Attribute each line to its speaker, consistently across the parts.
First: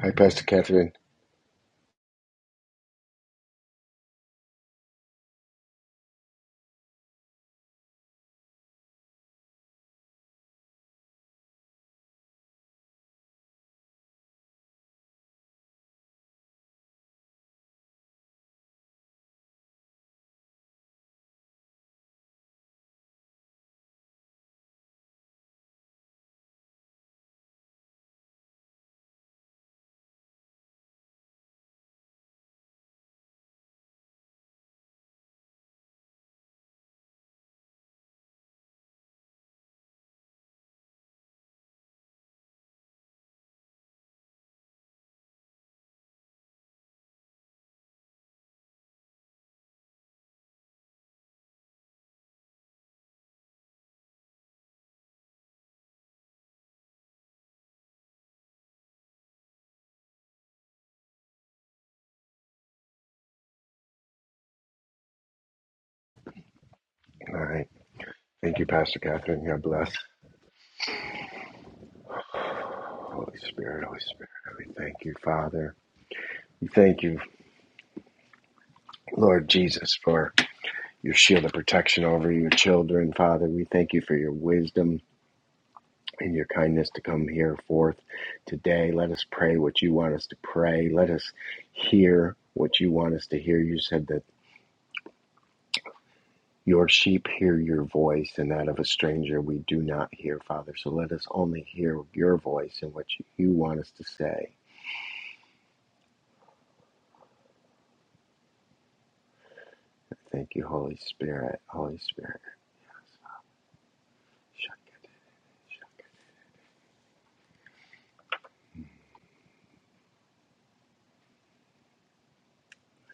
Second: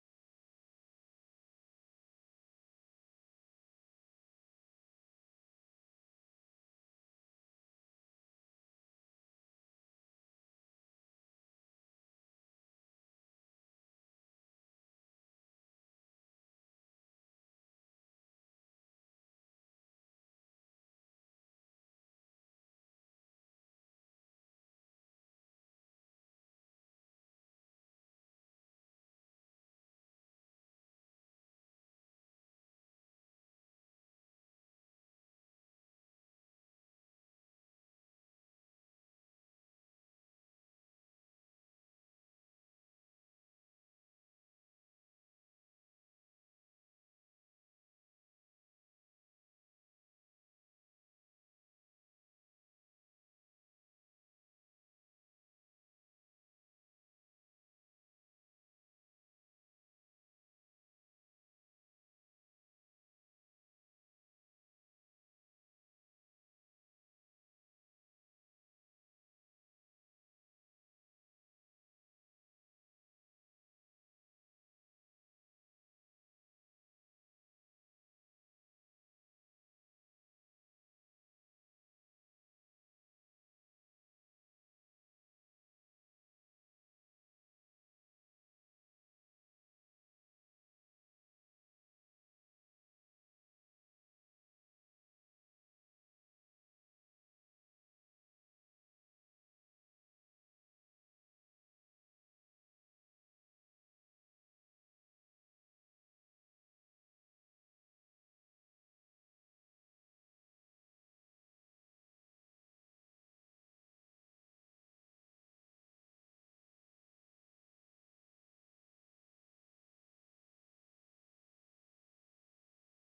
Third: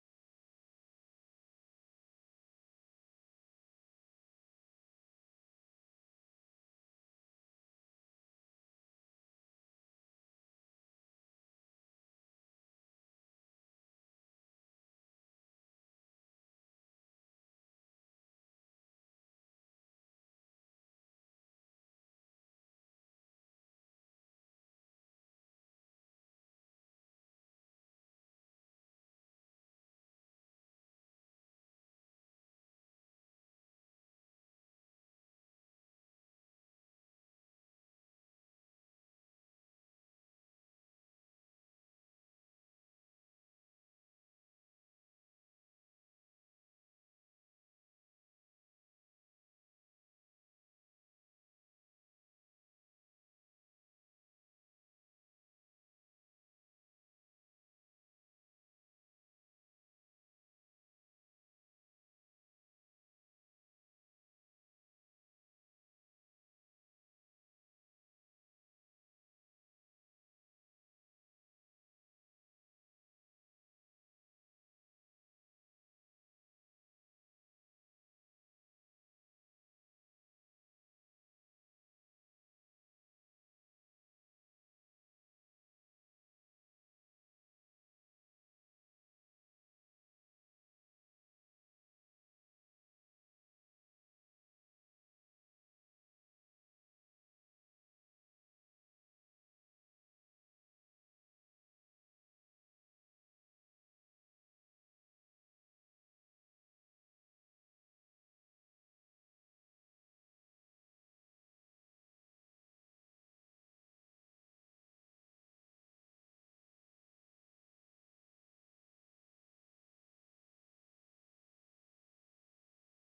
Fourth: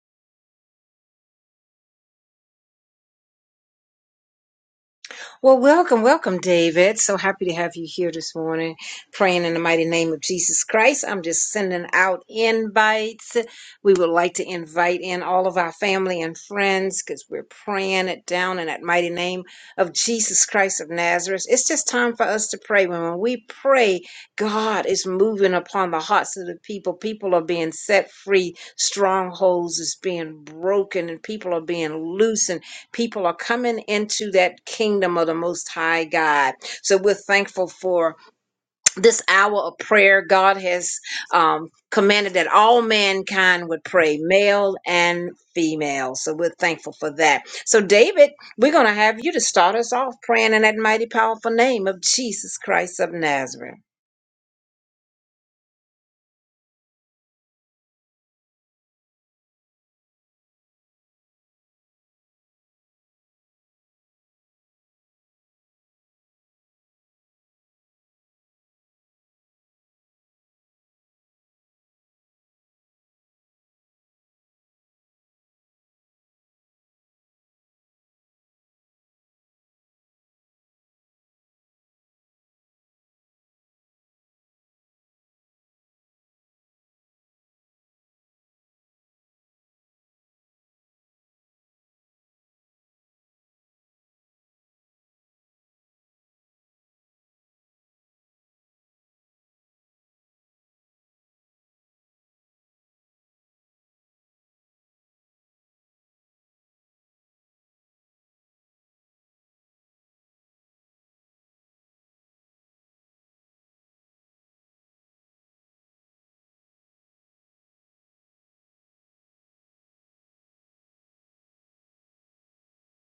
Speaker 1: Hi, Pastor Catherine.
Speaker 2: Well, welcome, welcome, David. So happy to have you here this morning, praying in the mighty name of Jesus Christ. I'm just sending out invites. We would like to invite in all of our family and friends because we're praying it down in that mighty name of Jesus Christ of Nazareth. It's just time for us to pray. When when we pray, God is moving upon the hearts of the people. People are being set free, strongholds is being broken, and people are being loosened people are coming into that kingdom of the most high god so we're thankful for this hour of prayer god has um, commanded that all mankind would pray male and female so we're thankful for that so david we're going to have you to start us off praying in that mighty powerful name of jesus christ of nazareth
Speaker 1: All right. Thank you, Pastor Catherine. God bless. Holy Spirit, Holy Spirit, we thank you, Father. We thank you, Lord Jesus, for your shield of protection over your children, Father. We thank you for your wisdom and your kindness to come here forth today. Let us pray what you want us to pray. Let us hear what you want us to hear. You said that. Your sheep hear your voice, and that of a stranger we do not hear, Father. So let us only hear your voice and what you want us to say. Thank you, Holy Spirit. Holy Spirit. I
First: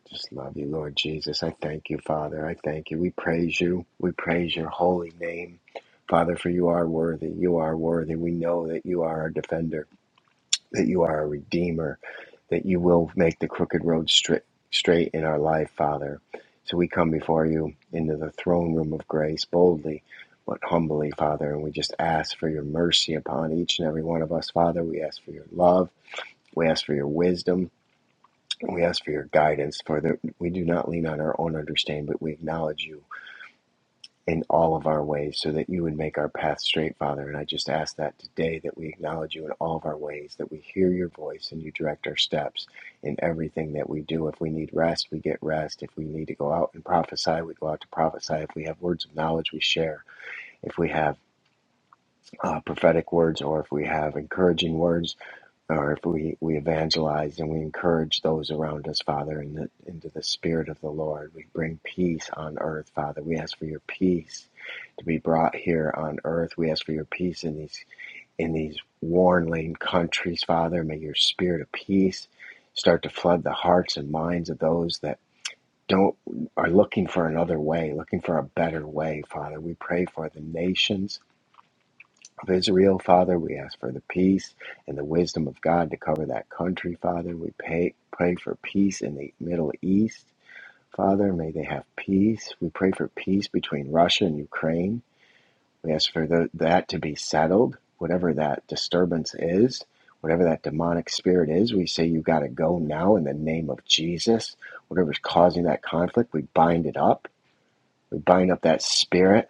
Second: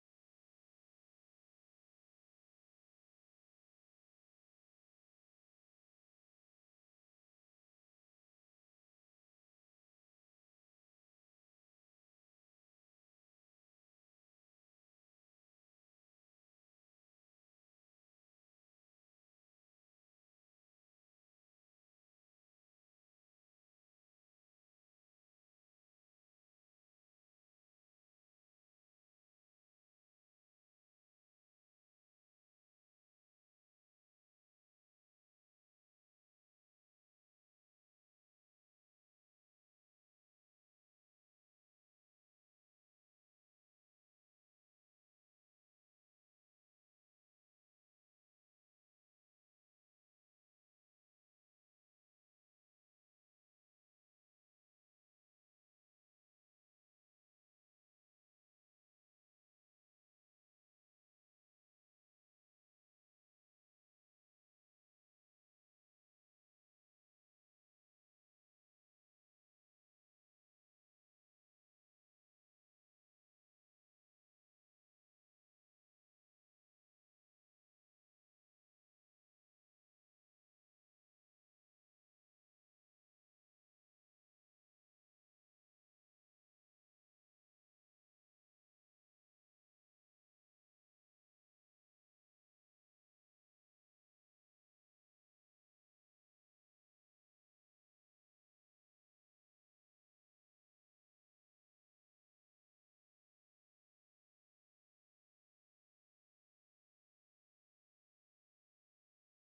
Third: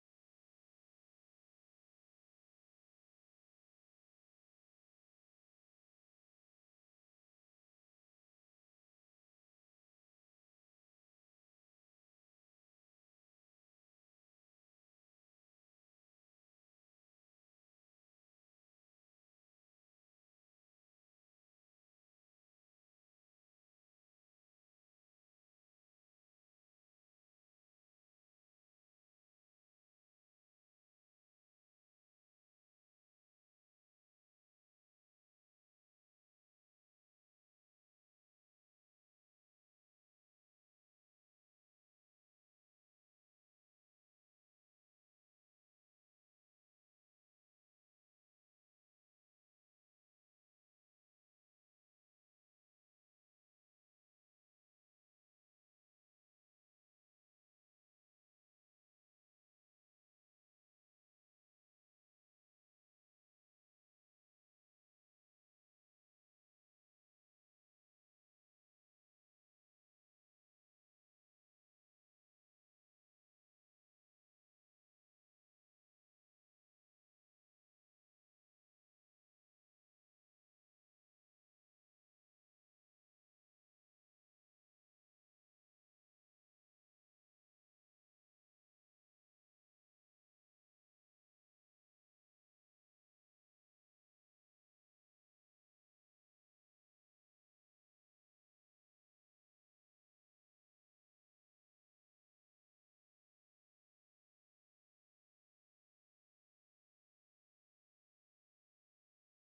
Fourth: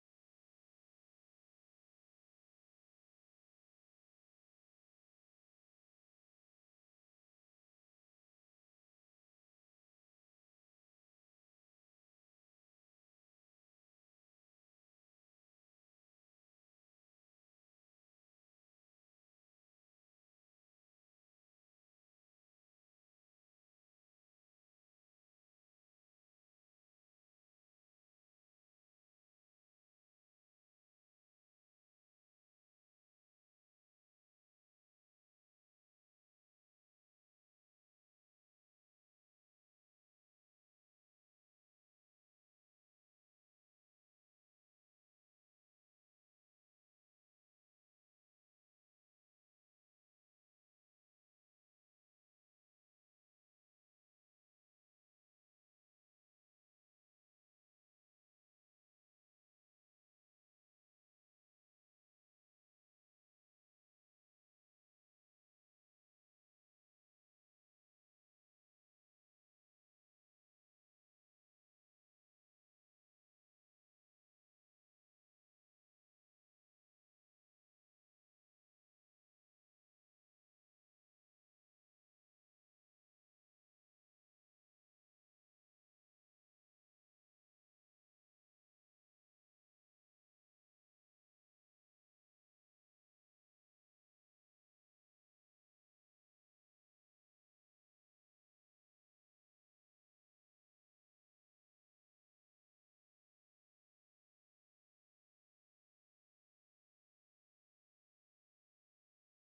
Speaker 1: just love you, Lord Jesus. I thank you, Father. I thank you. We praise you. We praise your holy name. Father, for you are worthy. You are worthy. We know that you are our defender. that you are a redeemer, that you will make the crooked road straight, straight in our life, Father. So we come before you into the throne room of grace boldly, but humbly, Father, and we just ask for your mercy upon each and every one of us, Father. We ask for your love, we ask for your wisdom, we ask for your guidance. For the, we do not lean on our own understanding, but we acknowledge you in all of our ways so that you would make our path straight, Father. And I just ask that today that we acknowledge you in all of our ways, that we hear your voice and you direct our steps in everything that we do. If we need rest, we get rest. If we need to go out and prophesy, we go out to prophesy. If we have words of knowledge, we share. If we have uh, prophetic words or if we have encouraging words, or if we, we evangelize and we encourage those around us, Father, in the, into the Spirit of the Lord. We bring peace on earth, Father. We ask for your peace to be brought here on earth. We ask for your peace in these in these war warring countries, Father. May your spirit of peace start to flood the hearts and minds of those that don't are looking for another way, looking for a better way, Father. We pray for the nations of Israel, Father. We ask for the peace and the wisdom of God to cover that country, Father. We pay, pray for peace in the Middle East, Father. May they have peace. We pray for peace between Russia and Ukraine. We ask for tho- that to be settled, whatever that disturbance is. Whatever that demonic spirit is, we say you got to go now in the name of Jesus. Whatever's causing that conflict, we bind it up. We bind up that spirit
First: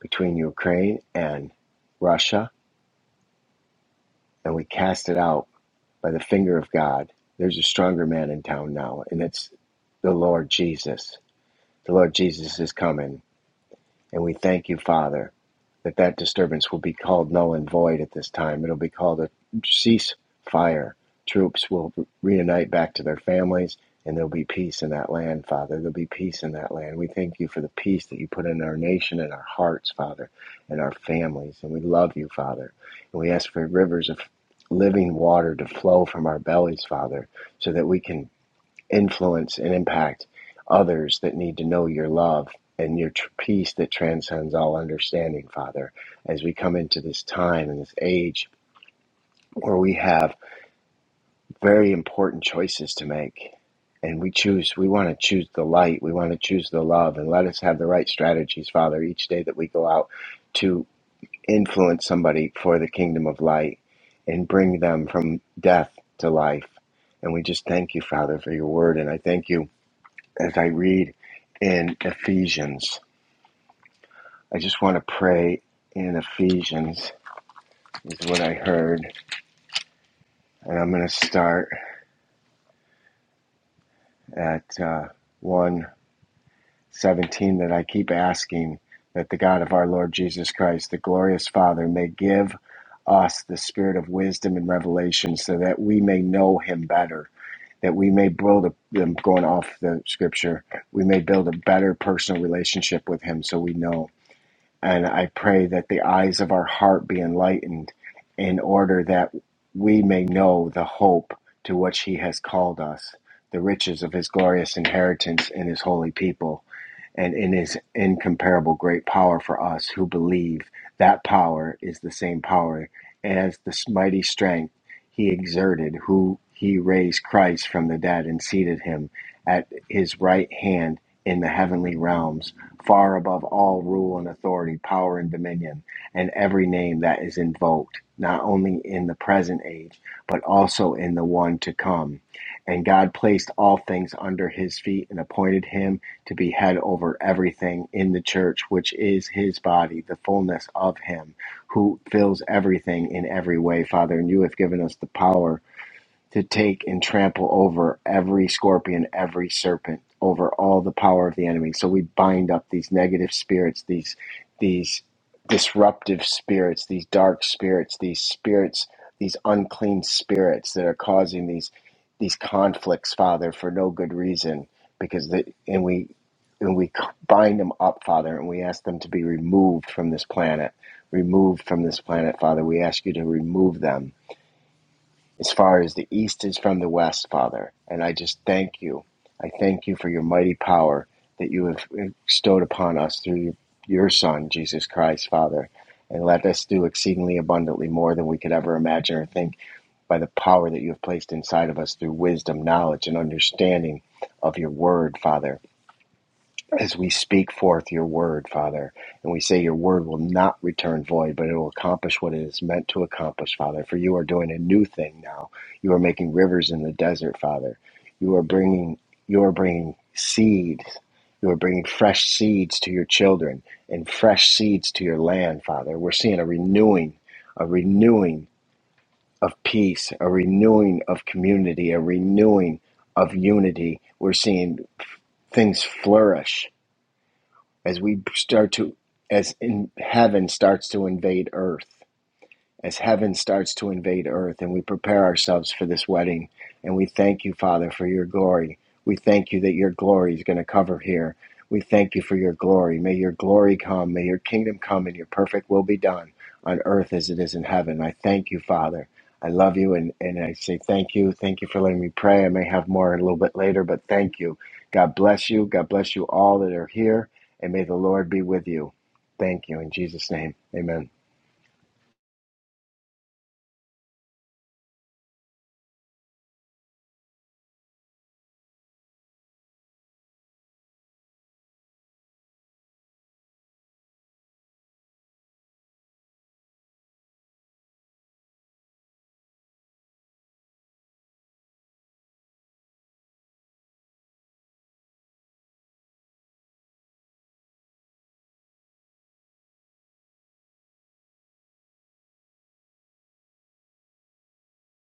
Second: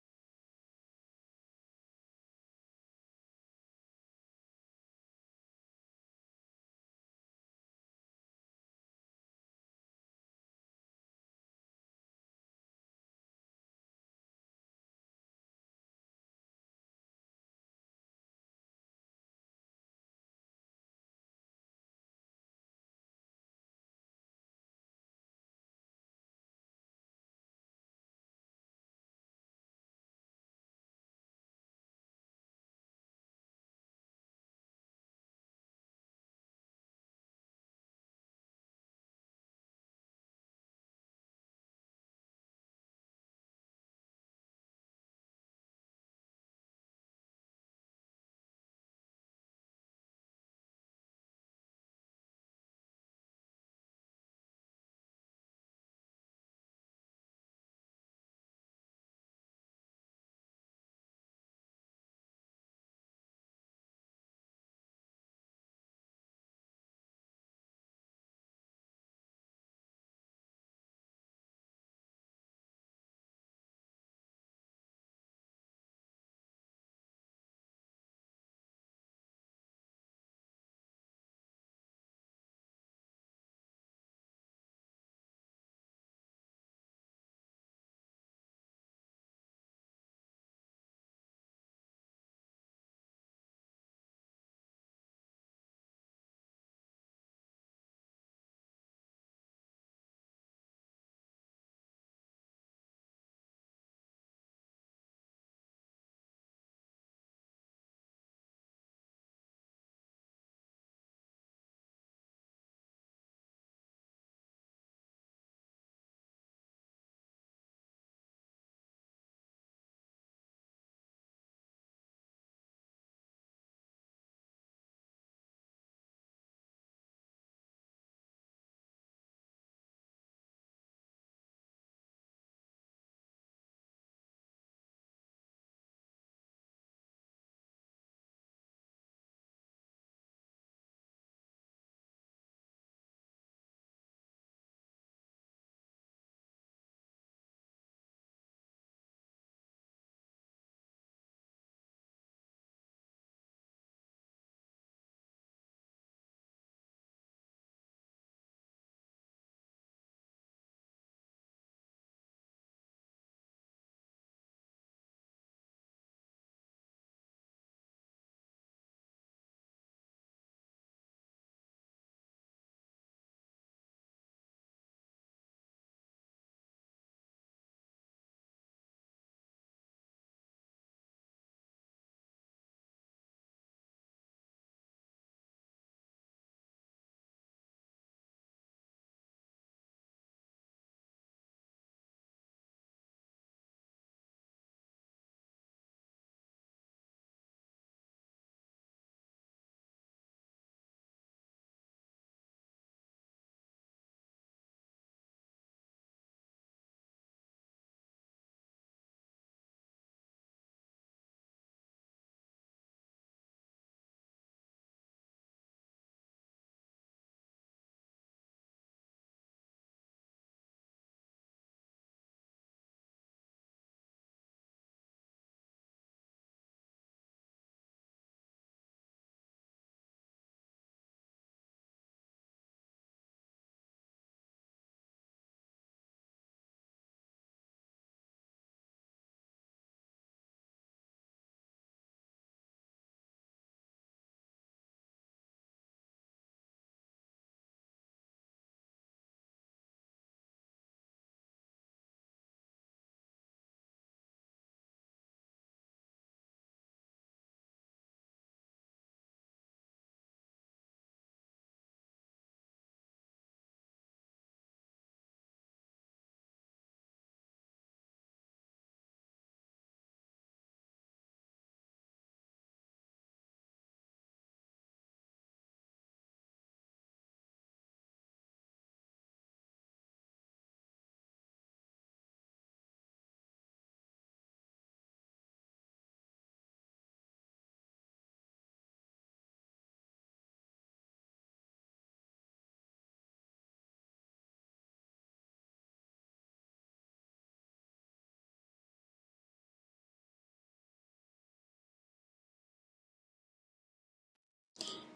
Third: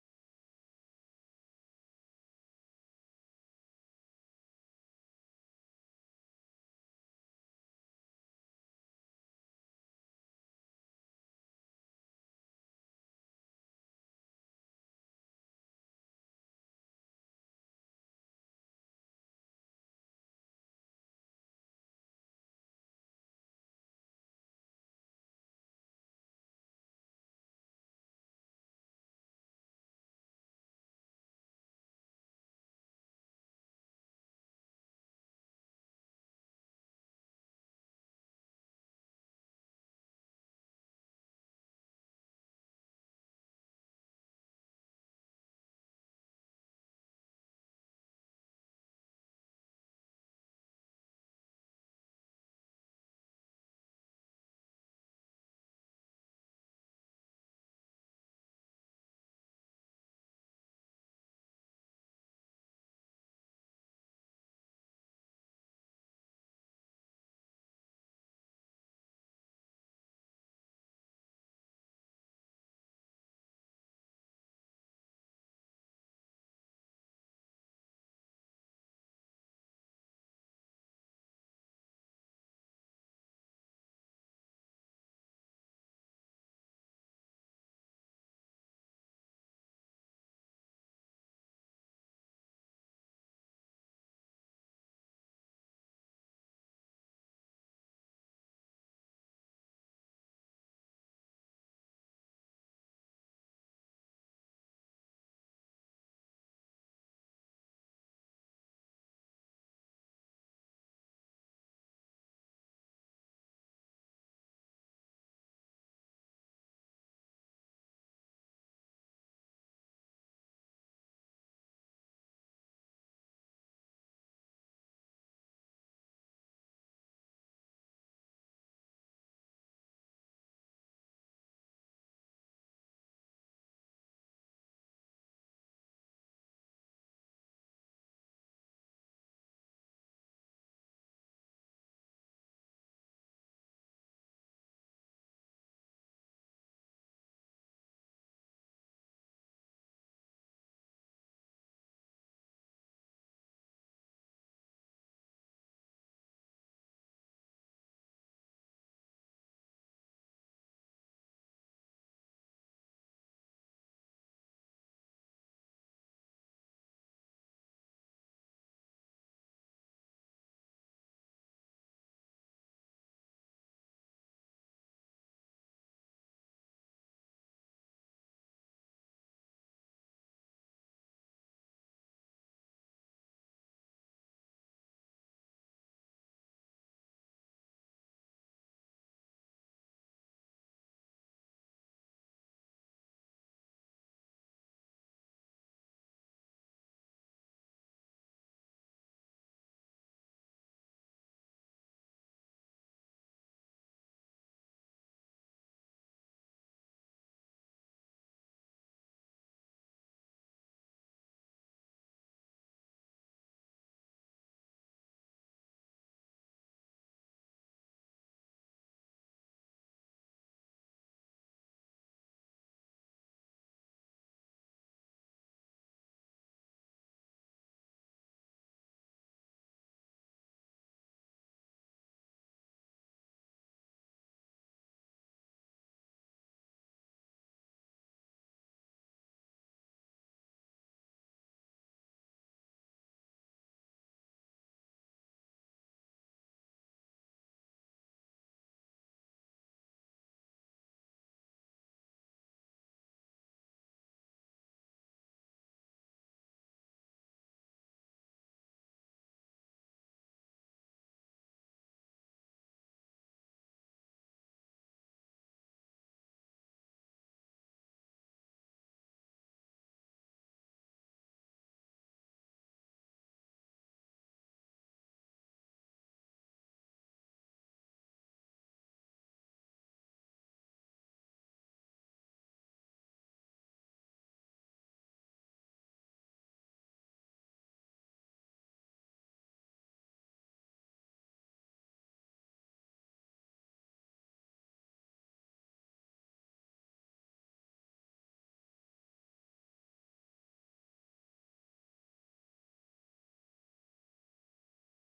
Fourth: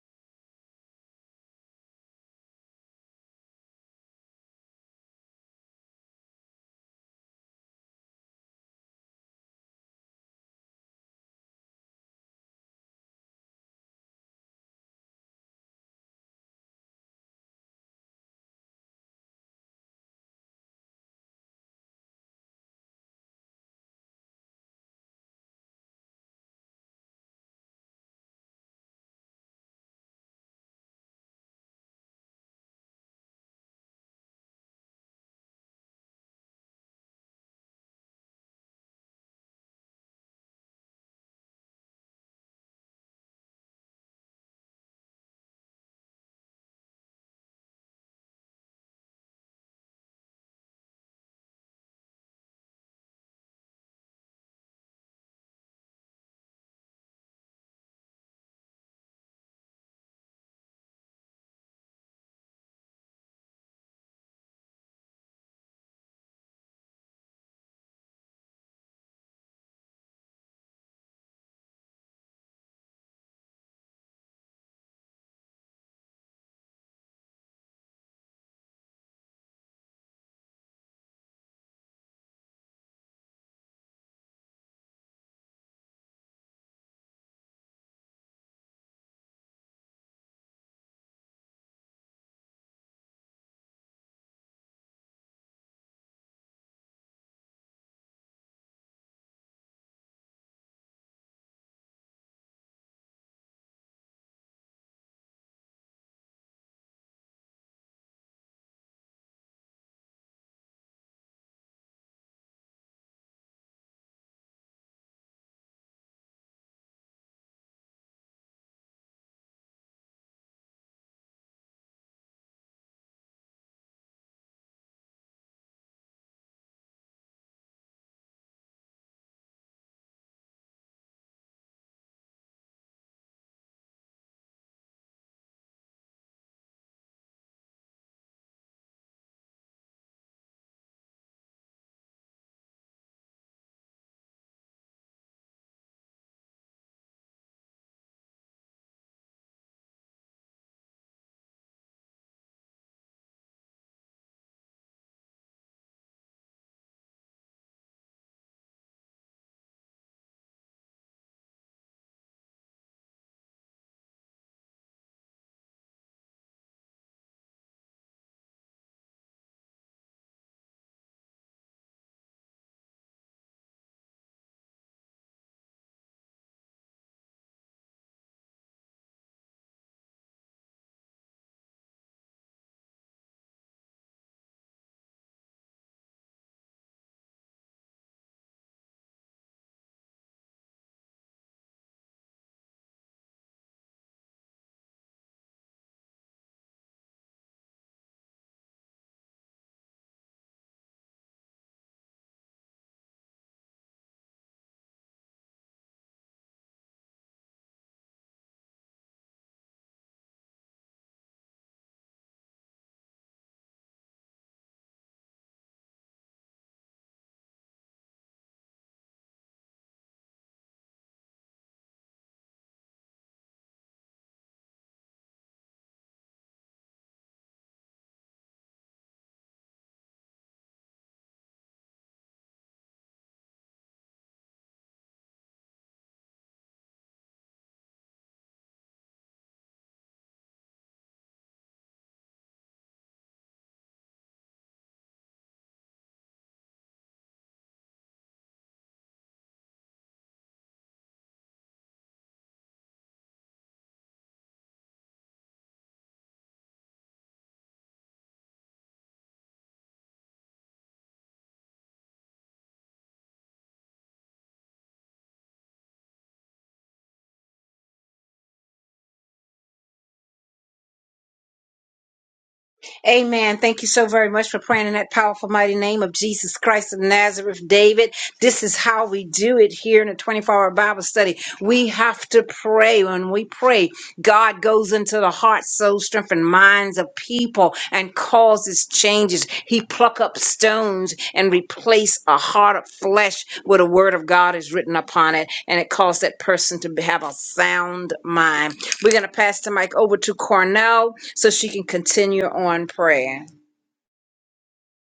Speaker 1: between Ukraine and Russia, and we cast it out by the finger of God. There's a stronger man in town now, and it's the Lord Jesus. The Lord Jesus is coming. And we thank you, Father, that that disturbance will be called null and void at this time. It'll be called a ceasefire. Troops will reunite back to their families, and there'll be peace in that land, Father. There'll be peace in that land. We thank you for the peace that you put in our nation and our hearts, Father, and our families. And we love you, Father. And we ask for rivers of living water to flow from our bellies, Father, so that we can influence and impact others that need to know your love and your peace that transcends all understanding, Father, as we come into this time and this age where we have very important choices to make. And we choose, we want to choose the light, we want to choose the love, and let us have the right strategies, Father, each day that we go out to influence somebody for the kingdom of light and bring them from death to life. And we just thank you, Father, for your word. And I thank you as I read in Ephesians. I just want to pray in Ephesians, is what I heard. And I'm going to start at uh, 1 seventeen, that I keep asking that the God of our Lord Jesus Christ, the glorious Father, may give us the spirit of wisdom and revelation so that we may know him better. That we may build a, I'm going off the scripture, we may build a better personal relationship with him so we know. And I pray that the eyes of our heart be enlightened in order that we may know the hope to which He has called us, the riches of His glorious inheritance in His holy people, and in His incomparable great power for us who believe. That power is the same power as the mighty strength He exerted, who He raised Christ from the dead and seated Him at His right hand in the heavenly realms far above all rule and authority, power and dominion, and every name that is invoked, not only in the present age, but also in the one to come. And God placed all things under his feet and appointed him to be head over everything in the church, which is his body, the fullness of him who fills everything in every way. Father, and you have given us the power to take and trample over every scorpion, every serpent, over all the power of the enemy. So we bind up these negative spirits, these these disruptive spirits, these dark spirits, these spirits, these unclean spirits that are causing these these conflicts, Father, for no good reason, because they, and we and we bind them up, Father, and we ask them to be removed from this planet, removed from this planet, Father. We ask you to remove them as far as the east is from the west, Father. And I just thank you. I thank you for your mighty power that you have bestowed upon us through your Son, Jesus Christ, Father. And let us do exceedingly abundantly more than we could ever imagine or think by the power that you have placed inside of us through wisdom, knowledge, and understanding of your word, Father as we speak forth your word, Father. And we say your word will not return void, but it will accomplish what it is meant to accomplish, Father. For you are doing a new thing now. You are making rivers in the desert, Father. You are bringing you are bringing seeds. You are bringing fresh seeds to your children and fresh seeds to your land, Father. We're seeing a renewing, a renewing of peace, a renewing of community, a renewing of unity. We're seeing things flourish as we start to as in heaven starts to invade earth as heaven starts to invade earth and we prepare ourselves for this wedding. And we thank you, Father, for your glory. We thank you that your glory is going to cover here. We thank you for your glory. May your glory come. May your kingdom come and your perfect will be done on earth as it is in heaven. I thank you, Father. I love you and, and I say thank you. Thank you for letting me pray. I may have more a little bit later, but thank you. God bless you. God bless you all that are here. And may the Lord be with you. Thank you. In Jesus' name, amen.
Speaker 2: Amen. Thank you so very much for praying in that powerful, mighty name of Jesus Christ of Nazareth, David. This is how we do it here in a 24 hour Bible study. We have to pray. When we pray, God goes into the hearts, soul, strength, and minds of people and causes changes. He pluck up stones and replace a heart of flesh where the word of God is written upon it. And it caused that person to have a sound mind. We're going to pass the mic over to Cornell so she can continue on praying.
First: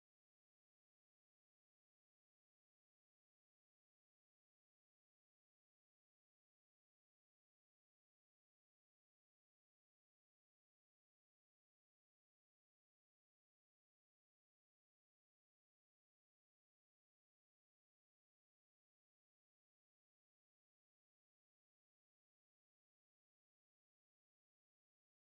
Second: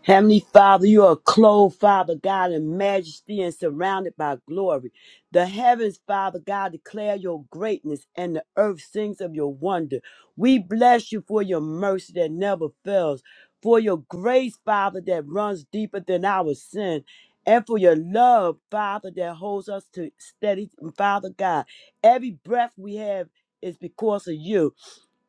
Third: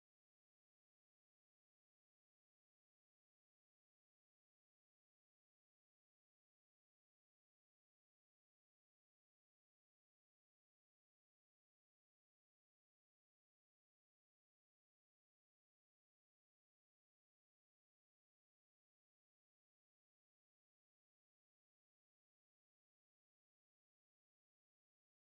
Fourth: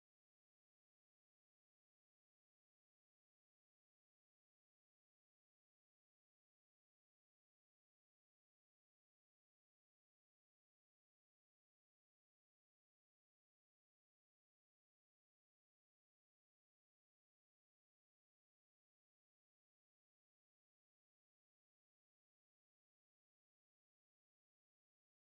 Speaker 3: Heavenly Father, you are clothed, Father God, in majesty and surrounded by glory. The heavens, Father God, declare your greatness, and the earth sings of your wonder. We bless you for your mercy that never fails, for your grace, Father, that runs deeper than our sin, and for your love, Father, that holds us to steady, Father God. Every breath we have is because of you.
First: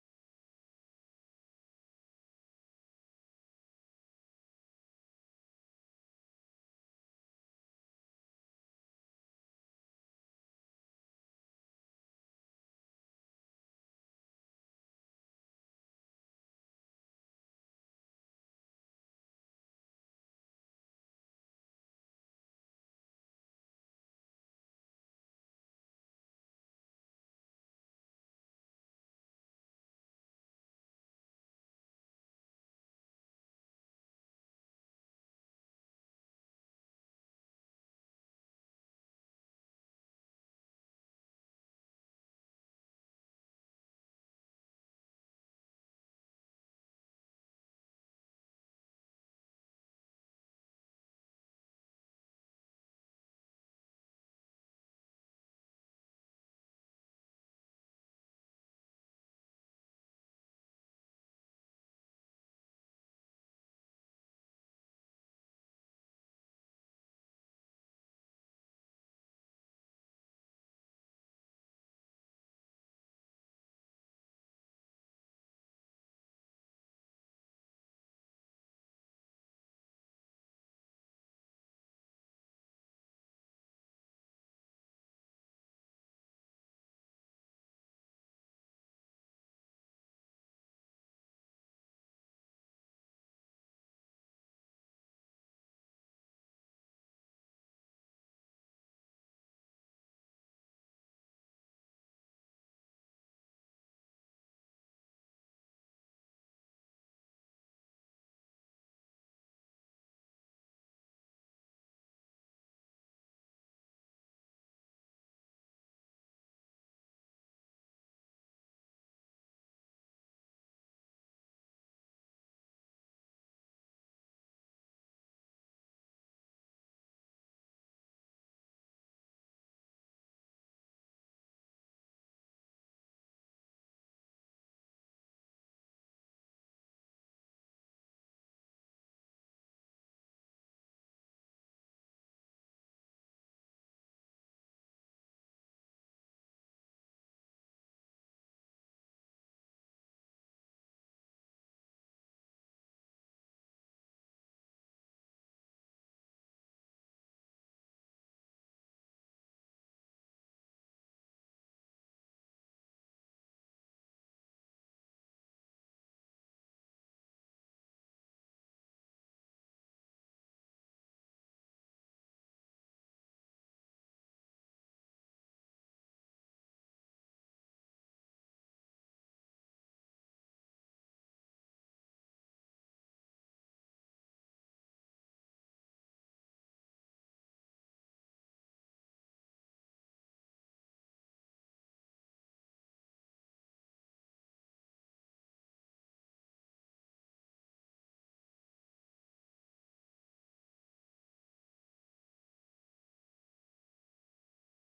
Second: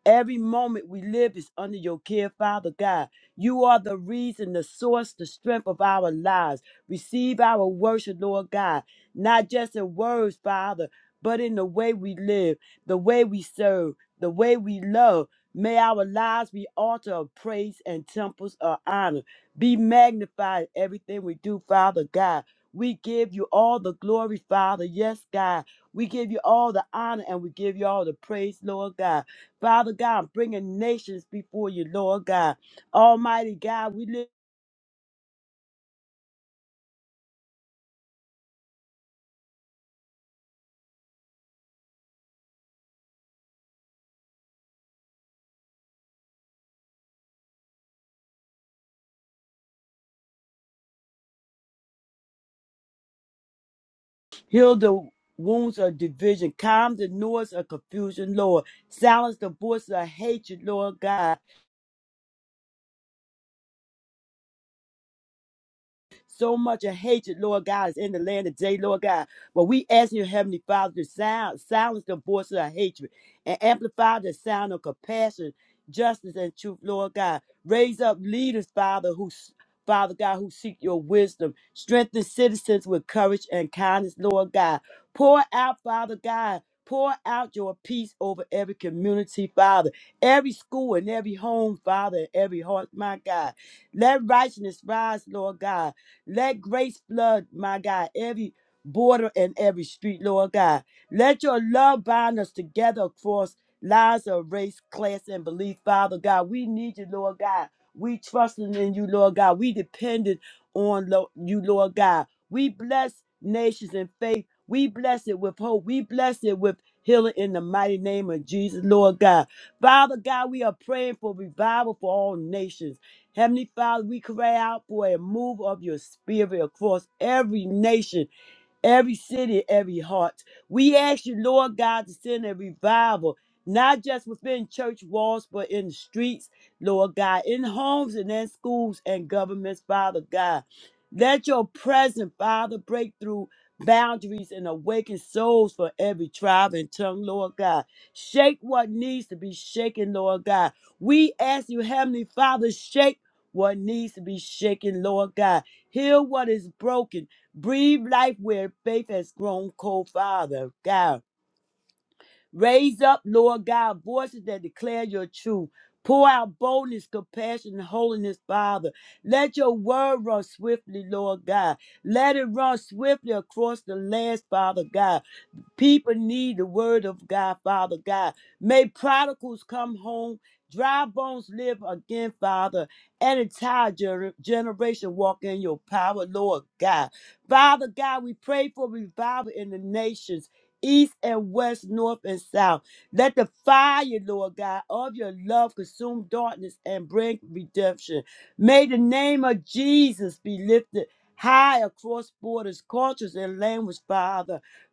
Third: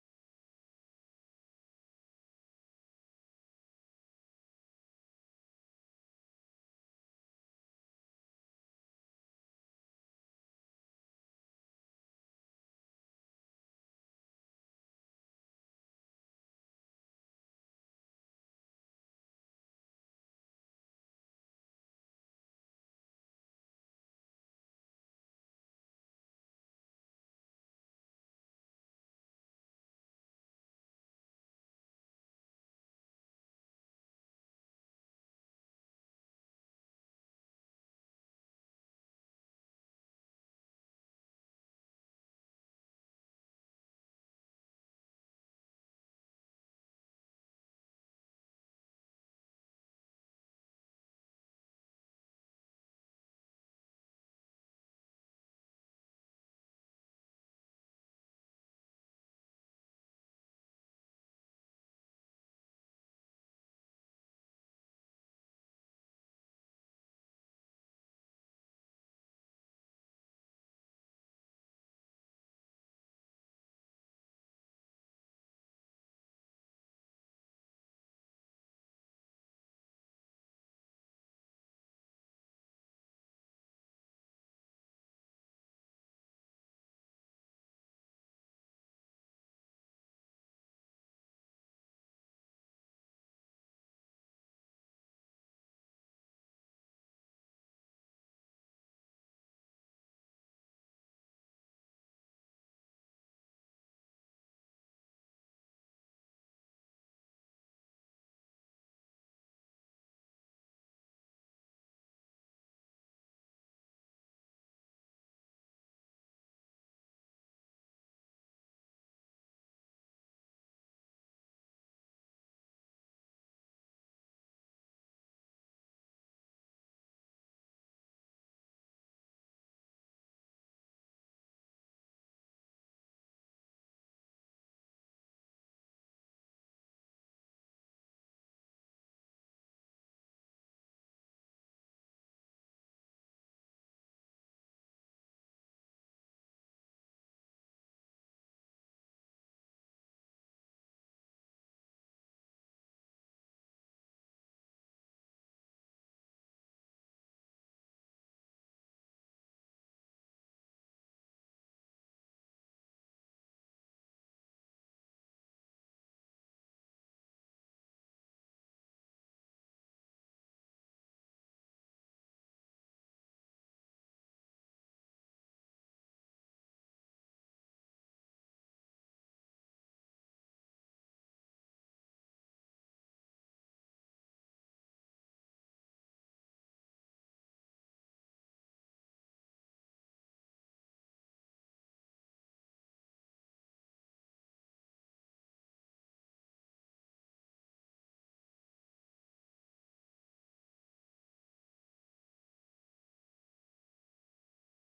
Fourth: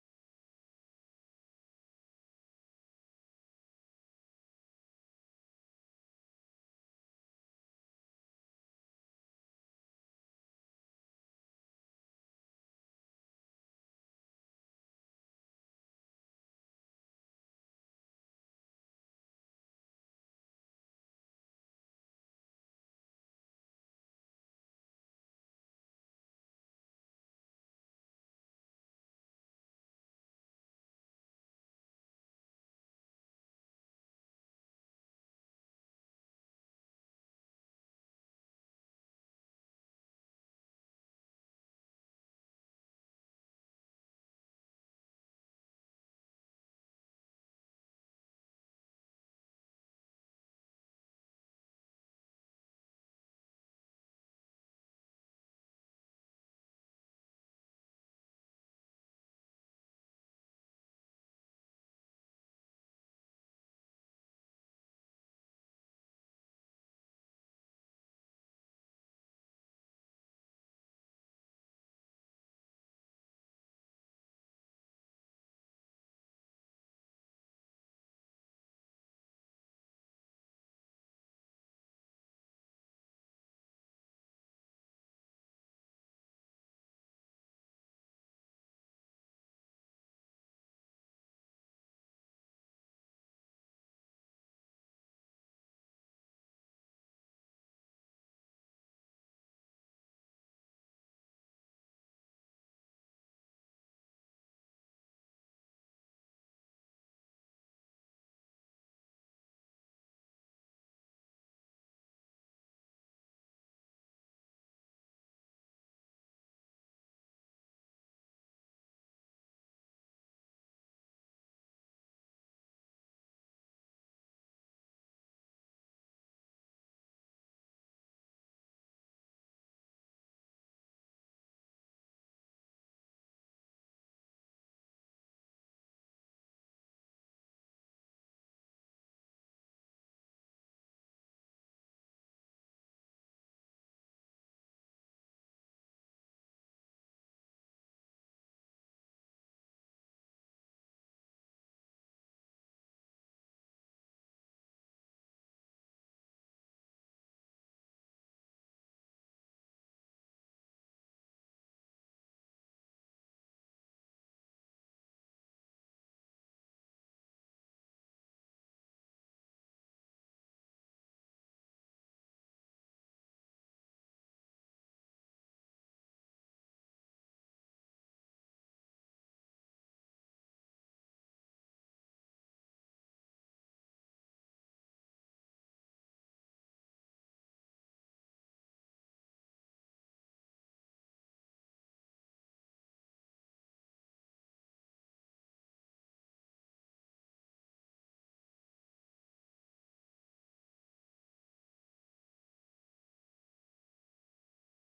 Speaker 3: Every moment we live is under your care, Father God. You are the reason, the source, the strength of our lives. Receive our worship, Lord God, not just in words, Father, but in the way we live, the way we serve, the way we love. May our lives be altar of praise and temples of honor. Be magnified in everything we do, Father God. We give you all the glory, Father. Yes, God. We give you all the honor and we give you all the praise, Lord God. Father God, I'm bringing nations before you, Lord God. Almighty God, we live, heal the wounds of division, calm the noise of confusion, Lord. Silence the voices of hatred, Lord God. So much of hatred, Lord God, is in the land today, Lord God. But we ask you, Heavenly Father, to sound, silence the voices of hatred and amplify the sound of compassion, justice, and truth, Lord God. Raise up leaders, Father, who Father God, who seek your wisdom. Strengthen citizens with courage and kindness, Lord God. Pour out, Father God, pour out your peace over every community, Father, every school and every home, Father, and every heart, my God. Let righteousness rise, Lord God. Let grace flood, my God, every border and every street, Lord God. Let your love bind us together across lives of race, class, and belief, Father God. We need you, Lord God. We trusting in you, Lord God. We dependent on lo- you, Lord God. We bless nations in faith. We bless it with hope. We bless it with healing in the mighty name of Jesus, Lord God. Father God, we are praying for revival for all nations. Heavenly Father, we cry out for a move of your spirit across every nation every city, every heart. We ask you, Lord God, to send a revival, not just within church walls, but in the streets, Lord God, in homes and in schools and governments, Father God. Let your presence, Father, break through boundaries and awaken souls for every tribe and tongue, Lord God. Shake what needs to be shaken, Lord God. We ask you, Heavenly Father, shake what needs to be shaken, Lord God. Heal what is broken. Breathe life where faith has grown cold, Father God. Raise up, Lord God, voices that declare your truth. Pour out boldness, compassion, and holiness, Father. Let your word run swiftly, Lord God. Let it run swiftly across the lands, Father God. People need the word of God, Father God. May prodigals come home, dry bones live again, Father, and entire gener- generation walk in your power, Lord God. Father God, we pray for revival in the nations, east and west, north and south. Let the fire, Lord God, of your love consume darkness and bring redemption. May the name of Jesus be lifted high across borders, cultures, and language, Father.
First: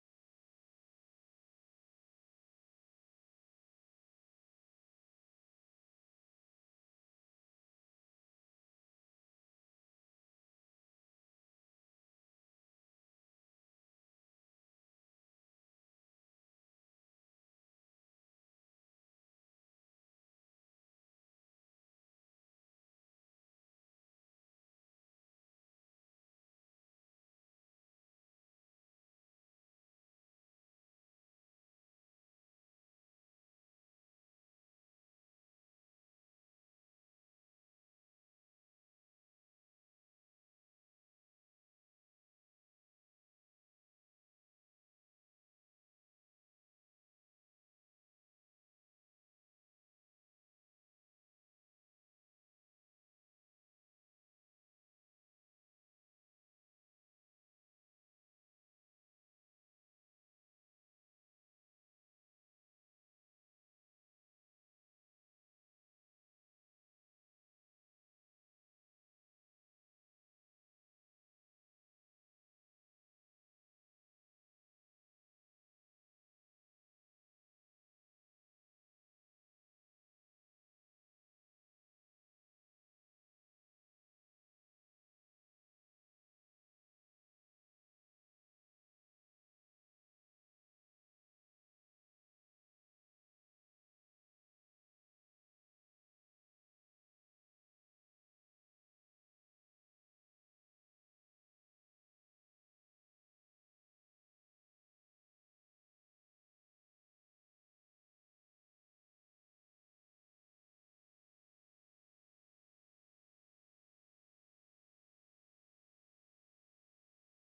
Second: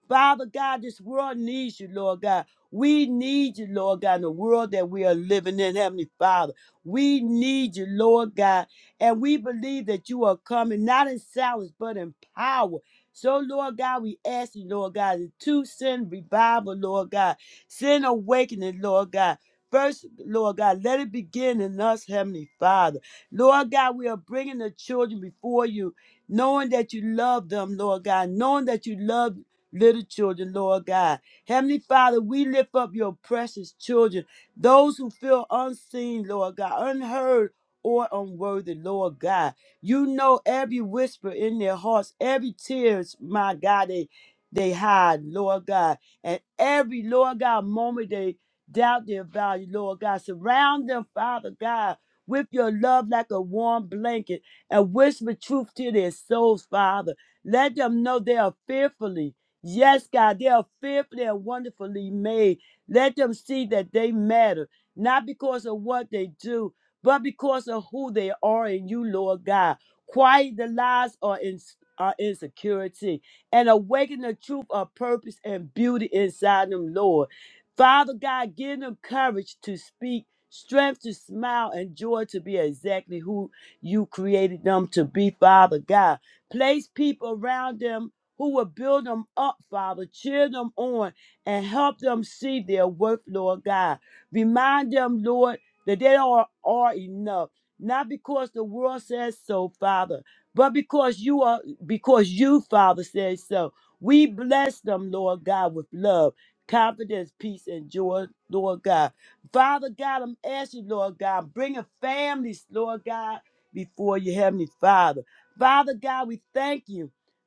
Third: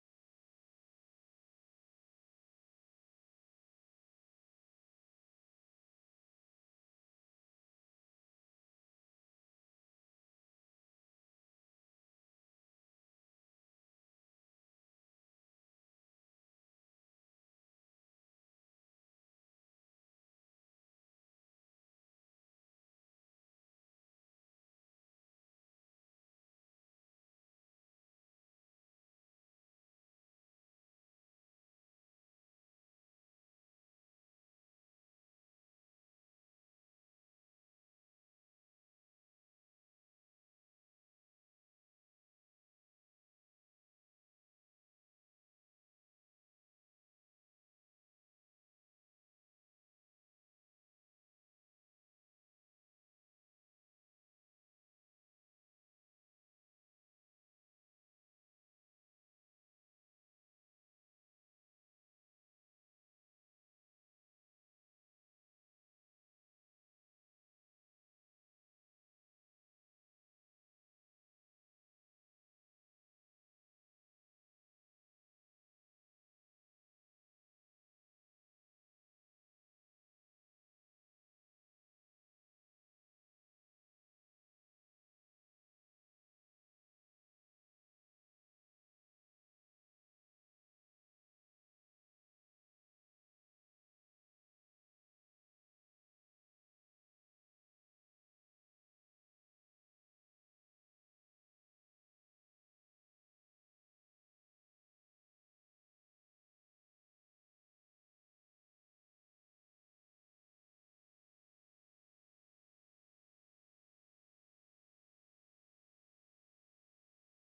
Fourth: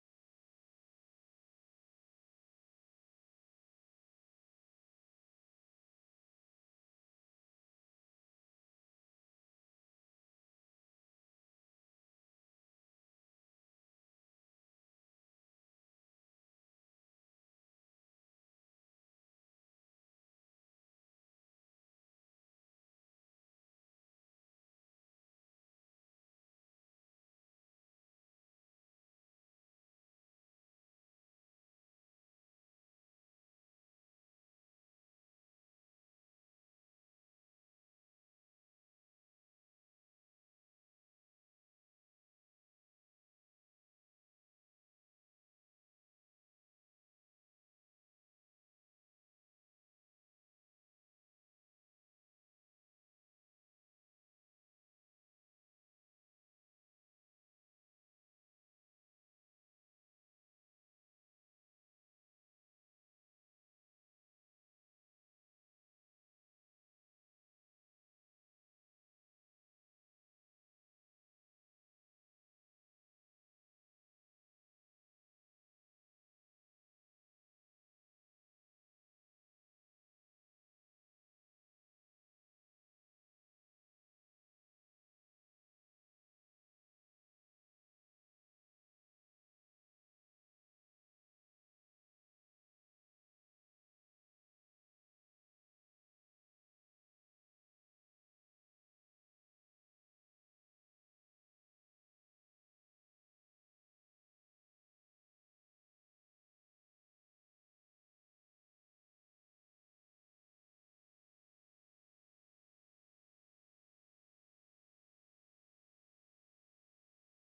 Speaker 3: Father God, this world needs you, Lord God. We need you, Lord God, in the world that we are living in, Heavenly Father. We need you, Lord God. And we believe that you are coming, not in silence, but in power. So, Lord God, we ask you, Lord God, to send revival, Lord God. Send awakening, Lord God. First, Lord God, let it begin in us, Heavenly Father. Lord God, we are bringing the children before you, knowing that you love them, Lord God, knowing that you love little children, Lord God. Heavenly Father, we lift up your precious children, those who feel unseen, Lord God, unheard or unworthy, Lord God. You know every whisper in their hearts, every tears, my God, they they hide, Lord God. And every Lord God moment they doubt their value, Lord God. Surround them, Father God, with your love like a warm blanket and whisper truth to their souls, Father. Let them know they are fearfully. Yes, God, they are fearfully and wonderfully made. Let them see that they matter, not because of what they do, but because of who they are in you, Lord God. Quiet the lies or in, or insecurity and awaken the truth of purpose and beauty inside them, Lord. Father God, give them courage to speak, strength to smile, and joy to be exactly who you created them to be, Father God. Place people around them who will build them up, Father, cheer them on, and help them see their worth, Lord God. Remind them, Lord, that they are, are enough, not because the world says so, Father, but because you are, because you, Father, says so. We bless them, Lord God, with love, confidence, peace, and joy, Lord God. Father God, I'm asking, Lord God, bringing families, Lord God, before you, Heavenly Father. Father God, we thank you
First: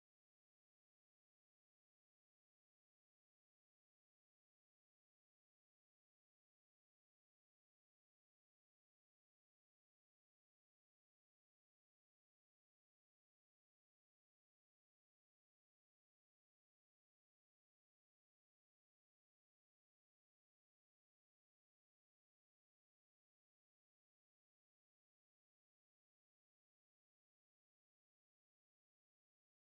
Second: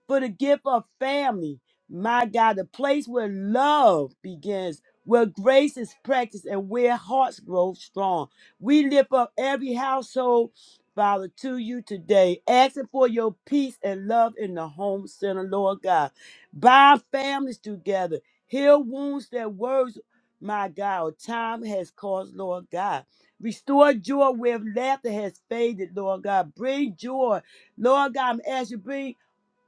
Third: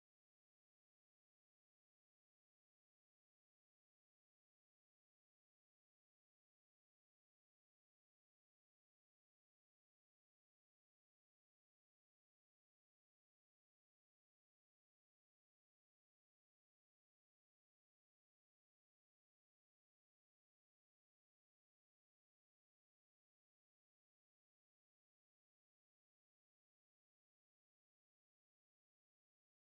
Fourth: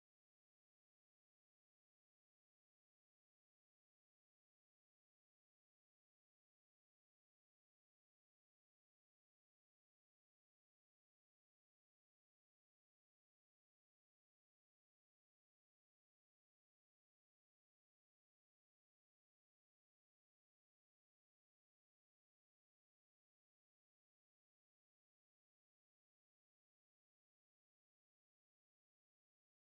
Speaker 3: for the gift of family. My God, the place where love begins, where grace is practiced, and where hearts grow strong. We lift up every household, Father, to you today, asking for your peace and love in the home center, Lord God. Bind families together, heal wounds that words, my God, or time has caused, Lord God. Restore joy where laughter has faded, Lord God. Bring joy Lord God, I'm asking you, bring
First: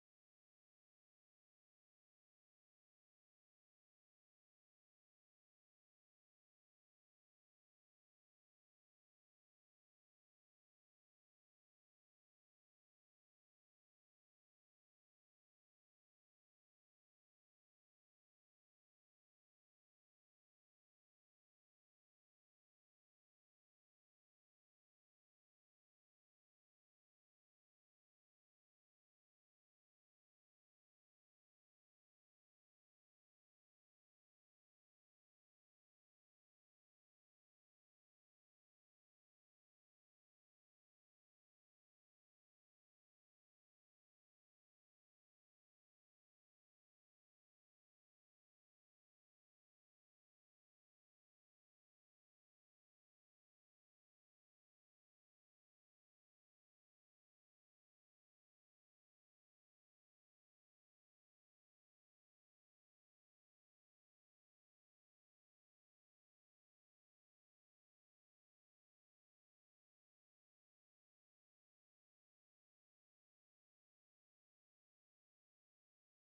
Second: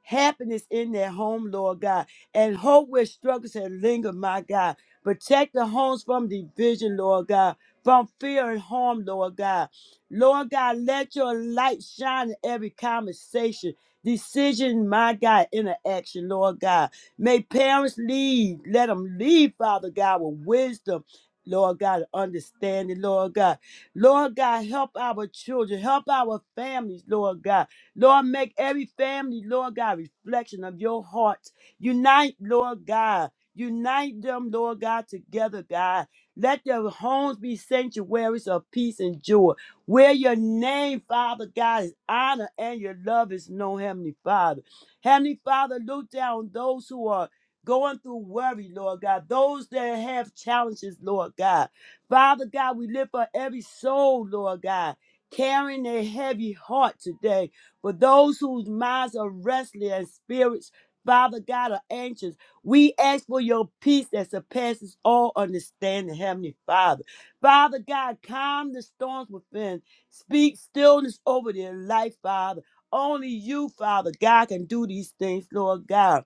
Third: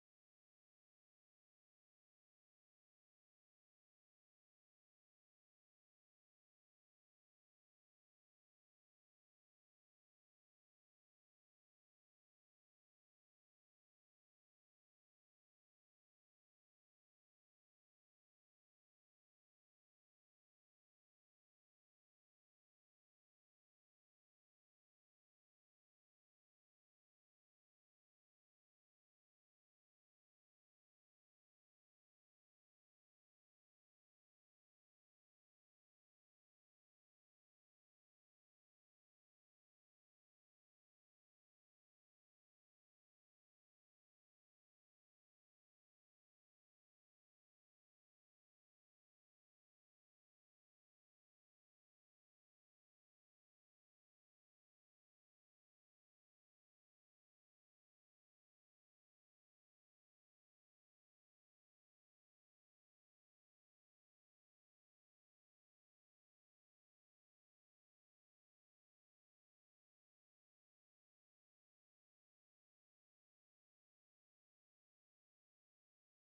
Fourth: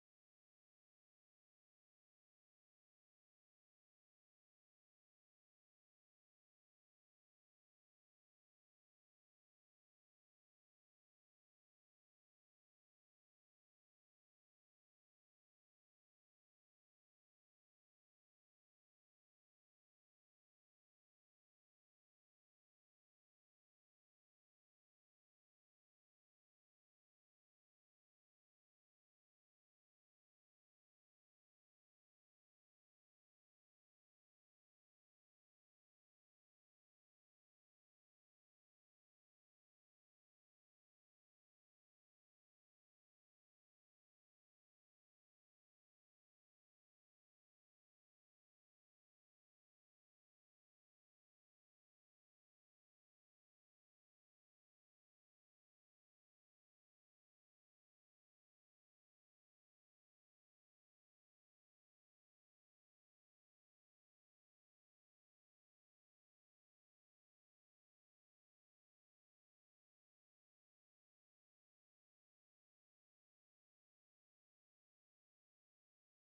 Speaker 3: happiness in their home, Lord God, and hope where struggles have lingered, my God. Protect the homes from division, Lord God, from fear and harm, Lord God. Lord God, let your light shine in every conversation, decision, my God, interaction, Lord God. May parents lead, let them lead, Father God, with wisdom. Lord God, and understanding, Lord God. Lord God, help our children, help our families, Lord God. Lord, make every family, Lord God, reflection of your heart. Unite, Lord God. Unite them, Lord God, together, God. Let their homes be sanctuaries of peace and joy, where your name, Father God, is honored and your love is known, Heavenly Father. Heavenly Father, look down on those who are going through worry, Lord God, those that have challenges, Lord God. Father God, we lift up every soul, Lord God, carrying a heavy heart today. For those whose minds are restless and spirits, Father God, are anxious, we ask for your peace that surpasses all understanding, Heavenly Father. Father God, calm the storms within. Speak stillness over their life, Father. Only you, Father God, can do these things, Lord God.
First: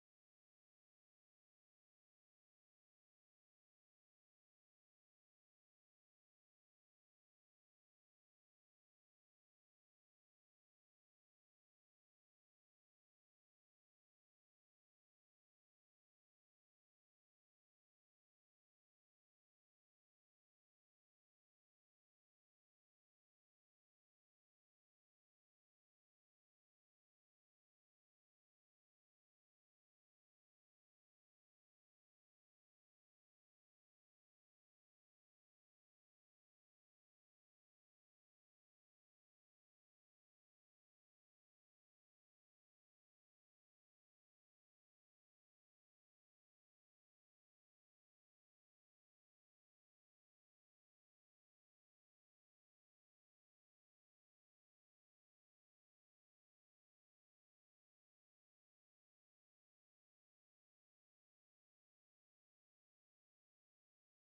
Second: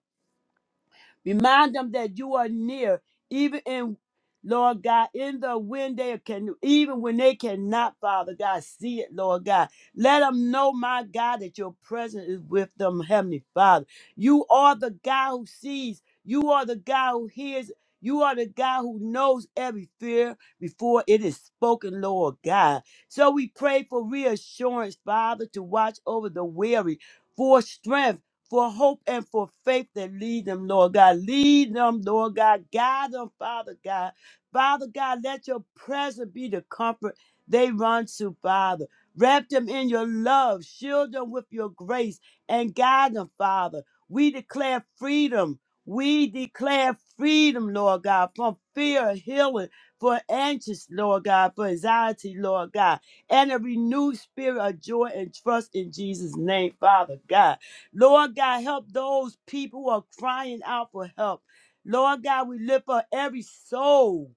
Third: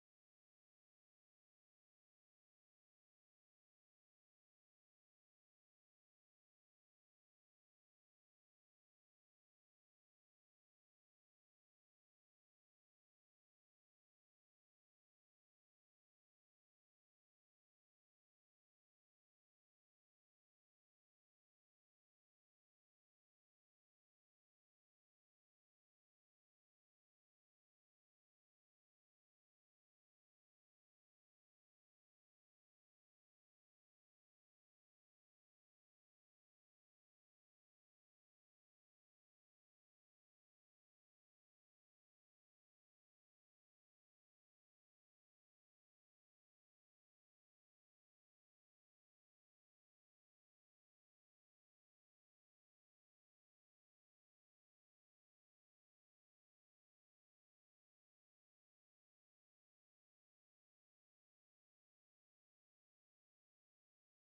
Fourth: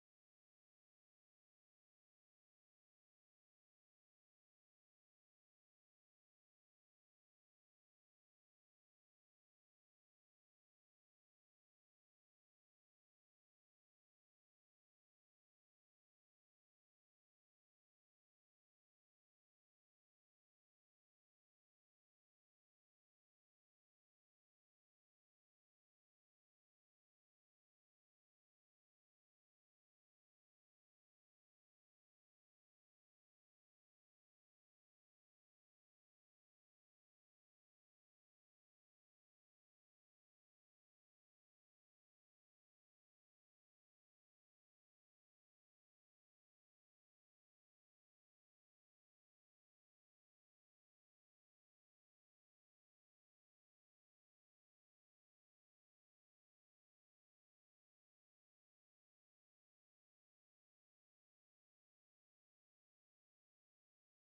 Speaker 3: Remind them that you are near, even in Lord God, in the when they can, even when they cannot, Father God, see it, Lord God. Let them know, my God, that your presence is with them, Heavenly Father. You are the God who sees. You are the God who hears. You are the God who knows every fear before it is spoken, Lord God. So we pray for reassurance, Father, to watch over the weary, for strength for hope and for faith that lead them, Lord God. Lead them, Lord God. Guide them, Father God. Father God, let your presence be the comfort they run to, Father. Wrap them in your love, shield them with your grace, and guide them, Father. We declare freedom. We declare freedom, Lord God, from fear, healing, for anxious, Lord God, for anxiety, Lord God, and a renewed spirit of joy and trust in Jesus' name, Father God. Lord God, help those people who are crying out for help. Lord God, we lift up every soul.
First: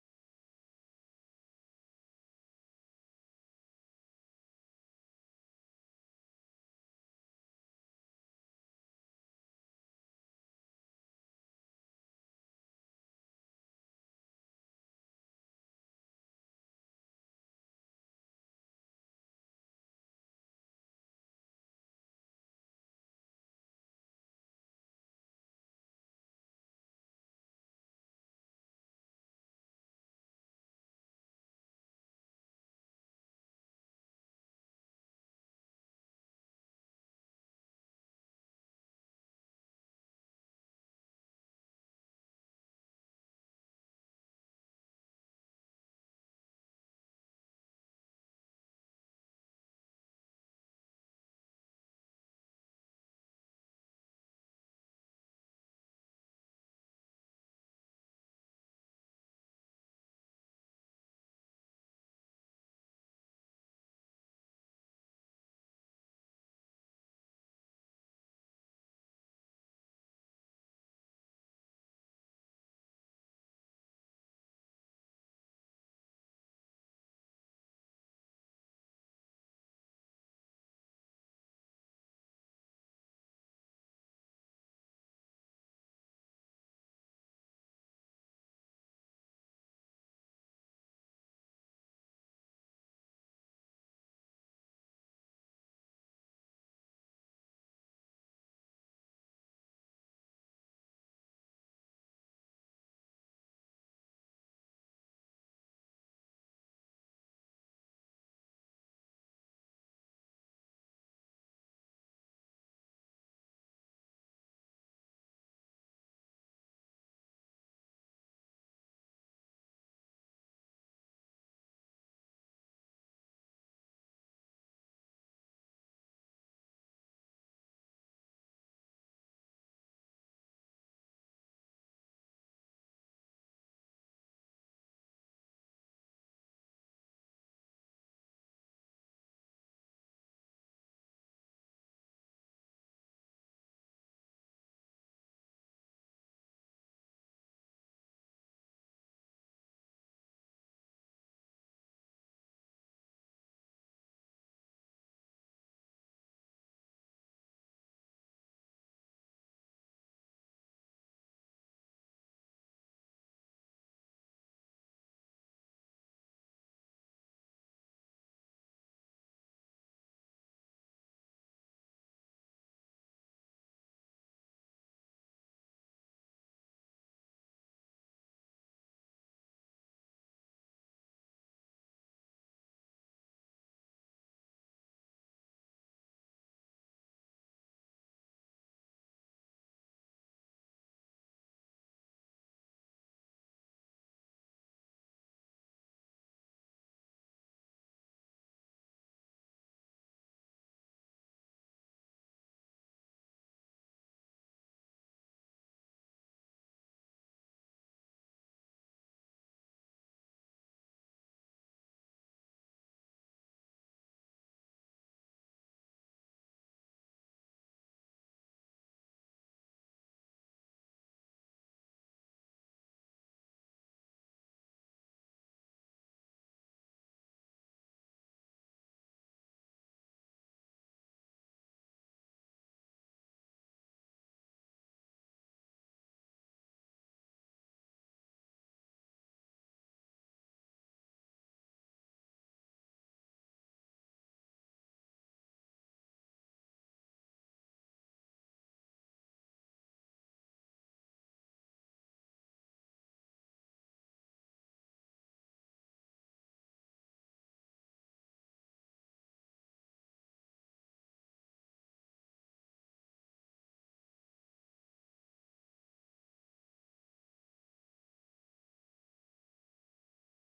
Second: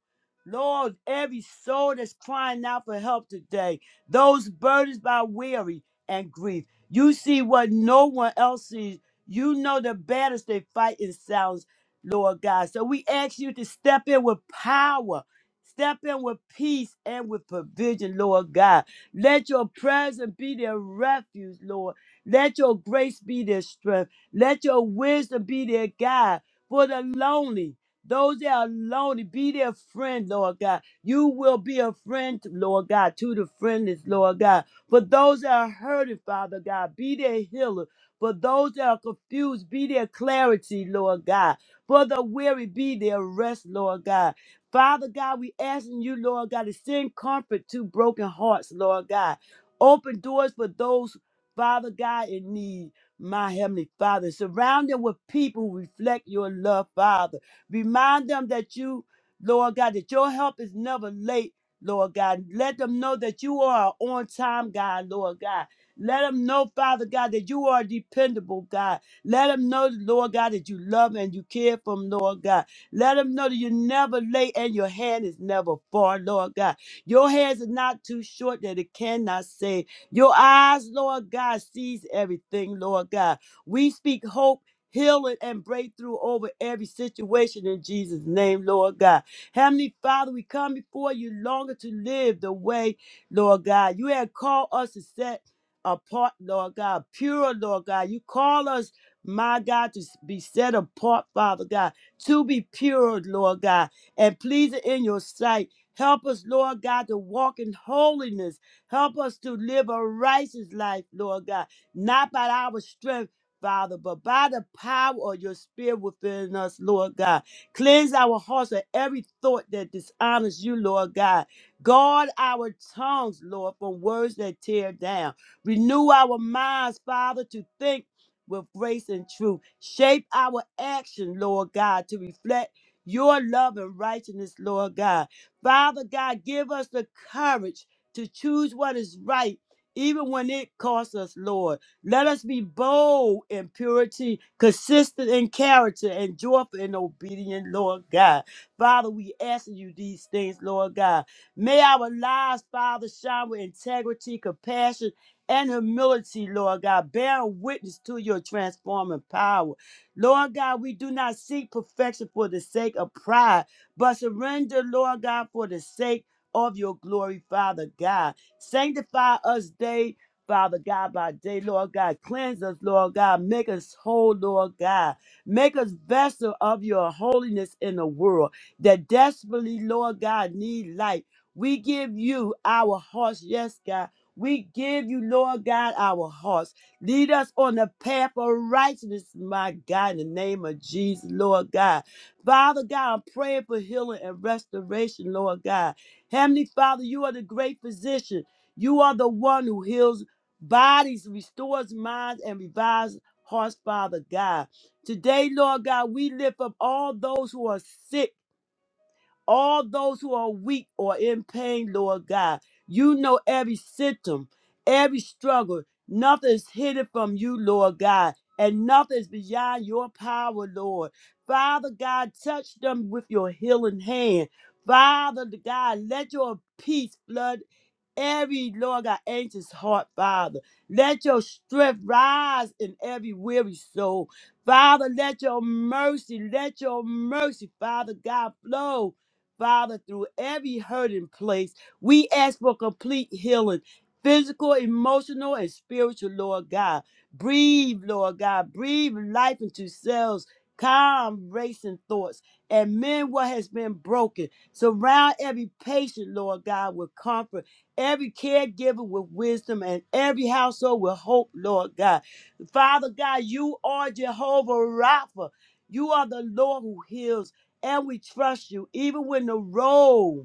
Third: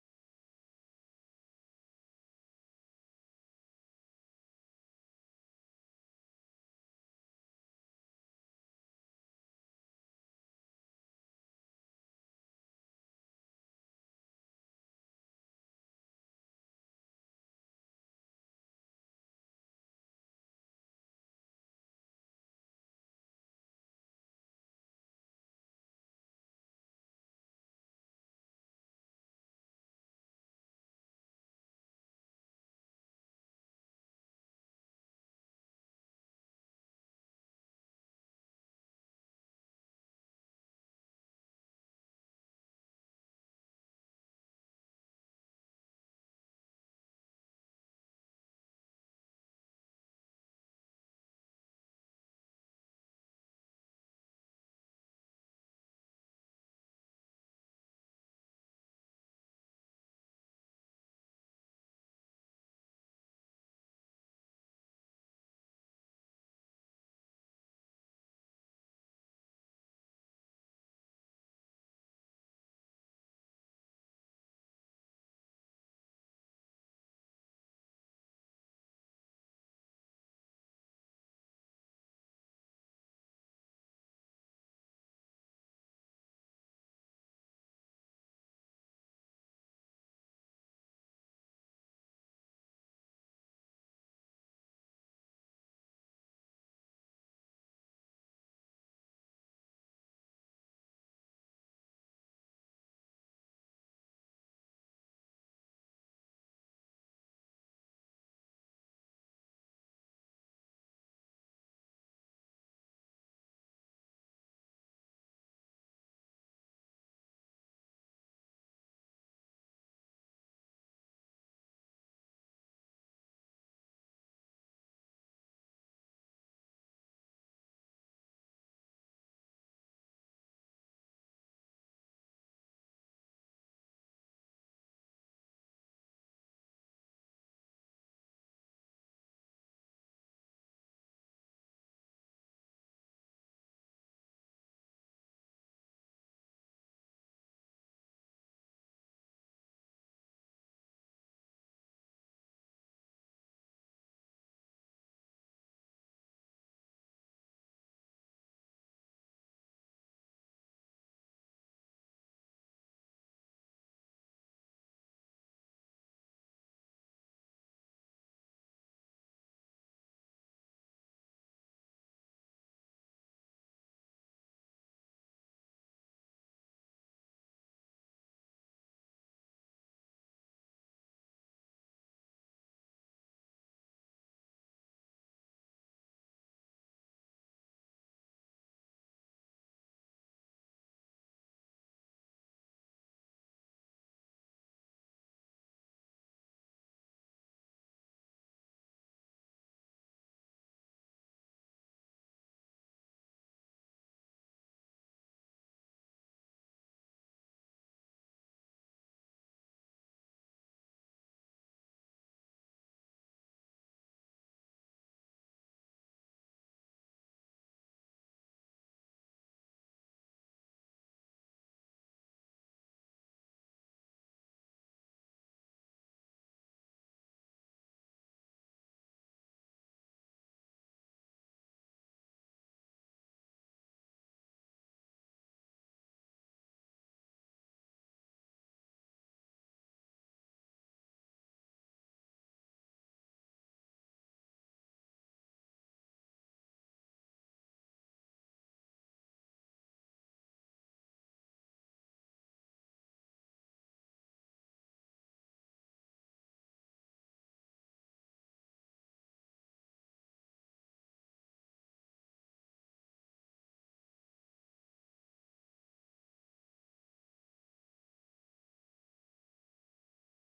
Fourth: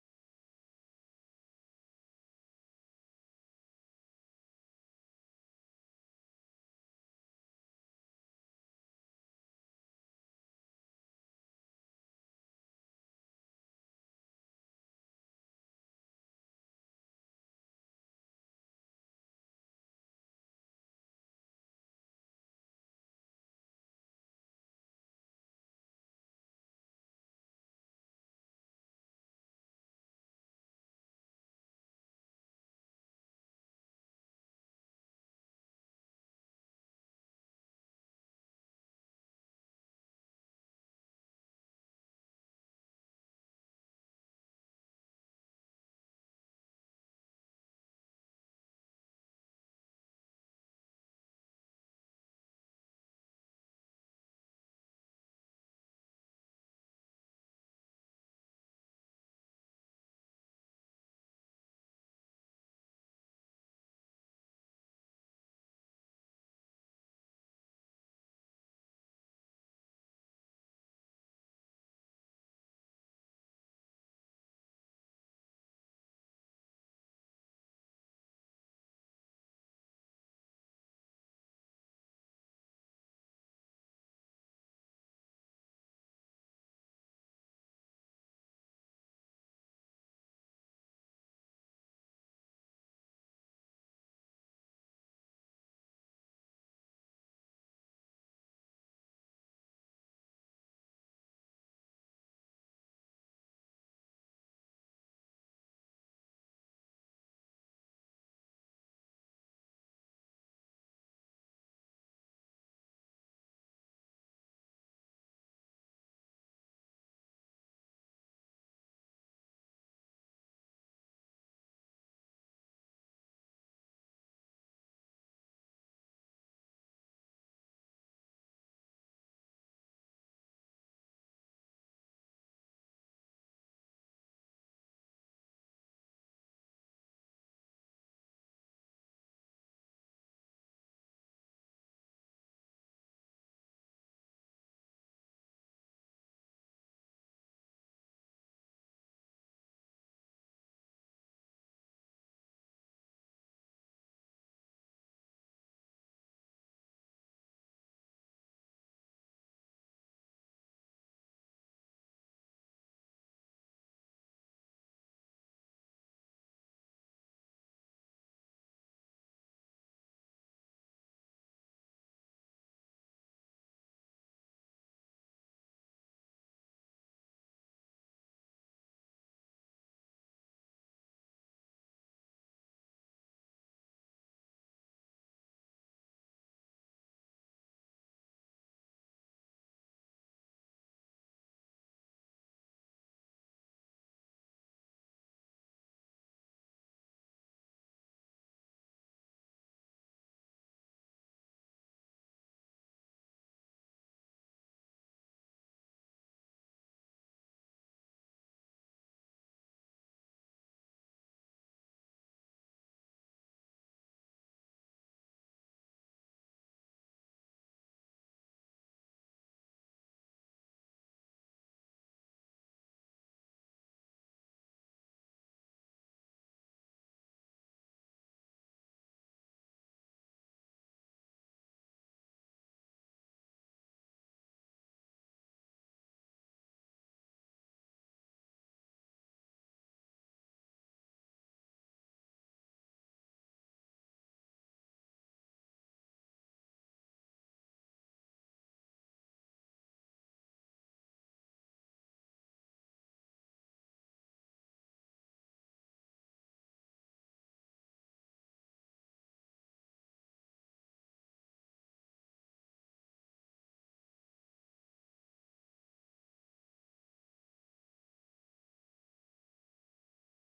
Speaker 3: Lord, every soul that's crying out for help today, those burdened by weary and grief. You see what no one else sees. You know the battles they fight in silence, Lord God. So we ask you to step in with power, step in with peace and with provision, Lord God. Let your presence be their refuge, Lord. Let your grace be their strength. Let your wisdom be their guide for the lonely. Those that are lonely, be their friend, Lord God. You will be a friend, Lord God, to the friendless, Lord God. For those that are hurting, Father God, be their healer. For those that are confused, be their clarity, Lord God. For the weary, be their rest, Lord God. Father God, we asking you, Lord God, to send comfort to broken hearts, Lord God. Open doors for those Father God in need, my Heavenly Father. Surround them with people who reflect your love, Father. Remind them that you, Lord God, that your help is never late, Lord God. Let them know that you are on time, God, Lord God. Let them know, Father God, that you are dependable, God. Let them know, Lord God, that you love and you care for them, Lord God. Let them know that you're never late and your hand is never far, Lord God. Your hands are not too short that it cannot save. Your eyes, Lord God, sees everything, Lord God. We speak hope. Healing and breakthrough over every situation in Jesus' name, Lord God. Heavenly Father, we come before you longer to live the way, Lord God. You have called us to set apart, Lord God, pure, Lord God. You call us, my God, to be set apart, Father God, to be pure, Lord God, and pleasing in your sight. Help us, Lord God, to walk in holiness Help us to live a righteous life, Lord God, not by our strength. Father, but by the power of your spirit within us, Lord God, cleanse our hearts of every thought that dishonors you, Lord God. Guard our tongues, Lord, from words that tear down. Renew our minds, Father, to think with grace and truth. Shape our action, Lord God, to reflect your love and righteousness, Lord God. Father God, give us the courage to choose what is right, even when it costs us, Lord. Let us be bold in purity, consistent in character, and joyful in obedience, Lord God. Father, we ask you these things, Lord God. May our lives, Father, shine with integrity, compassion, and humility, Lord God, bearing witness to your transforming power. Lord God, we do not seek perfection for the sake of pride, but surrender, Lord God, for the sake of your glory, Father God. Sanctify us day, Father God, by day, Lord God. Cleanse us, Lord God. Make us whole, Lord God. Make us vessel of your holiness in the world that desperately, Lord God, need light. We give you our hearts, yes, God. We give you, Lord God, our hearts. Lead us on the path of righteousness, my God, in the name of Jesus, Lord God. Father God, I'm praying for healing and restoration, Lord God. Heavenly Father, you are the great physician. You are the one who heals bodies, restores minds, and revives hearts, Father God. Today, Lord God, we lift up all those who are sick all those who are weak or in pain, Lord God. You know every symptom, every struggle. Nothing is hidden from you, Lord God, and nothing is beyond your power, Lord. Father God, touch them with your healing hand. Father God, let your peace flood every Lord God anxious heart, Father. Let your strength rise in every weary soul. Father, let your mercy, let your mercy, Father God, flow. Father, through every hurting place, we ask for complete healing, physical, emotional, and spiritual, Lord God. Breathe, Lord God. Breathe life into cells, calm racing thoughts, and mend what has been broken. Surround every patient, Lord God, with comfort every caregiver with wisdom, and every household with hope, Lord God. Father God, you are Jehovah Rapha. You are the Lord who heals, and we trust you, even when the road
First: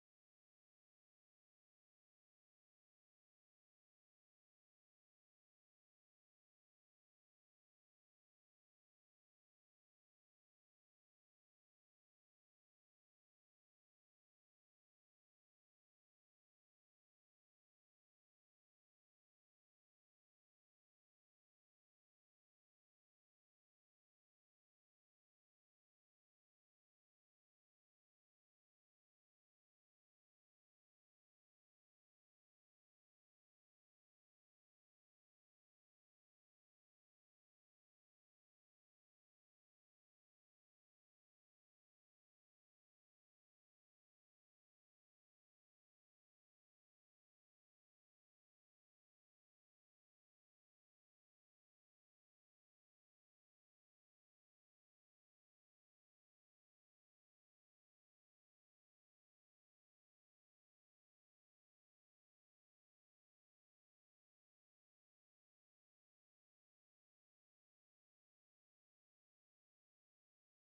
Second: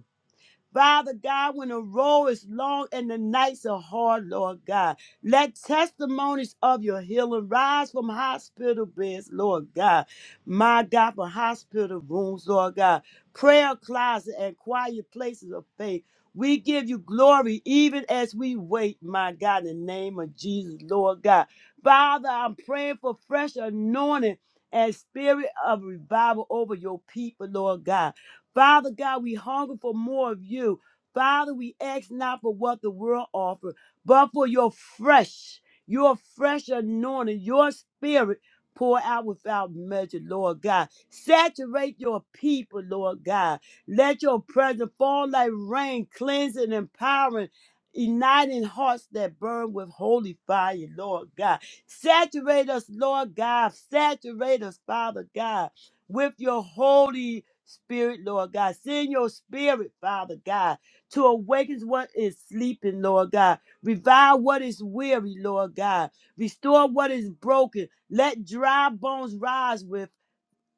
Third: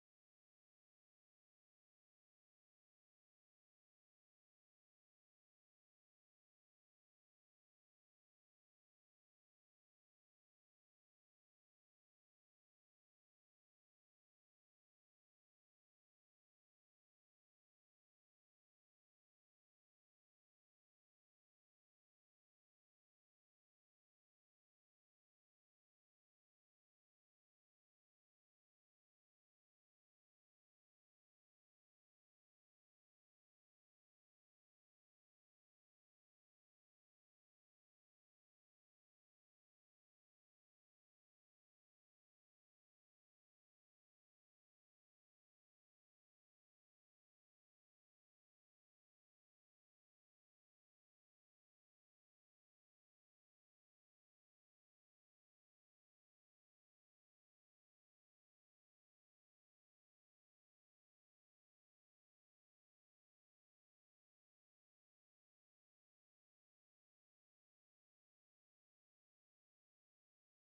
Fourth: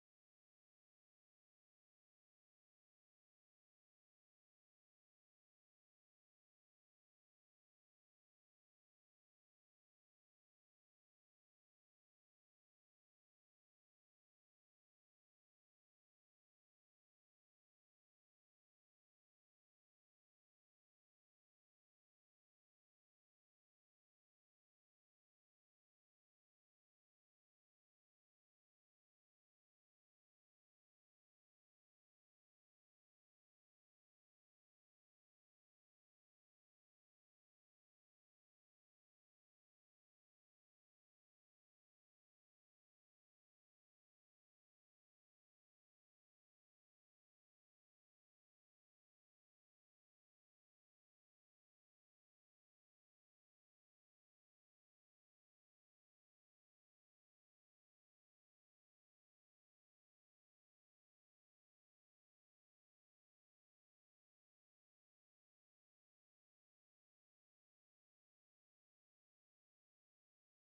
Speaker 3: Father God, when the road is long and the nights are hard, Lord God, let testimonies of your healing rise from hospital beds, Lord God. My God, from hospital rooms, Lord God, prayer closet and quiet places of faith. We give you glory even as we wait, my God, in the name of Jesus, Lord God. Father, I'm praying for fresh anointing and spirit of revival over your people, Lord God. Father God, we hunger for more of you. Father, we ask not for what the world offers, but for your fresh, your fresh anointing, your spirit pour out without measure, Lord God. Saturate your people, Lord God. Let your presence fall like rain, cleansing, empowering, igniting hearts that burn with holy fire, Lord God. Saturate us, Lord God. Saturate us, Father God with your Holy Spirit, Lord God. Send your spirit, Father God, to awaken what is sleeping, Lord God. Revive what is weary, Lord God. Restore what is broken. Let dry bones rise with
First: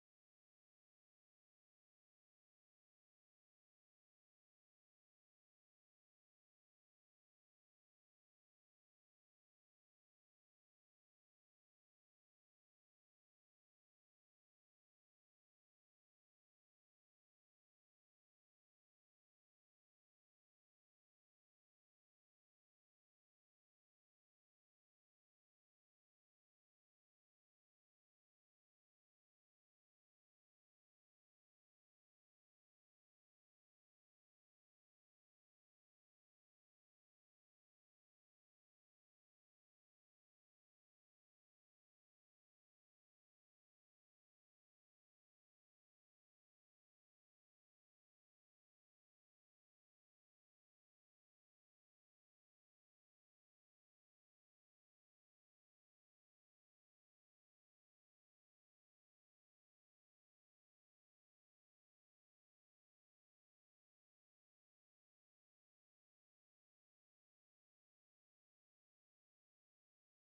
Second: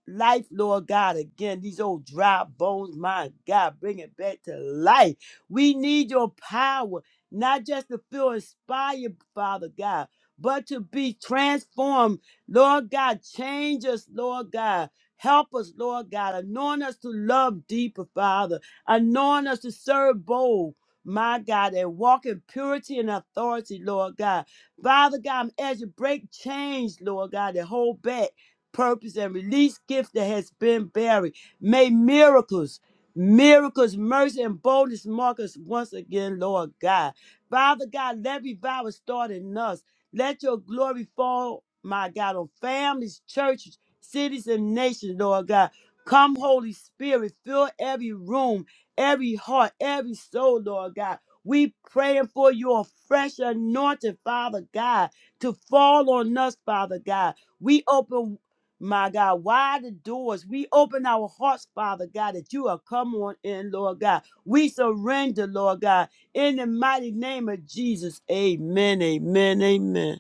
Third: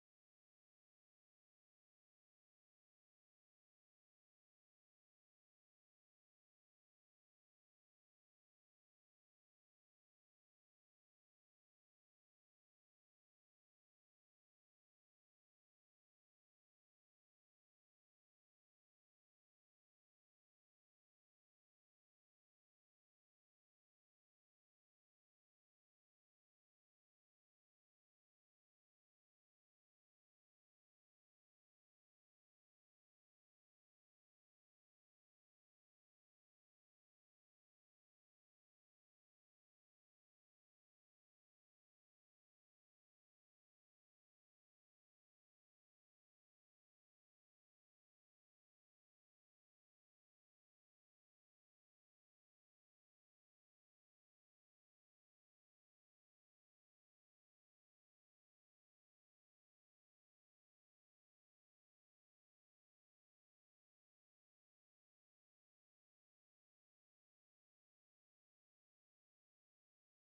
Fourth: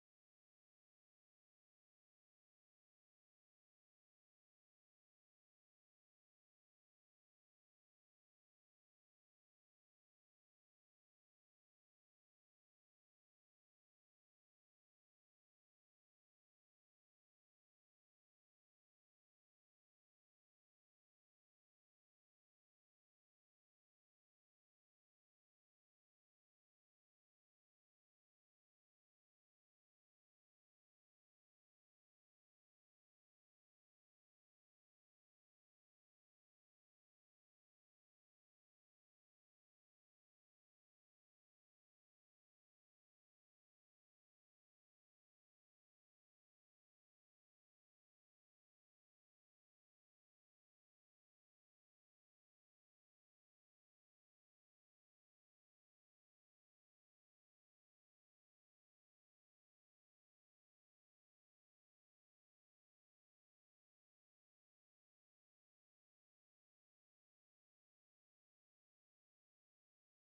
Speaker 3: life, Lord God, again. These old dry bones, my God, bring it back to life. We need your power, not just to feel inspired, Father God, but to be transformed. Lord God, change us, Lord God. Help us, Lord God. Anoint us to love deeper, Father. Anoint us to serve bold. My God, and walk in purity and authority, Lord God. Father God, as you break chains, Lord God, that hold back purpose and release gift that has been buried. May miracles, miracles, mercy, and boldness mark us once again, Lord God. Father God, let revival start in us. Let your glory fall, my God, on families, churches, cities, and nations, Lord God. Come, Holy Spirit, fill every room, every heart, every soul, Lord God. We praying for your fresh anointing, Father God, to fall on us, Father God. We open my God, wide the doors. We open our hearts, Father God, that you are come on in, Lord God. We surrender, Lord God, in the mighty name of Jesus. Amen, amen, amen.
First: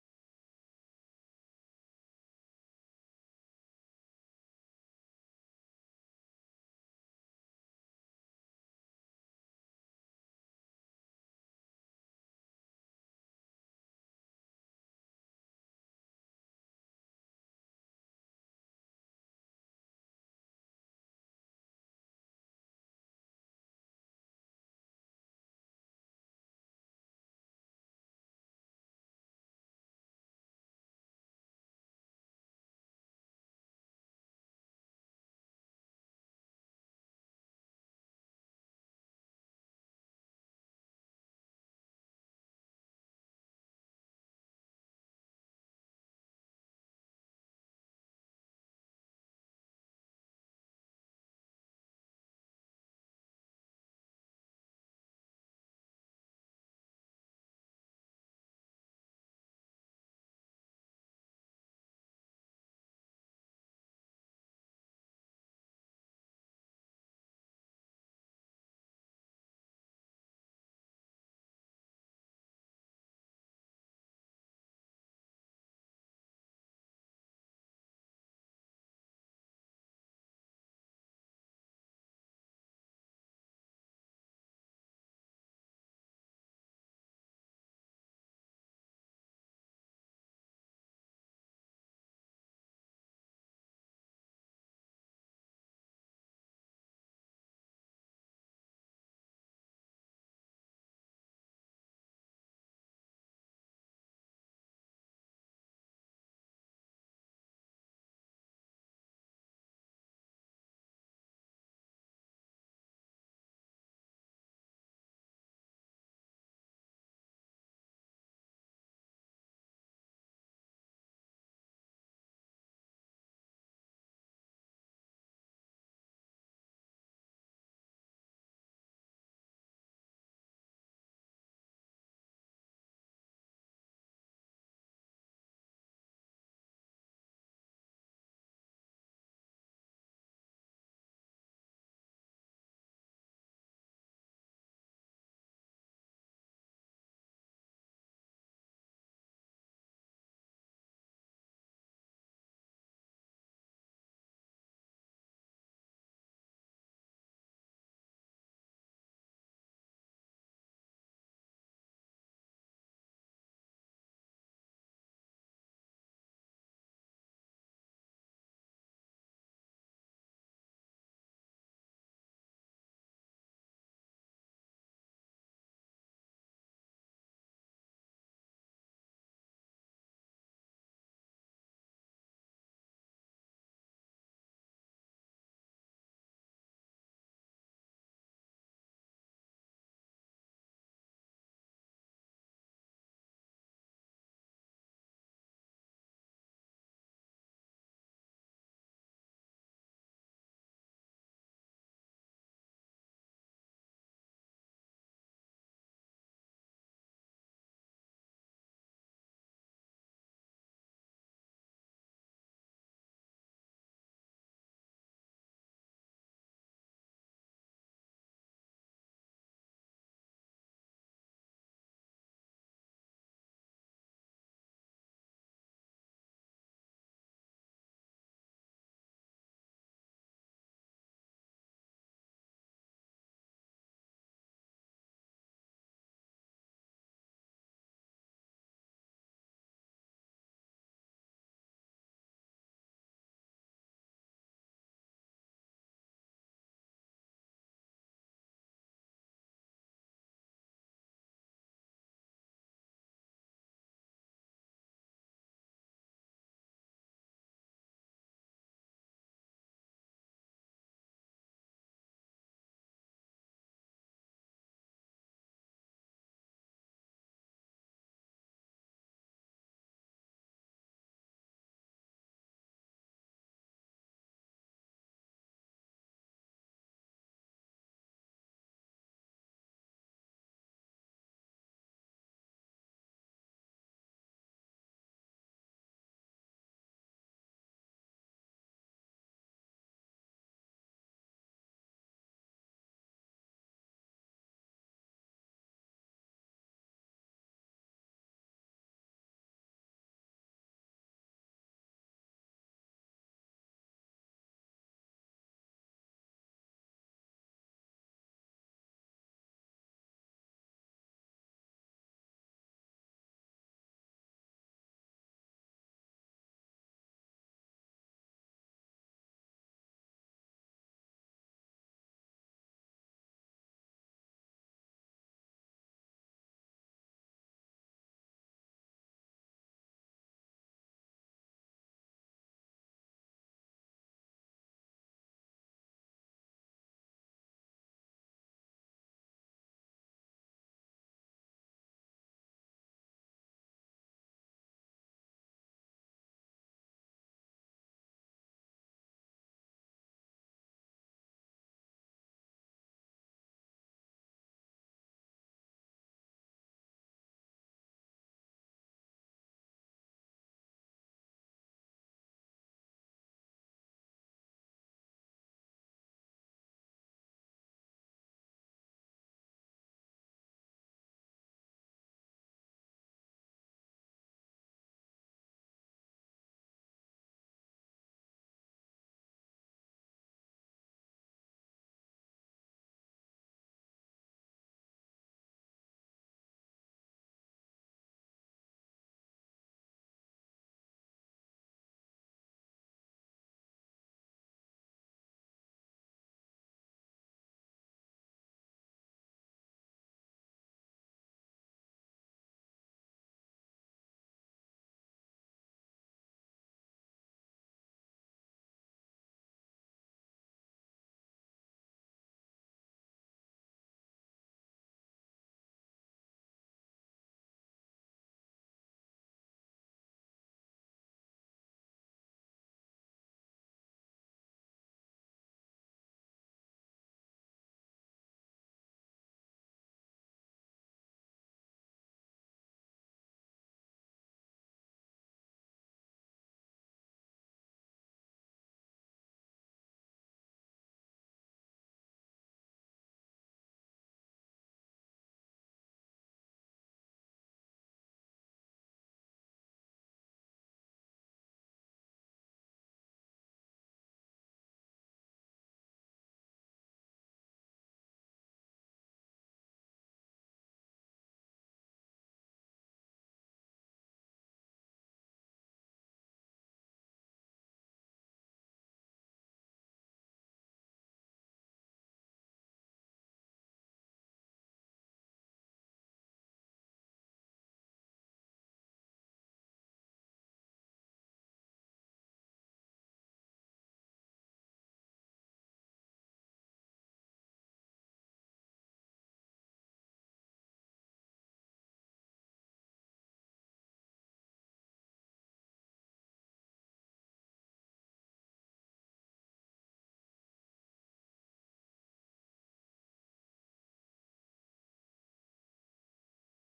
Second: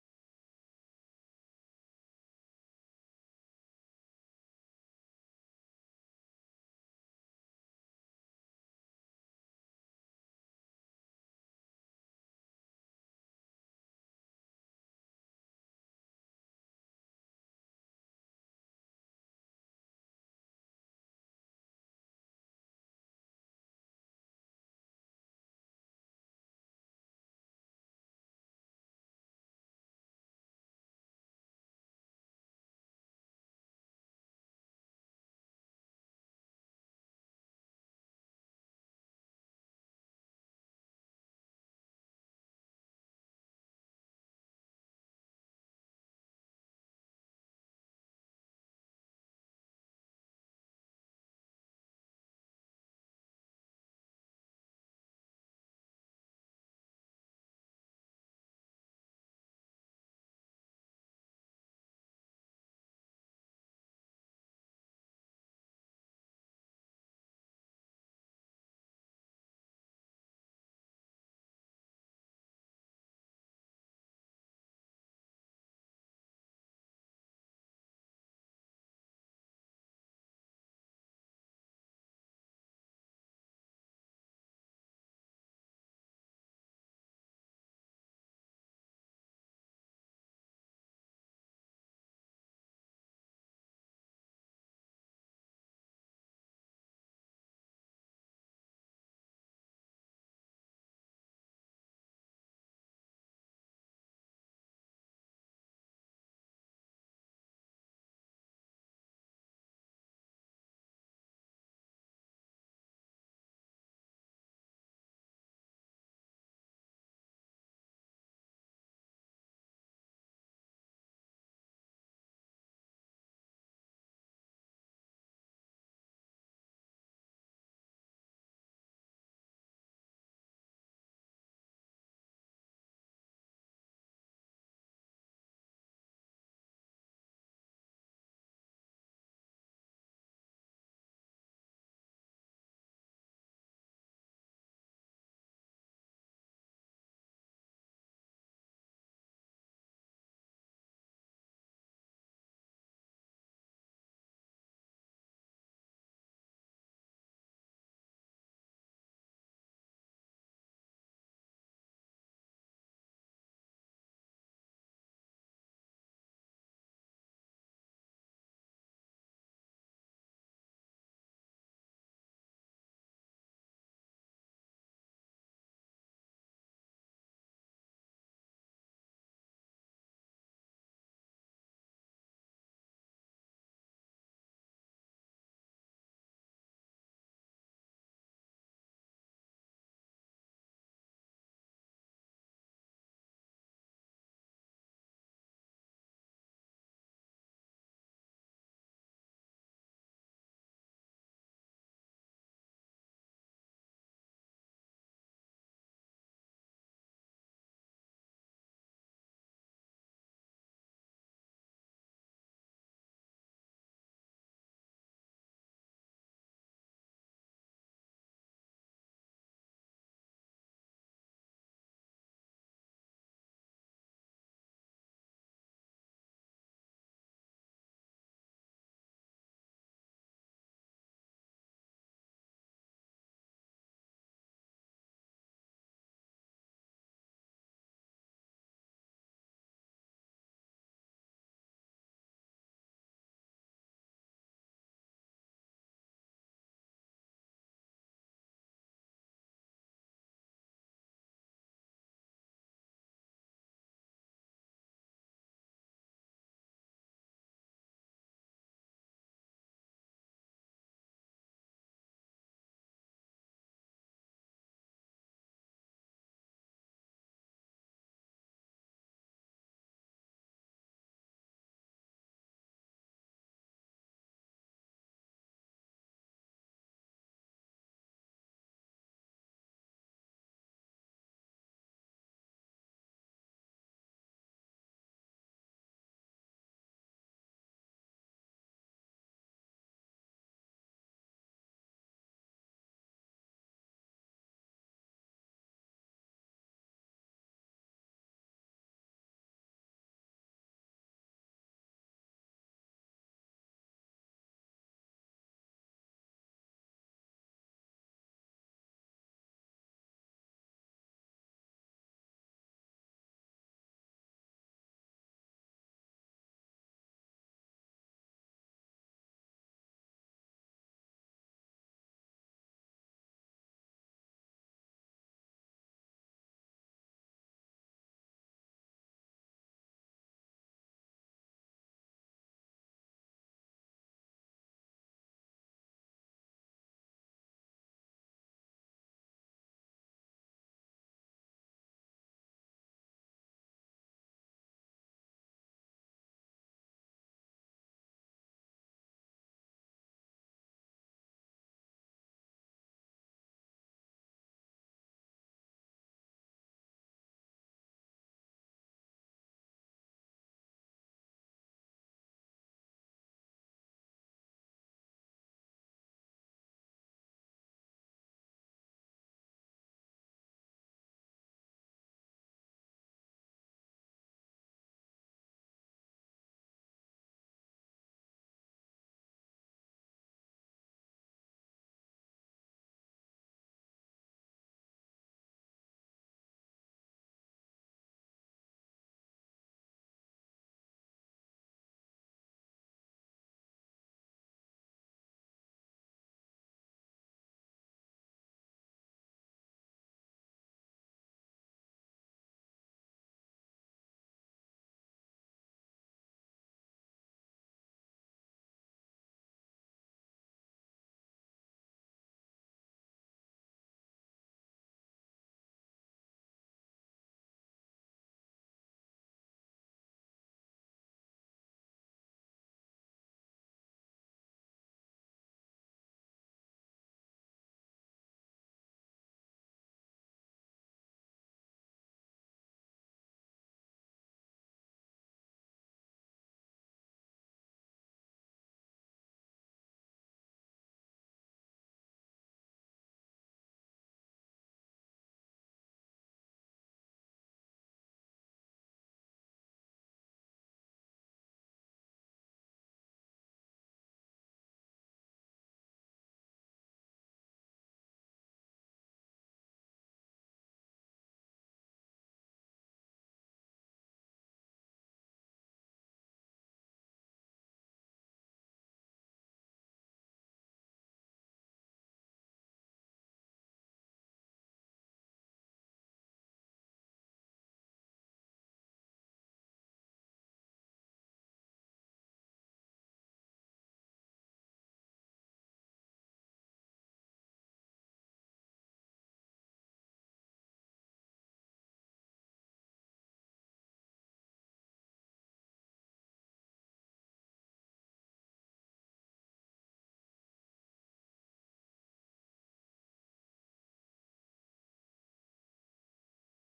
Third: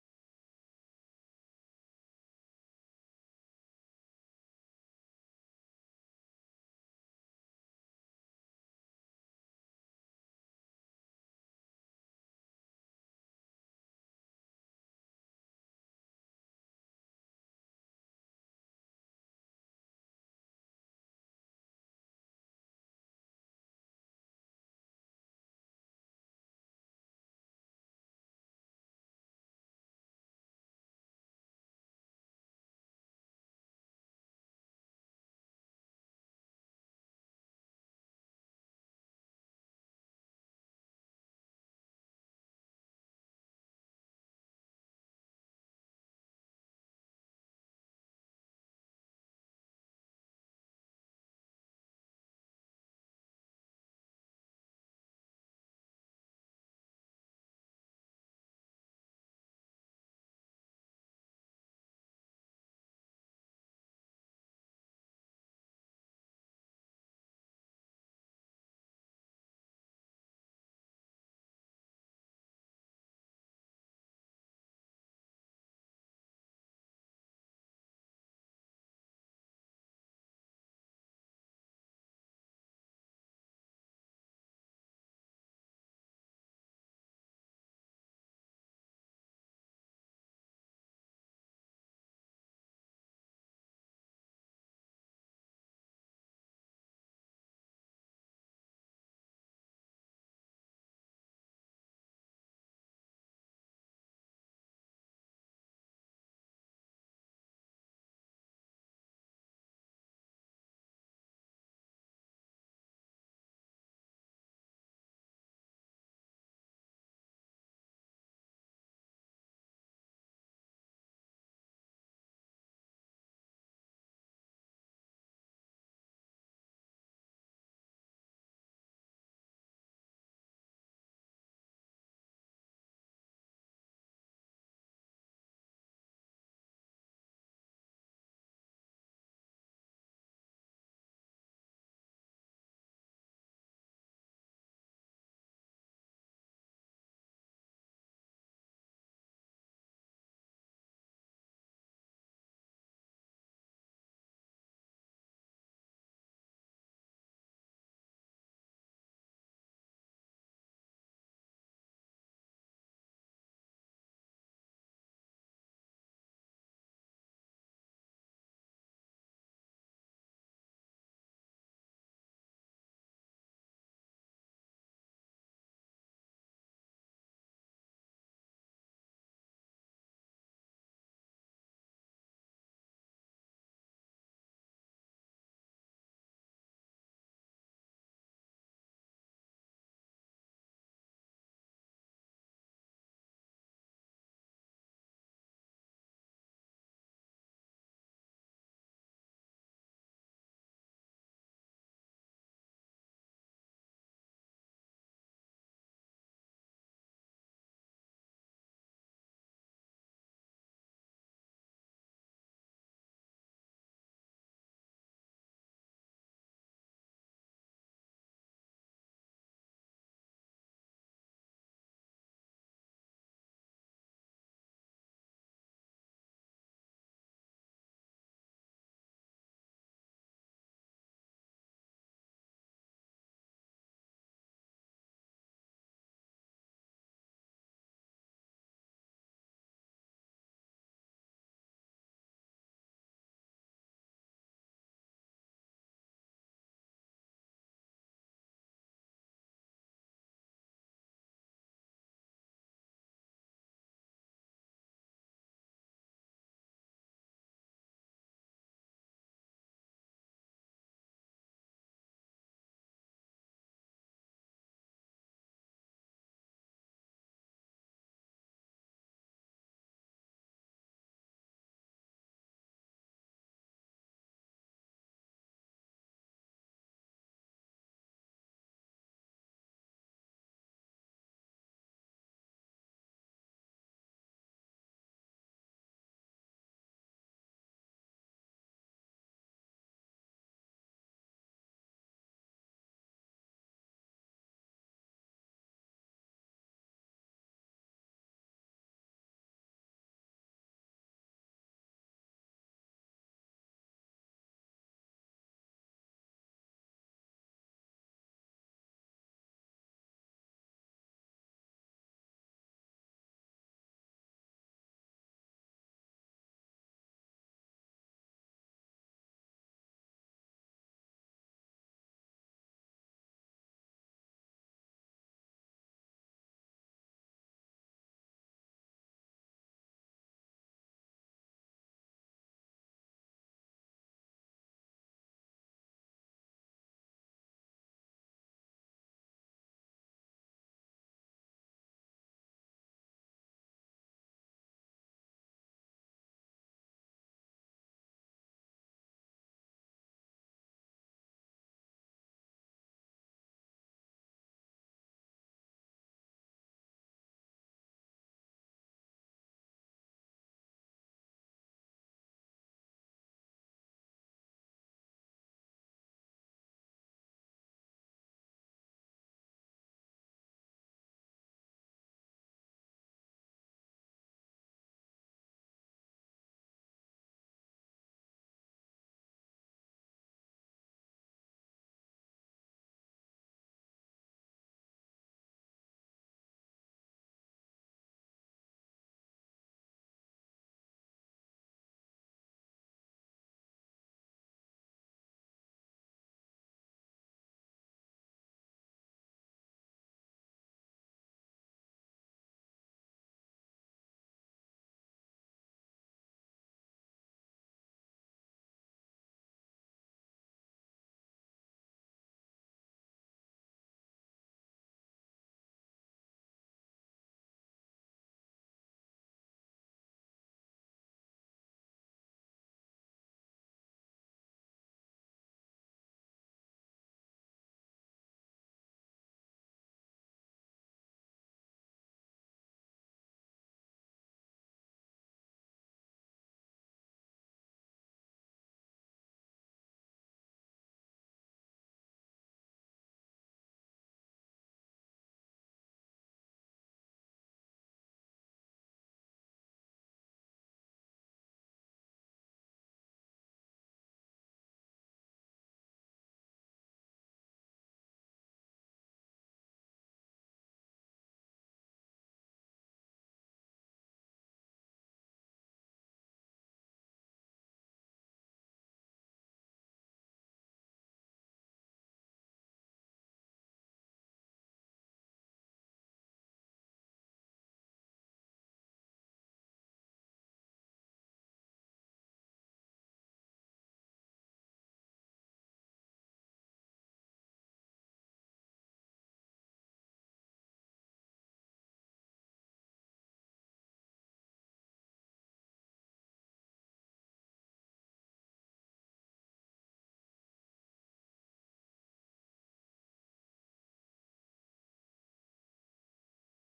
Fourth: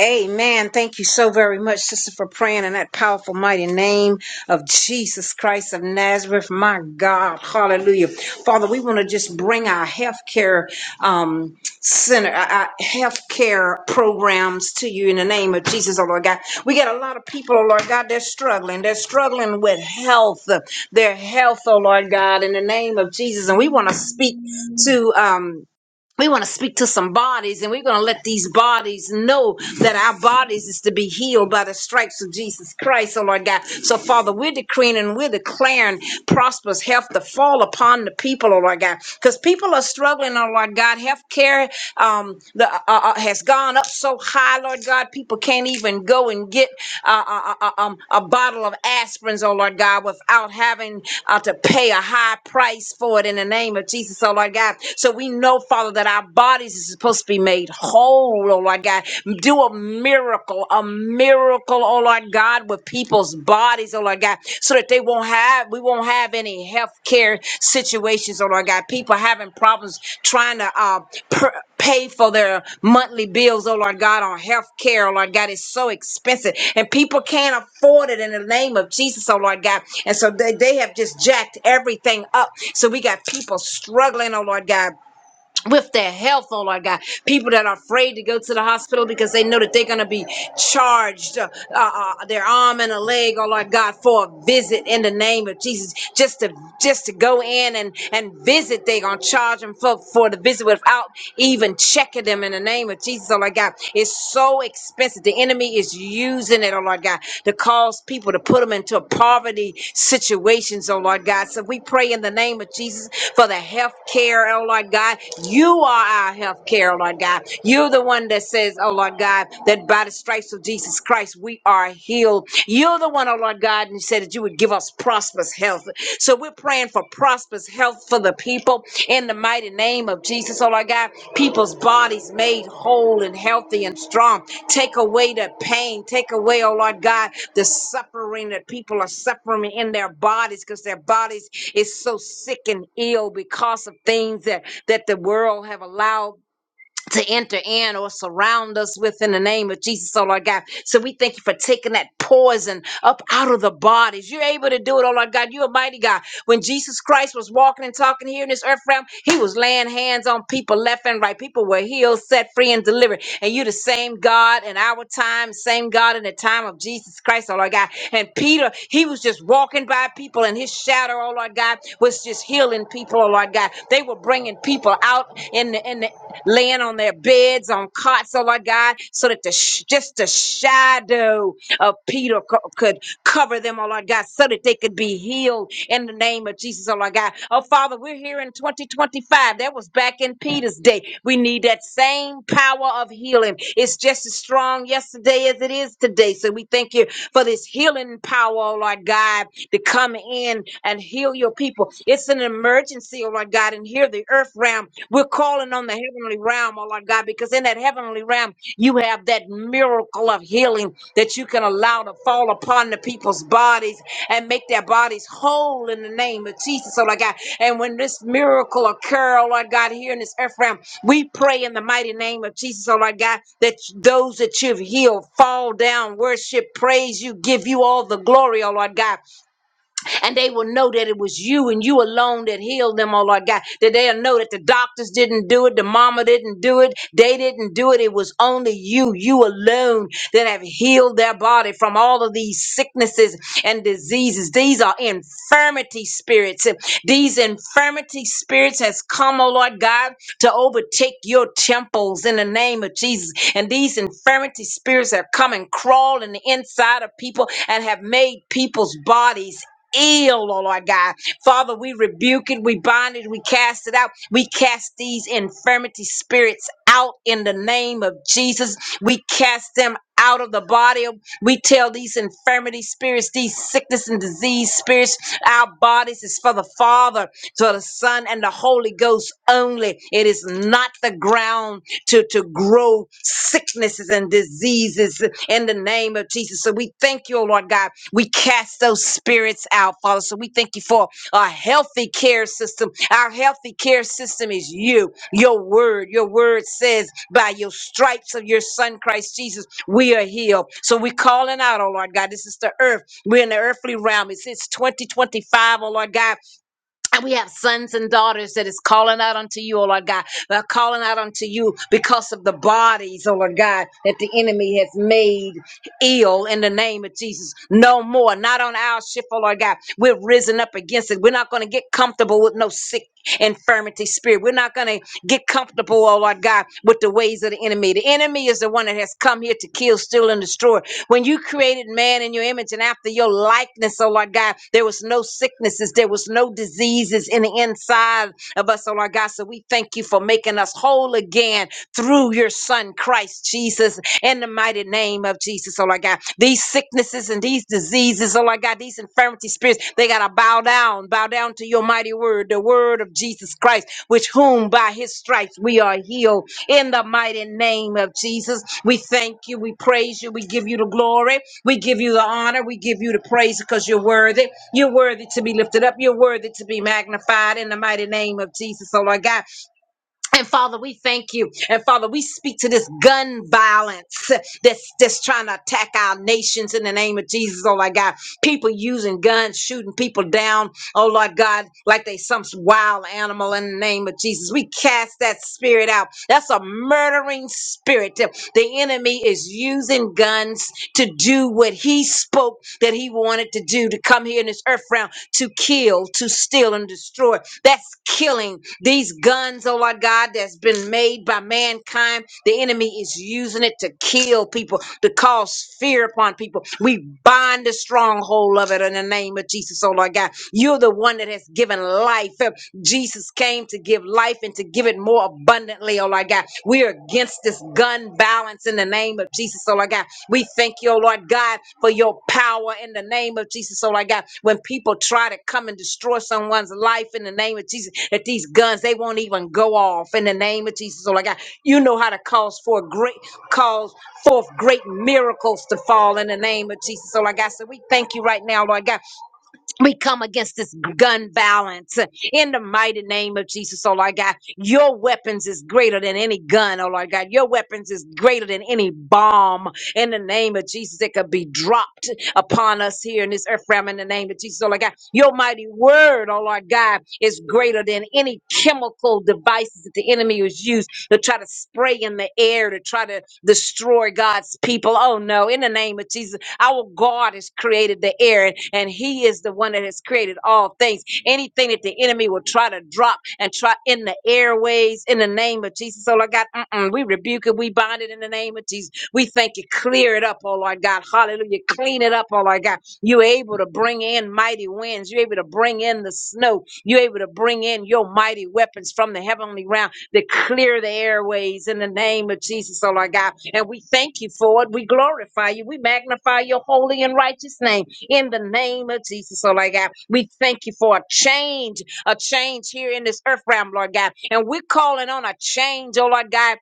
Speaker 2: Amen. Thank you so very much, sister, for praying in that powerful, mighty name of Jesus Christ of Nazareth. My God. Hallelujah. Father, we want to just bring our healthcare um, center, our our healthcare programs to you in the name of Jesus, oh Lord God. We got a lot of people, oh Lord God, they're struggling. They're struggling with health, their health, oh Lord God, in the name of Jesus. And we want to speak to, um, we want to speak to some bodies and we're going to let these bodies know that our bodies is to be healed by the stripes of Jesus Christ, oh Lord God. So, Father, we're decreeing and we're declaring prosperous health to fall upon the people, oh Lord God, because people are struggling, oh Lord God. Health care um, the, uh, uh, has gone up so high, Lord God, people can't even go and get uh, uh, uh, um, a bottle of aspirins, oh Lord God, without having uh, to pay a high price for it in the name of Jesus, oh Lord God. So we know, Father, that our bodies is supposed to be made whole, oh Lord God. Do a miracle, a miracle, oh Lord God, with people's bodies, oh Lord God, so that they won't have, we won't won't have any health care situations, oh Lord God. People having problems trying to uh, per- pay for their monthly bills, oh Lord God, on health care, oh Lord God. It's so expensive, and people can't afford it in the name of Jesus, oh Lord God. And so they, they have just jacked everything up. So we got people struggling, oh Lord God with their health, oh Lord God. People that are afraid to go to the hospital because they know that they're going to be charged uh, uh, uh, their arm and a leg, oh Lord God, for a visit in the name of Jesus. Just to just to go in and and visit, they're going to charge them for for the visit without even checking them in the name of Jesus, oh Lord God. It's so expensive. The enemy enemy is using it, oh Lord God, to cause people to put them into poverty situations, oh Lord God. So we pray in the name of Jesus for the health care, oh Lord God. You are our health care, oh Lord God. You're the one that says, oh Lord God, that by the stripes of Jesus Christ, we are healed. You're the one, oh Lord God, and you said that you would give us prosperous health. So we're praying for prosperous health for the people in the mighty name of Jesus. Oh, Lord God, people's bodies made whole and healthy and strong. Take away the pain. Take away, oh Lord God, the suffering that people are suffering in their bodies because their bodies is so sick and ill because of things that, that the world have allowed to enter in or surround us with in the name of Jesus, oh Lord God. So we thank you for taking that poison up out of the bodies. You're able to do it, oh Lord God. You're a mighty God. When Jesus Christ was walking and talking here in this earth realm, he was laying hands on people left and right. People were healed, set free, and delivered. And you are the same God in our time, same God in the time of Jesus Christ, oh Lord God. And Peter, he was just walking by people and his shadow, oh Lord God, was just healing people, oh Lord God. They were bringing people out in the in the laying on their beds, on cots, oh Lord God, so that the sh- just the shadow of Peter co- could cover them, oh Lord God, so that they could be healed in the name of Jesus, oh Lord God. Oh Father, we're here in 2025. That was back in Peter's day. We need that same true power of healing. It's just as strong yesterday as it is today. So we thank you for this healing power, oh Lord God, to come in and heal your people. It's an emergency, oh Lord God, and here the earth realm. We're calling on the heavenly realm, oh Lord God, because in that heavenly realm, you have that miracle of healing that you can allow to fall upon the people's bodies and make their bodies whole in the name of Jesus, oh Lord God. And when this miracle occur, oh Lord God, here in this earth realm, we pray in the mighty name of Jesus, oh Lord God, that those that you've healed fall down, worship, praise you, give you all the glory, oh Lord God and they will know that it was you and you alone that healed them, oh Lord God. That they'll know that the doctors didn't do it, the mama didn't do it, they didn't do it. It was only you, you alone that have healed their body from all of these sicknesses and diseases. These are infirmity spirits. These infirmity spirits has come, oh Lord God, to overtake your temples in the name of Jesus. And these infirmity spirits have come and crawled in the inside of people and have made people's bodies ill, oh Lord God. Father, we rebuke it, we bind it, we cast it out. We cast these infirmity spirits out in the name of Jesus. We cast them out of the body. We tell these infirmity spirits, these sickness and disease spirits, our bodies is for the Father, for the Son, and the Holy Ghost only. It is not the ground to, to grow sicknesses and diseases in the name of Jesus. So we thank you, oh Lord God we cast those spirits out, Father. So we thank you for a healthy care system. Our healthy care system is you, your word. Your word says, by your stripes of your son, Christ Jesus, we are healed. So we're calling out, oh Lord God, this is the earth. We're in the earthly realm. It's, it's 2025, oh Lord God. And we have sons and daughters that is calling out unto you, O Lord God. They're calling out unto you because of the bodies, O Lord God, that the enemy has made ill in the name of Jesus. No more. Not on our ship, O Lord God. We're risen up against it. We're not going to get comfortable with no sick infirmity spirit. We're not going to get comfortable, oh Lord God, with the ways of the enemy. The enemy is the one that has come here to kill, steal, and destroy. When you created man in your image and after your likeness, oh Lord God, there was no sicknesses, there was no diseases in the inside of us, oh Lord God. So we thank you for making us whole again through your Son, Christ Jesus, in the mighty name of Jesus, oh Lord God. These sicknesses and these diseases, oh Lord God, these infirmity spirits, they got to bow down, bow down to your mighty word, the word of Jesus Christ, which whom by his stripes we are healed in the mighty name of Jesus. We thank you. We praise you. We give you the glory. We give you the honor. We give you the praise because you're worthy. You're worthy to be lifted up. You're worthy to be magnified in the mighty name of Jesus. Oh, Lord God. And Father, we thank you. And Father, we speak to this gun violence that's that's trying to attack our nations in the name of Jesus, oh Lord God. People using guns, shooting people down, oh Lord God, like they some wild animal in the name of Jesus. We cast that spirit out. That's a murdering spirit. The the enemy is using guns to do what he spoke that he wanted to do to come here in this earth realm to kill, to steal, and destroy. That's killing. These guns, oh Lord God, that's been made by mankind, the enemy is using it to kill people, to cause fear upon people. We bind the stronghold of it in the name of Jesus, oh Lord God. You're the one that has given life. Jesus came to give life and to give it more abundantly, oh Lord God. We are against this gun balance in the name of Jesus, oh Lord God. We thank you, oh Lord God, for your power in the name of Jesus. Oh, Lord God, when people try to come and destroy someone's life in the name of Jesus, that these guns they won't even go off in the name of Jesus. Oh, Lord God, you know how to cause for great cause forth great miracles to fall in the name of Jesus. Oh, Lord God, so we thank you right now, Lord God we come against this gun violence uh, in the mighty name of Jesus, oh Lord God. Your weapons is greater than any gun, oh Lord God. Your weapons is greater than any bomb in the name of Jesus that could be dropped upon us here in this earth realm in the name of Jesus, oh Lord God. Your mighty word, oh Lord God, is greater than any chemical devices that the enemy has used to try to spray in the air to try to destroy God's people. Oh no, in the name of Jesus. Our God has created the air, and, and He is the one that has created all things. Anything that the enemy will try to drop and try in the airways in the name of Jesus, oh Lord God, mm-mm, we rebuke it, we bind it in the name of Jesus. We thank you, clear it up, oh Lord God, hallelujah, clean it up, oh Lord God. You're able to bring in mighty winds, you're able to bring in the snow, you're able to bring in your mighty weapons from the heavenly realm that clear the airways in the name of Jesus, oh Lord God. And we thank you for it. We glorify you. We magnify your holy and righteous name in the name of Jesus, oh Lord God. We thank you for a change, a change here in this earth realm, Lord God. And we're calling on a change, oh Lord God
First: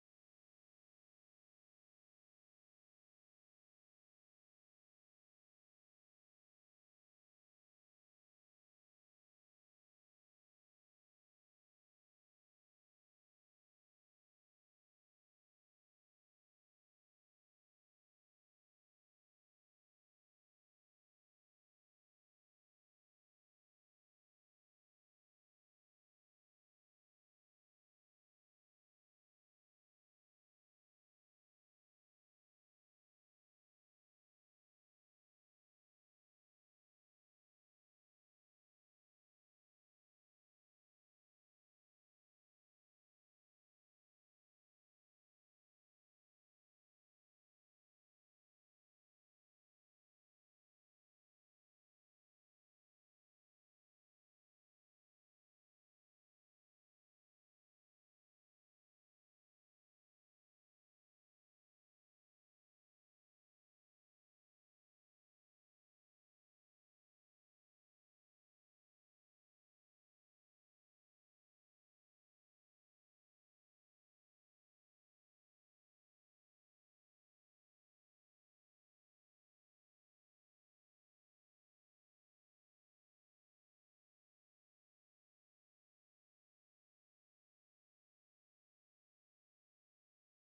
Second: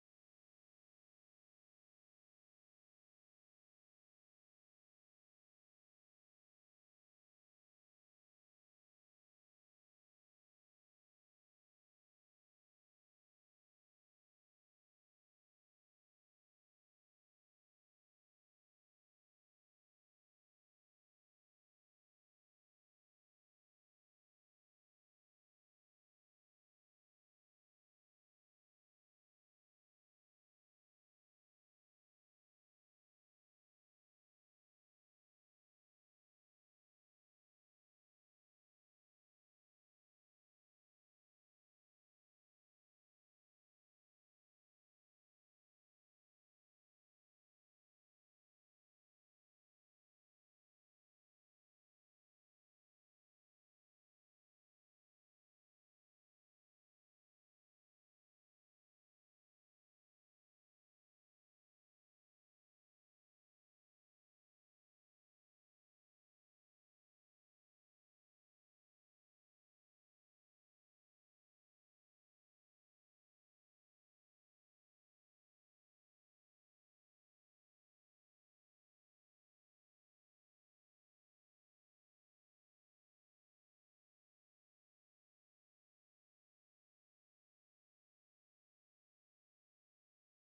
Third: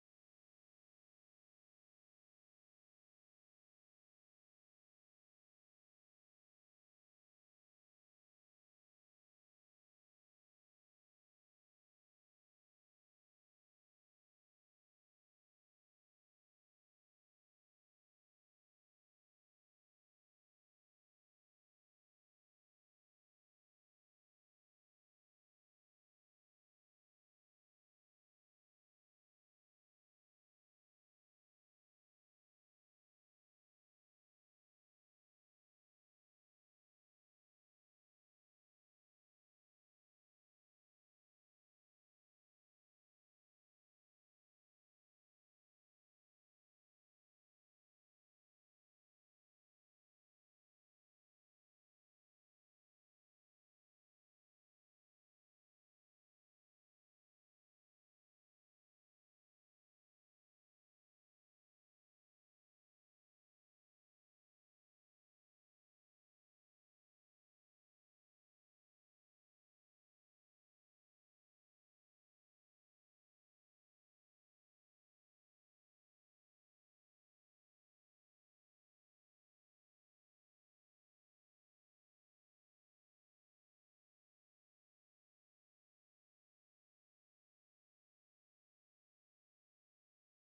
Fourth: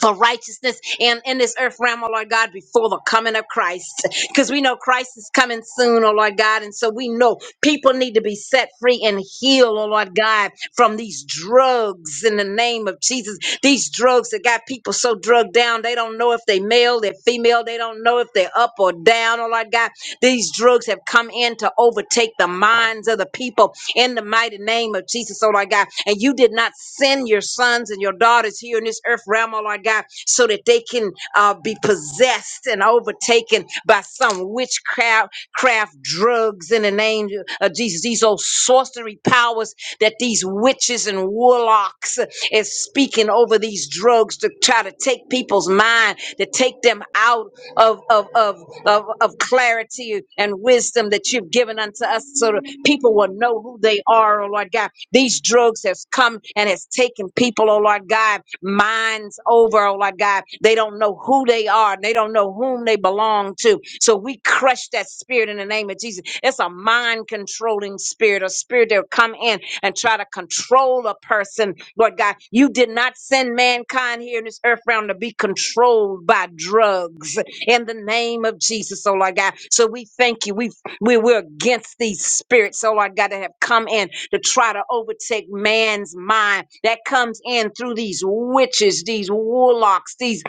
Speaker 2: for righteousness and in this earth realm, oh Lord God, before the coming of Christ. Because we know Christ is coming soon, oh Lord God. And so we know people need to be set free and healed, oh Lord God, from these drugs in the name of Jesus. These drugs that got people so drugged down, they don't know if they male, they're female, they don't know if they're up or down, oh Lord God. These drugs have come in to overtake the minds of the people in the mighty name of Jesus, oh Lord God. And you did not send your sons and your daughters here in this earth realm, oh Lord God, so that they can uh, be possessed and overtaken by some witchcraft, craft drugs in the name of Jesus. These old sorcery powers that these witches and warlocks is speaking over these drugs to try to take people's mind, to take them out of, of, of, of, of clarity and wisdom that you've given unto us so that people will know who they are, oh Lord God. These drugs has come and has taken people, oh Lord God, minds over, oh Lord God. They don't know who they are. and They don't know whom they belong to. So we crush that spirit in the name of Jesus. It's a mind controlling spirit, a spirit that will come in and try to control a person. Lord God, you did not send mankind here in this earth realm to be controlled by drugs in the name of Jesus, oh Lord God. So we thank you. We we we're against these spirits, oh Lord God, that have come in to try to overtake man's mind that comes in through these witches, these warlocks, these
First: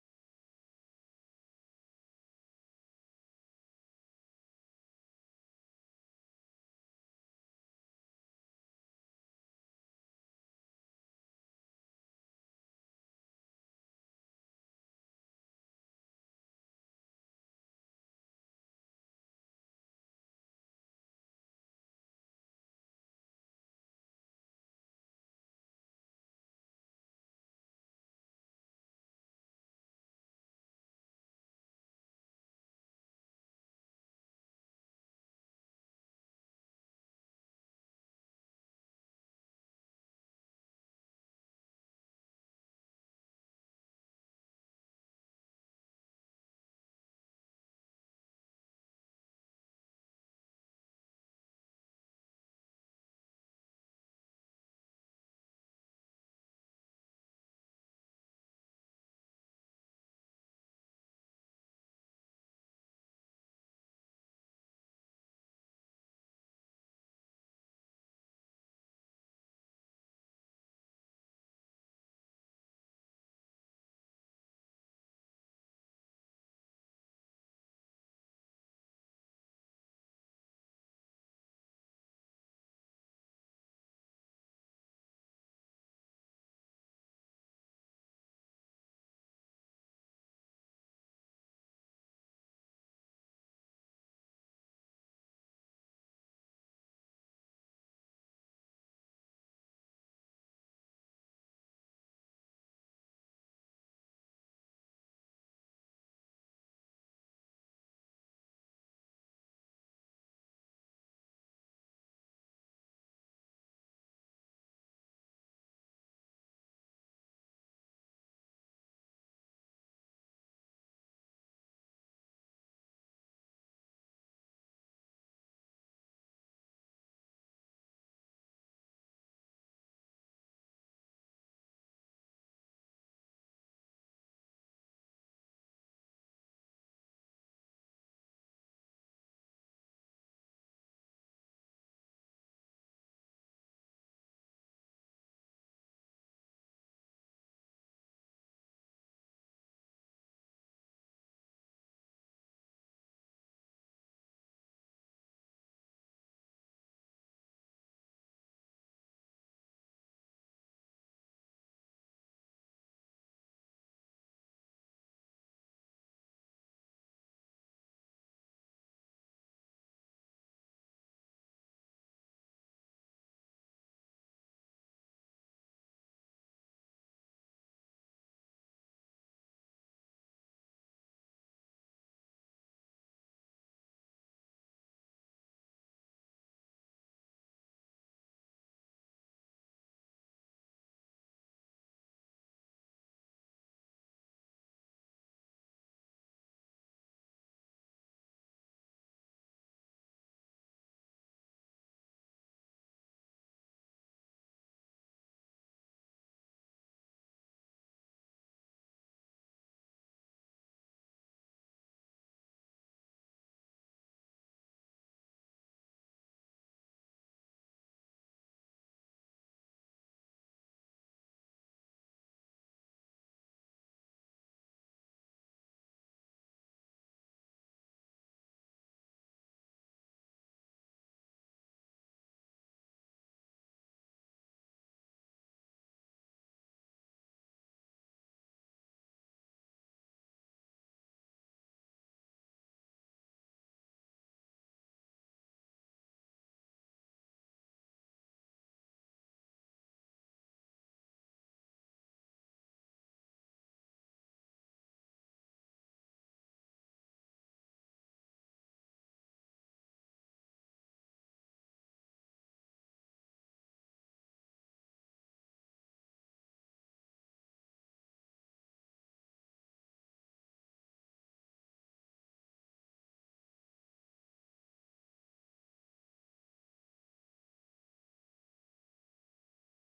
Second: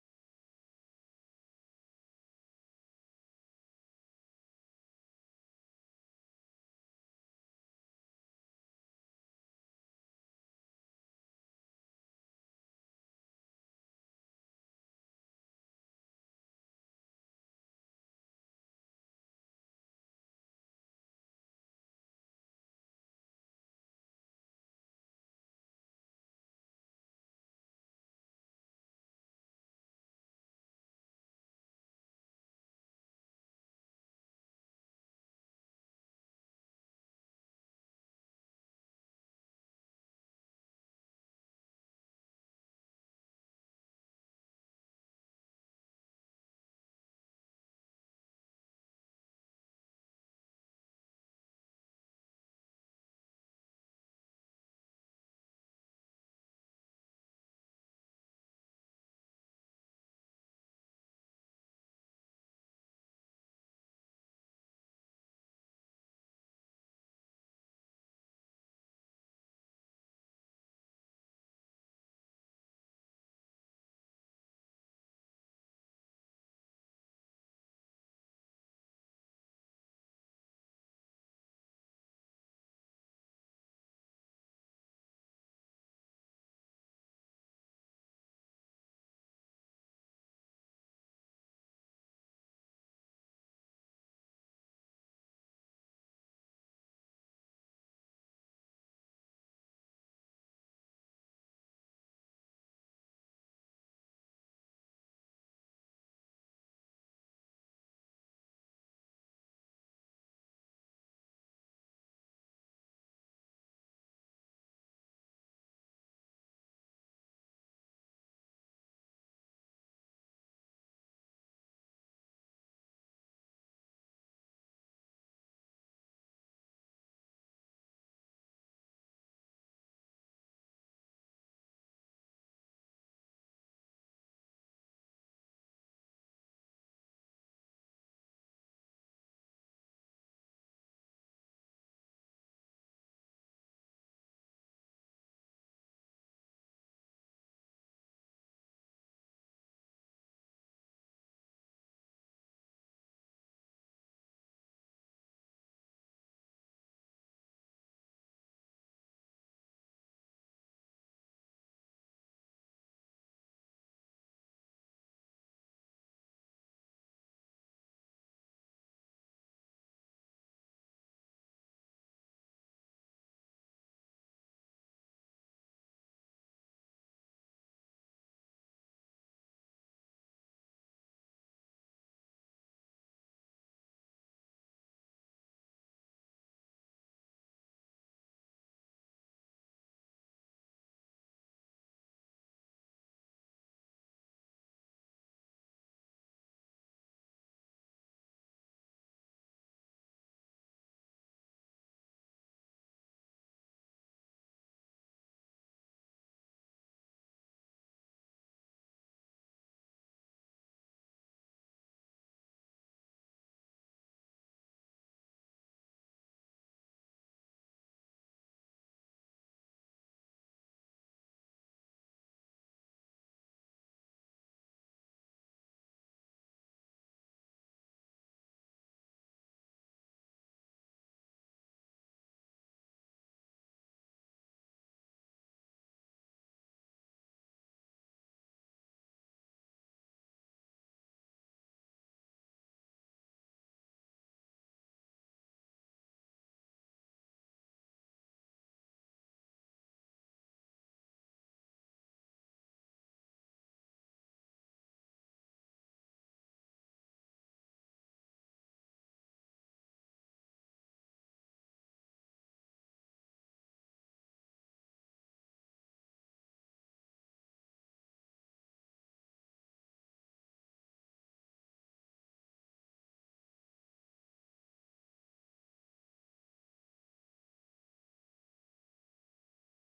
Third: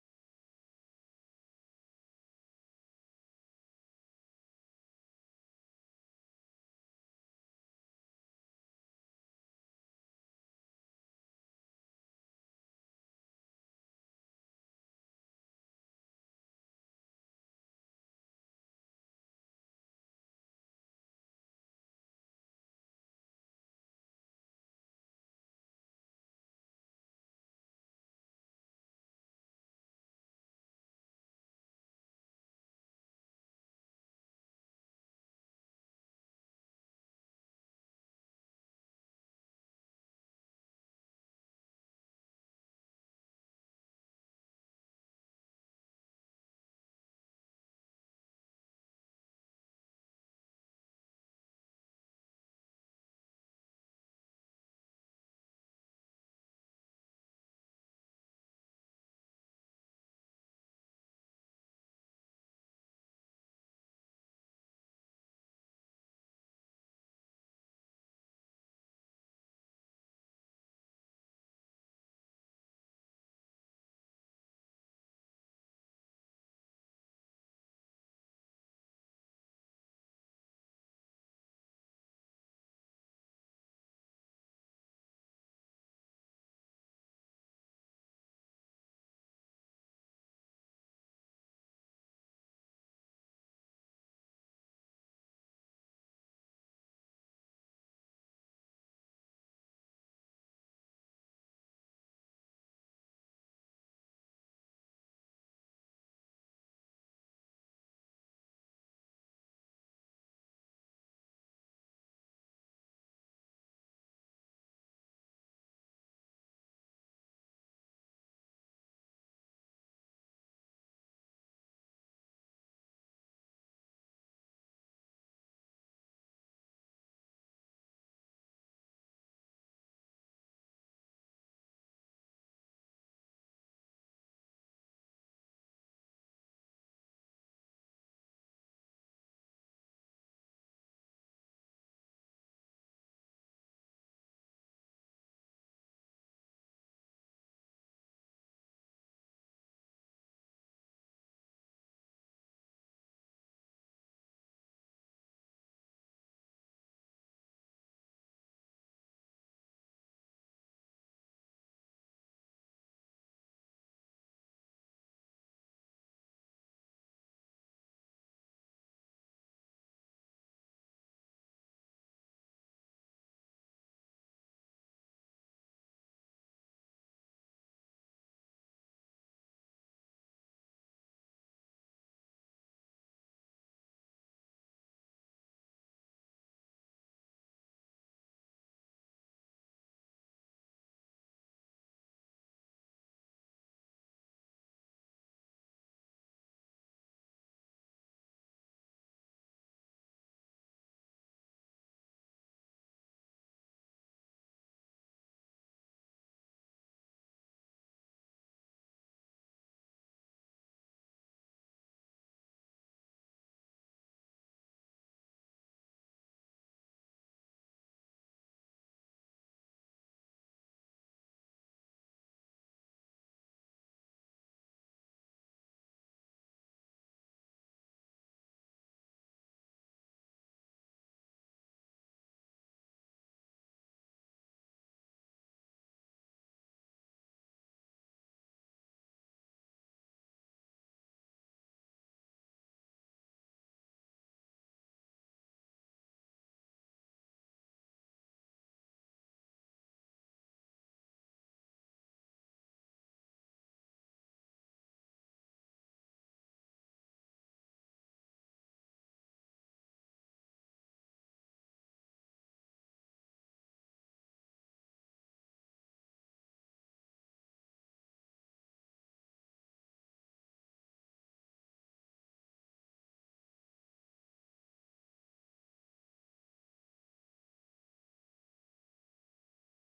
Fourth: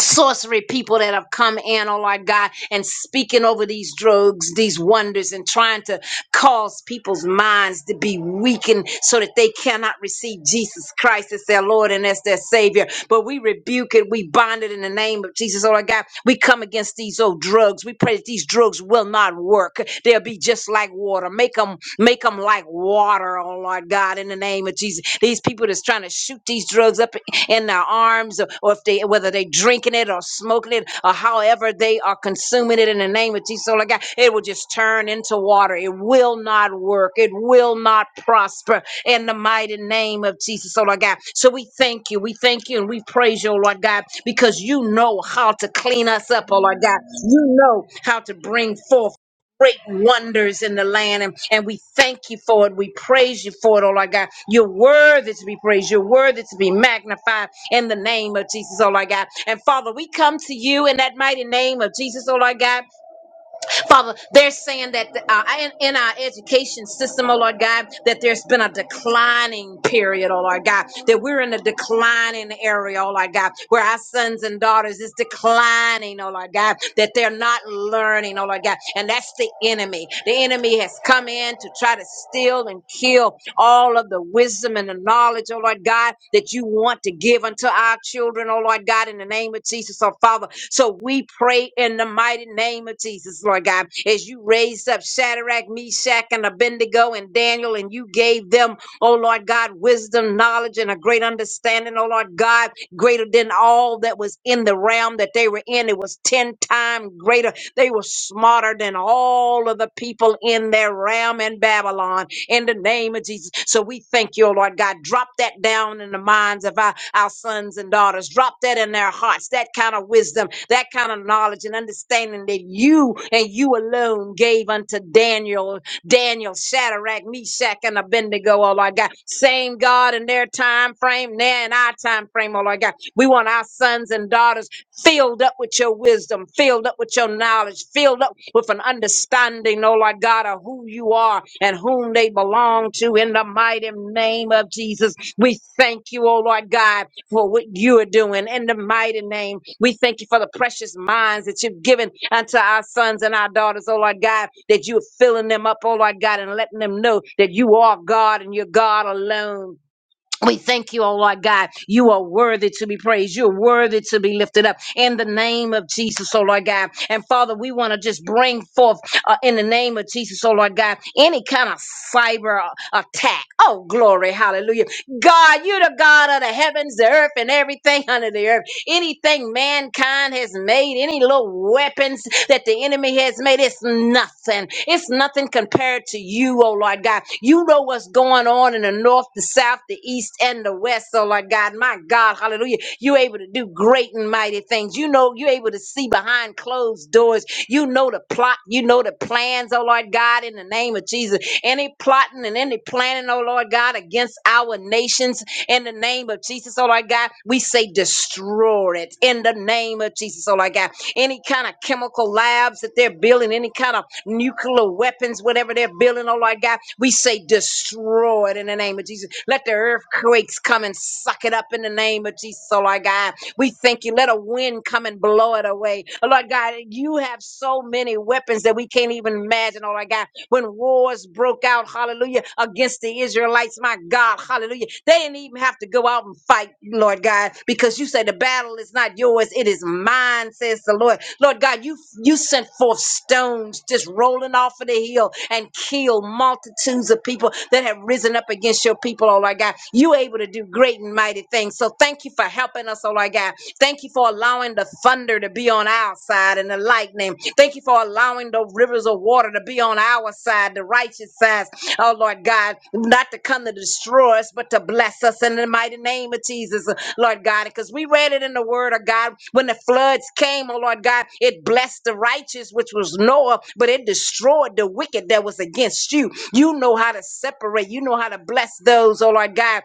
Speaker 2: sorcery people that have come in, oh Lord God, and speaking over these drugs, these wonders, and trying to cause people's minds to be weakened so that they cannot receive Jesus Christ as their Lord and as their Savior. But we rebuke it, we bind it in the name of Jesus, oh Lord God. We come against these old drugs. We pray that these drugs will not work. They'll be just like water. Make them, make them like water, oh Lord God, in the name of Jesus. These people that's trying to shoot these drugs up in their arms or, or if they whether they drinking it or smoking it or however they are consuming it in the name of Jesus so like God it will just turn into water it will not work it will not prosper in the mighty name of Jesus so Lord God so we thank you we thank you and we praise you oh Lord God because you know how to clean us up oh Lord God you know how to bring forth great wonders in the land. And, and we thank you for it. We praise you for it, oh Lord God. You're worthy to be praised. You're worthy to be magnified in the name of Jesus, oh Lord God. And Father, we come to you in that mighty name of Jesus, oh Lord God. Father, they're saying that uh, in, in our education system, oh Lord God, that there's been a declining period, oh Lord God, that we're in a declining area, oh Lord God, where our sons and daughters is declining, oh Lord God, that they're not learning, oh Lord God, and that's the enemy. The enemy has come in to try to steal and kill all of the wisdom and the knowledge, oh Lord God, that you want to give unto our children, oh Lord God, in the name of Jesus, oh Father. So we pray in the mighty name of Jesus, Lord God, as you raised up Shadrach, Meshach, and Abednego and Daniel, and you gave them, oh Lord God, wisdom, knowledge, and a great understanding, oh Lord God, greater than all that was in the realm that they were in. It was 10 times greater. They were smarter than all of the people in their realm in Babylon in the name of Jesus. So we thank you, oh Lord God. Drop that down in the minds of our, our sons and daughters. Drop that in their hearts, that kind of wisdom, that kind of knowledge and understanding that you and you alone gave unto Daniel, Daniel, Shadrach, Meshach, and Abednego, oh Lord God. Same God in their time frame, now in our time frame, oh Lord God. We want our sons and daughters filled up with your wisdom, filled up with your knowledge, filled up with an understanding, oh Lord God, of who you are and whom they belong to in the mighty name of Jesus. We thank you, oh Lord God, for what you are doing in the mighty name. We thank you for the precious minds that you've given unto our sons and our daughters, oh Lord God, that you're filling them up, oh Lord God, and letting them know that you are God and you're God alone. We thank you, oh Lord God. You are worthy to be praised. You're worthy to be lifted up in the name of Jesus, oh Lord God. And Father, we want to just bring forth uh, in the name of Jesus, oh Lord God, any kind of cyber uh, attack. Oh, glory, hallelujah. God, you're the God of the heavens, the earth, and everything under the earth. Anything mankind has made, any little weapons that the enemy has made, it's nothing. It's nothing compared to you, oh Lord God. You know what's going on in the north, the south, the east, and the west, oh Lord God. My God, hallelujah. You're able to do great and mighty things. You know, you're able to see behind closed doors. You know the plot, you know the plans, oh Lord God, in the name of Jesus. Any plotting and any planning, oh Lord God, against our nations, in the name of Jesus, oh Lord God. We say destroy it in the name of Jesus, oh Lord God. Any kind of chemical labs that they're building, any kind of nuclear weapons, whatever they're building, oh Lord God, we say destroy it in the name of Jesus. Let the earthquakes come and suck it up in the name of Jesus, oh Lord God. We thank you. Let a wind come and blow it away. Oh Lord God, you have so many weapons that we can't even imagine, oh Lord God when wars broke out, hallelujah, against the Israelites, my God, hallelujah. They didn't even have to go out and fight, Lord God, because you say the battle is not yours, it is mine, says the Lord. Lord God, you you sent forth stones just rolling off of the hill and killed multitudes of people that have risen up against your people, oh Lord God. You able to do great and mighty things. So thank you for helping us, oh Lord God. Thank you for allowing the thunder to be on our side and the lightning. Thank you for allowing the rivers of water to be on our side, the righteous side. Oh, Lord God, not to come to destroy us, but to bless us in the mighty name of Jesus, Lord God. Because we read it in the word of God. When the floods came, oh, Lord God, it blessed the righteous, which was Noah, but it destroyed the wicked that was against you. You know how to separate. You know how to bless those, oh, Lord God,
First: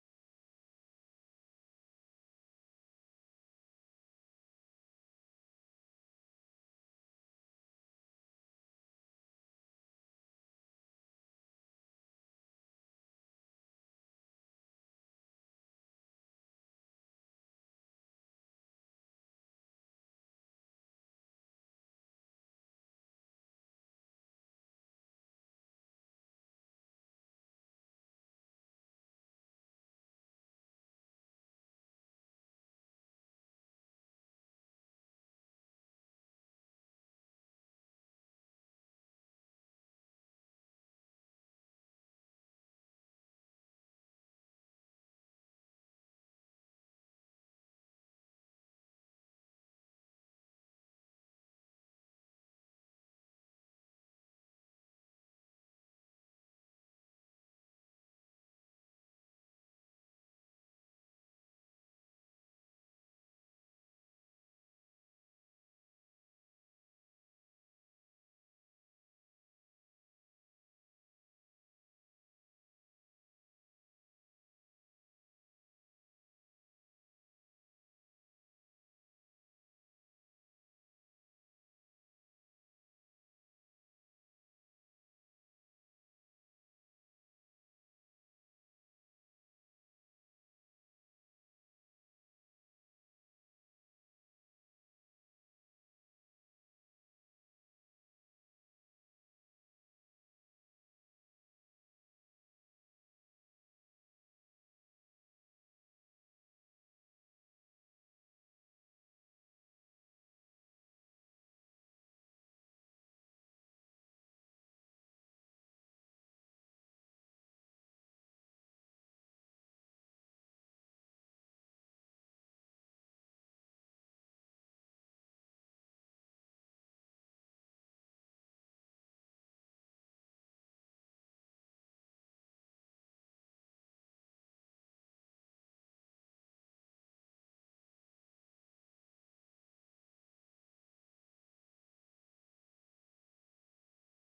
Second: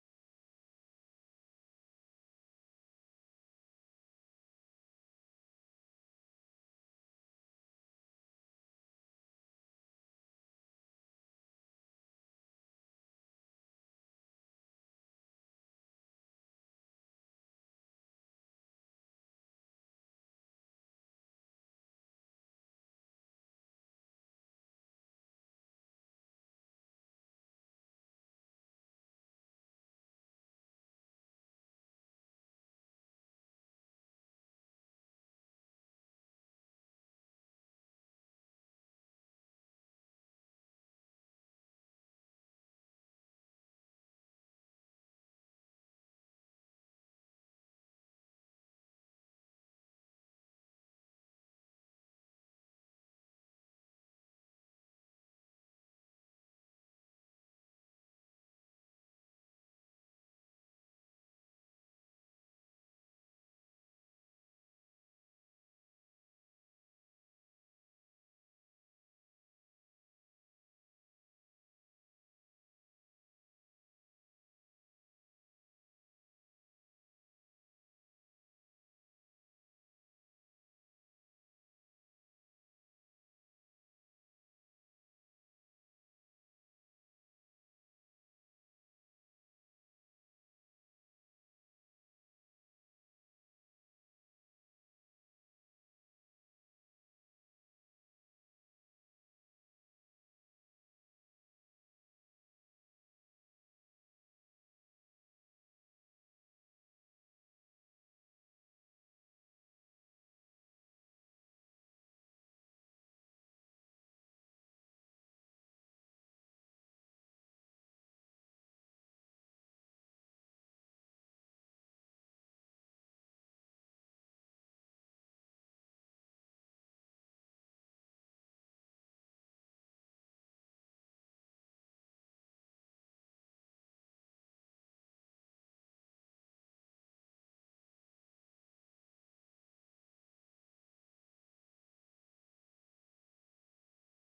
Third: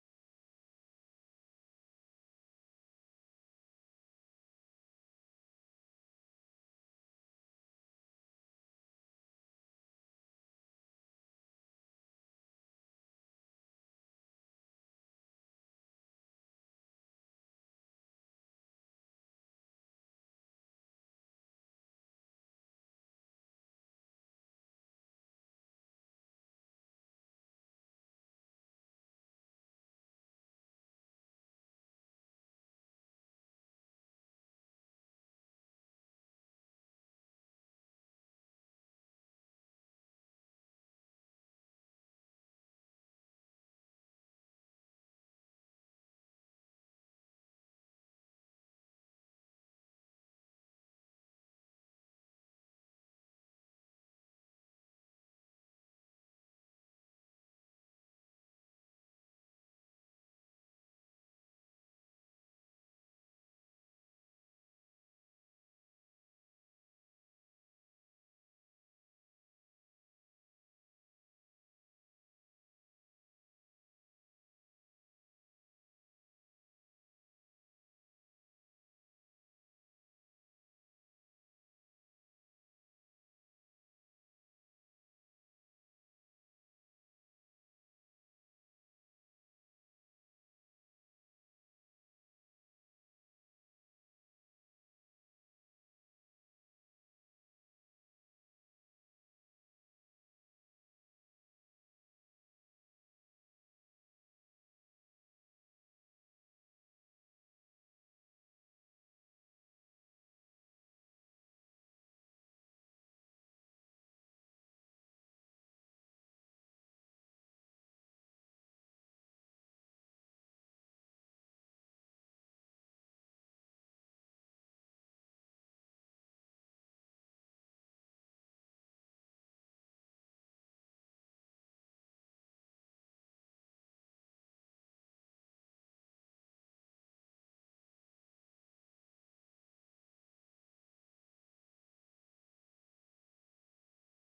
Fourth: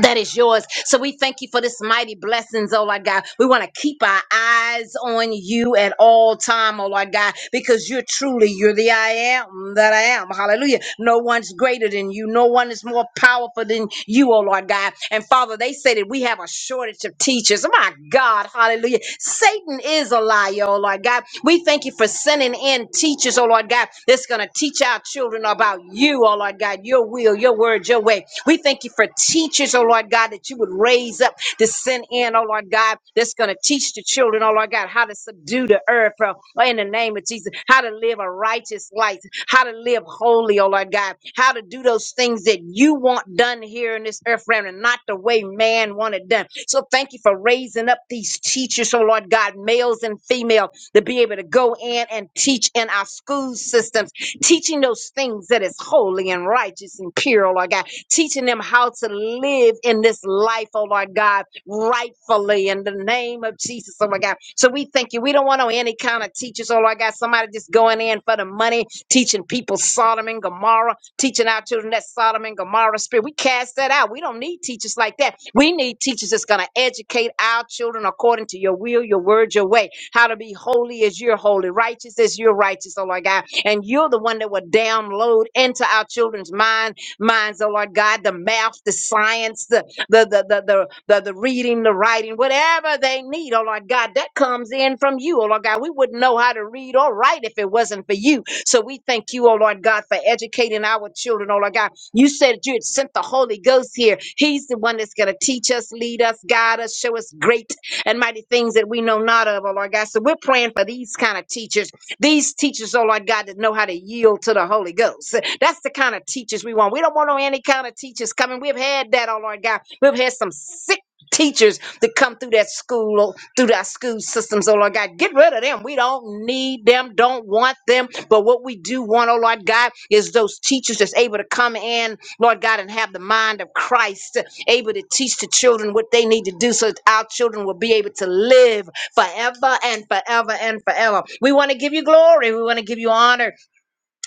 Speaker 2: that is yours. So we thank you for this mighty blessings, oh Lord God. We want to keep our eyes on you at all time, oh Lord God, because you're truly you're the I am that I am. Hallelujah. No one's greater than you. No one is more powerful than you, oh Lord God. And Father, Father, they say that we have a shortage of teachers. My God, hallelujah. Satan is a liar, oh Lord God. We thank you for sending in teachers, oh Lord God, that's going to teach our children about you, oh Lord God, your will, your word, your way. We thank you for teachers, oh Lord God, that you would raise up to send in, oh Lord God, that's going to teach the children, oh Lord God, how to subdue the earth, oh, in the name of Jesus, how to live a righteous life, how to live holy, oh Lord God, how to do those things that you want done here in this earth realm and not the way man want it done. So thank you for raising up these teachers, oh Lord God, males and female, to be able to go in and teach in our school systems, teaching those things that is holy and righteous and pure, oh Lord God, teaching them how to live in this life, oh Lord God, rightfully in the name of Jesus, oh my God. So we thank you. We don't want no any kind of teachers, oh Lord God, somebody just going in for the money teaching people Sodom and Gomorrah, teaching our children that Sodom and Gomorrah spirit. We cast that out. We don't need teachers like that. We need teachers that's going to educate our children according to your will, your word, your way, how to be holy as you're holy, righteous as you're righteous, oh Lord God. And you're the one that will download into our children's mind, minds, oh Lord God, the math, the science, the the the the the, the, the reading, the writing, whatever they need, oh Lord God, that comes in from you, oh Lord God. We wouldn't know how to read or write if it wasn't for you. So we thank you, oh Lord God, for educating our children, oh Lord God. You said you had sent the Holy Ghost here. He's the one that's going to teach us, lead us, guide us, show us great and mighty things that we know not of, oh Lord God. So we're praying for these kind of teachers, these teachers, oh Lord God, that know how to yield to the Holy Ghost. That's the kind of teachers we want. We don't want no any kind of teachers coming. We've had that, oh Lord God. We've had some sick. Teachers that come through that school, oh, through that school systems, oh Lord God. Get rid of them. We don't need them, don't want them. But what we do want, oh Lord God, is those teachers that's able to come in, Lord God, and have the mind of Christ, able to teach the children what they need to do so that our children will be able to live forever and forever and forever. We want to give you glory. We want to give you honor.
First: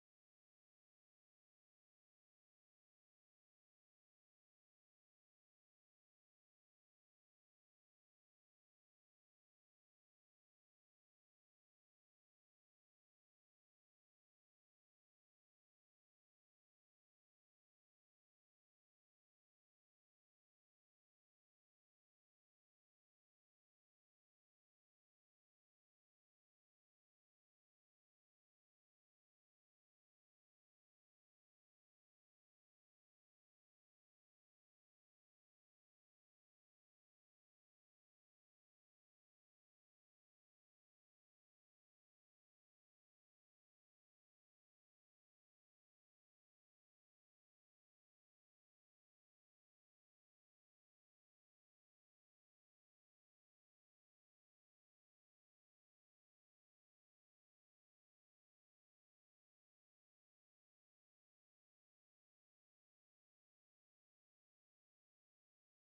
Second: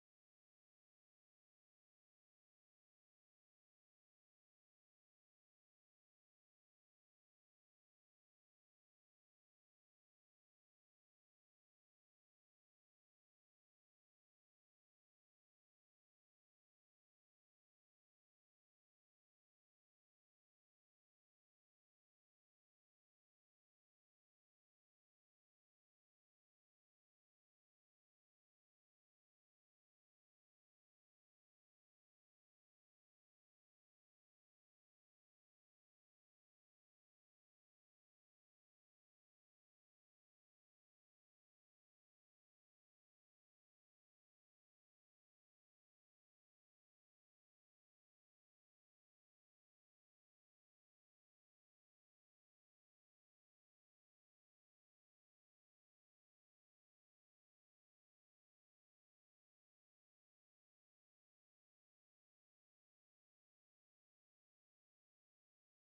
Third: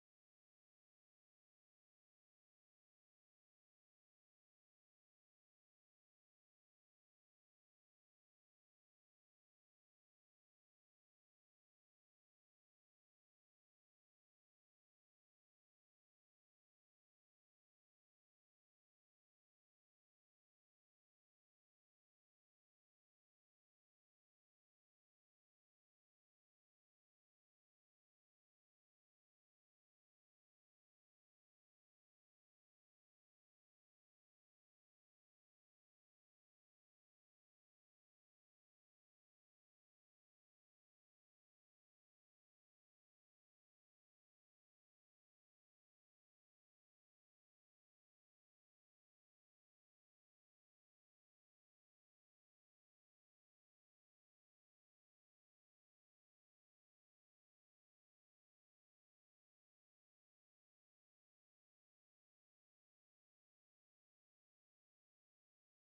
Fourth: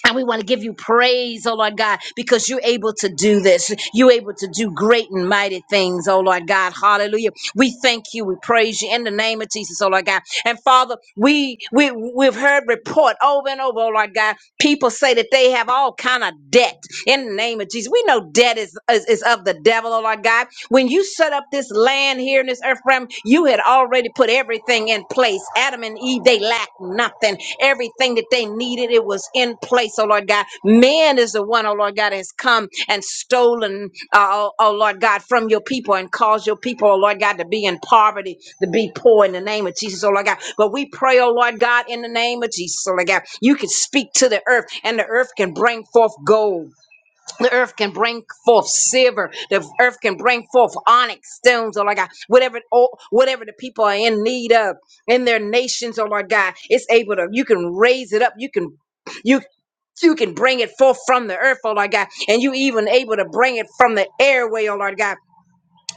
Speaker 2: And we want to give you praise, oh Lord God, because you're able to do this. You're able to do great and mighty things, oh Lord God. Hallelujah. We thank you. We praise you in the name of Jesus, oh Lord God. And Father, we, we we've heard report over and over, oh Lord God. People say that they have all kind of debt in the name of Jesus. We know debt is, is, is of the devil, oh Lord God. When you set up this land here in this earth realm, you had already put everything in place. Adam and Eve, they lacked nothing. Everything that they needed, it was in place, oh Lord God. Man is the one, oh Lord God, that has come and stolen, uh, oh, oh Lord God, from your people and caused your people, oh Lord God, to be in poverty, to be poor in the name of Jesus, oh Lord God. But we pray, oh Lord God, in the name of Jesus, oh Lord God, you can speak to the earth and the earth can bring forth gold the earth can bring forth silver. The earth can bring forth onyx stones, or like God, whatever, oh, whatever the people are in need of in their nations, Oh, like God, it's able to. You can raise it up. You can, you. You can bring it forth from the earth, oh Lord God, and you even able to bring it from the airway, oh Lord God.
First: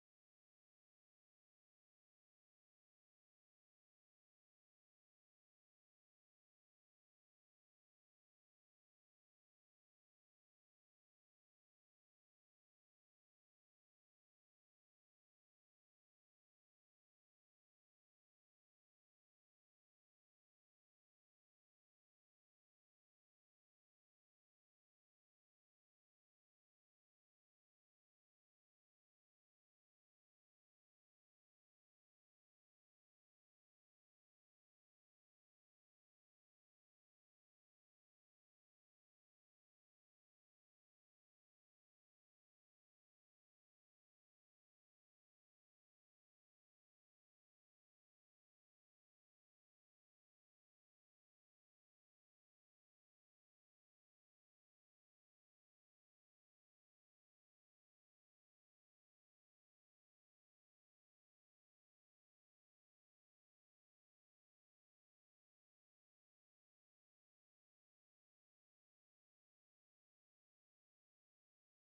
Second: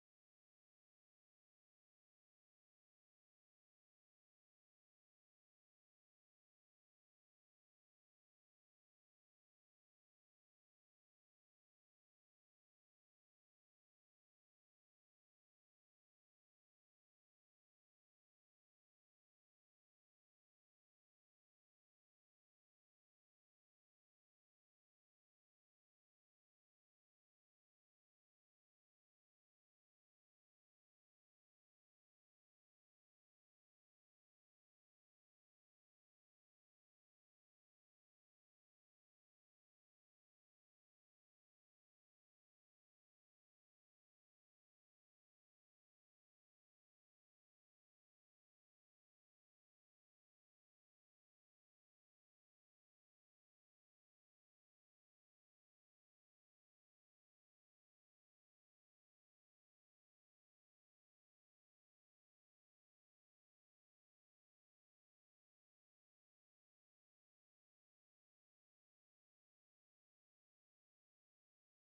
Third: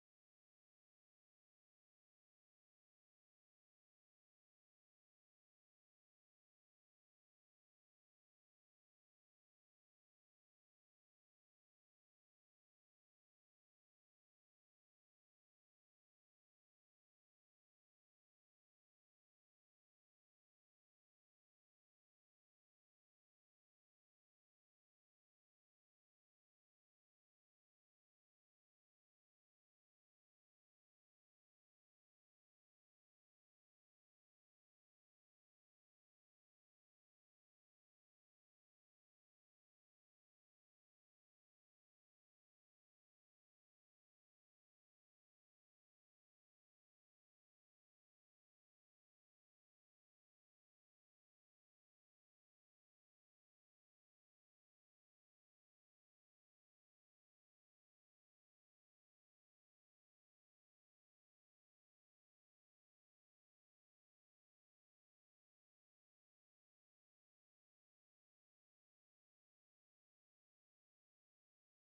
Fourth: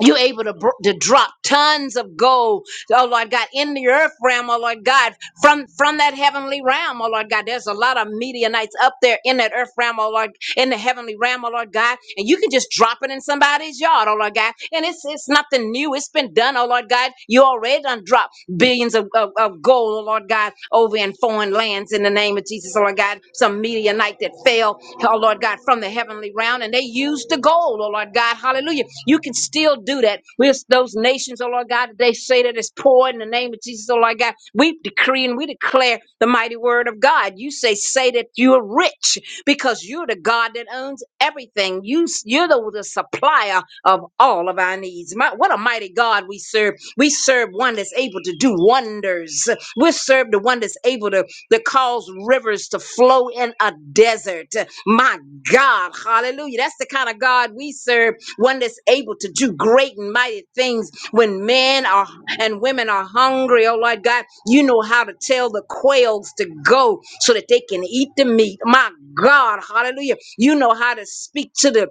Speaker 2: You're able to, br- to drop tons of gold, oh Lord God, in the earth realm, oh Lord God, from from that heavenly realm, oh Lord God. There's a lot of Midianites up there in that earth realm, oh Lord, in the heavenly realm, oh Lord God, and you can just drop it in somebody's yard, oh Lord God, and it's it's nothing new. It's been done, oh Lord God. You already done drop billions of, of, of gold, oh Lord God, over in foreign lands in the name of Jesus, oh Lord God. Some Midianite that fell, oh Lord God, from the heavenly realm, and they used the gold, oh Lord God, hallelujah. You can still do that with those nations, oh Lord God, that they say that it's poor in the name of Jesus, oh Lord God. We decree and we declare the mighty word of God. You say, say that you are rich because you're the God that owns everything. You, you're the, the supplier of all of our needs. My, what a mighty God we serve we serve one that's able to do wonders. We serve the one that's able to, to cause rivers to flow in a desert. My God, hallelujah. That's the kind of God we serve, one that's able to do great and mighty things when men are and women are hungry. Oh Lord God, you know how to tell the quails to go so that they can eat the meat. My God, hallelujah. You know how to speak to the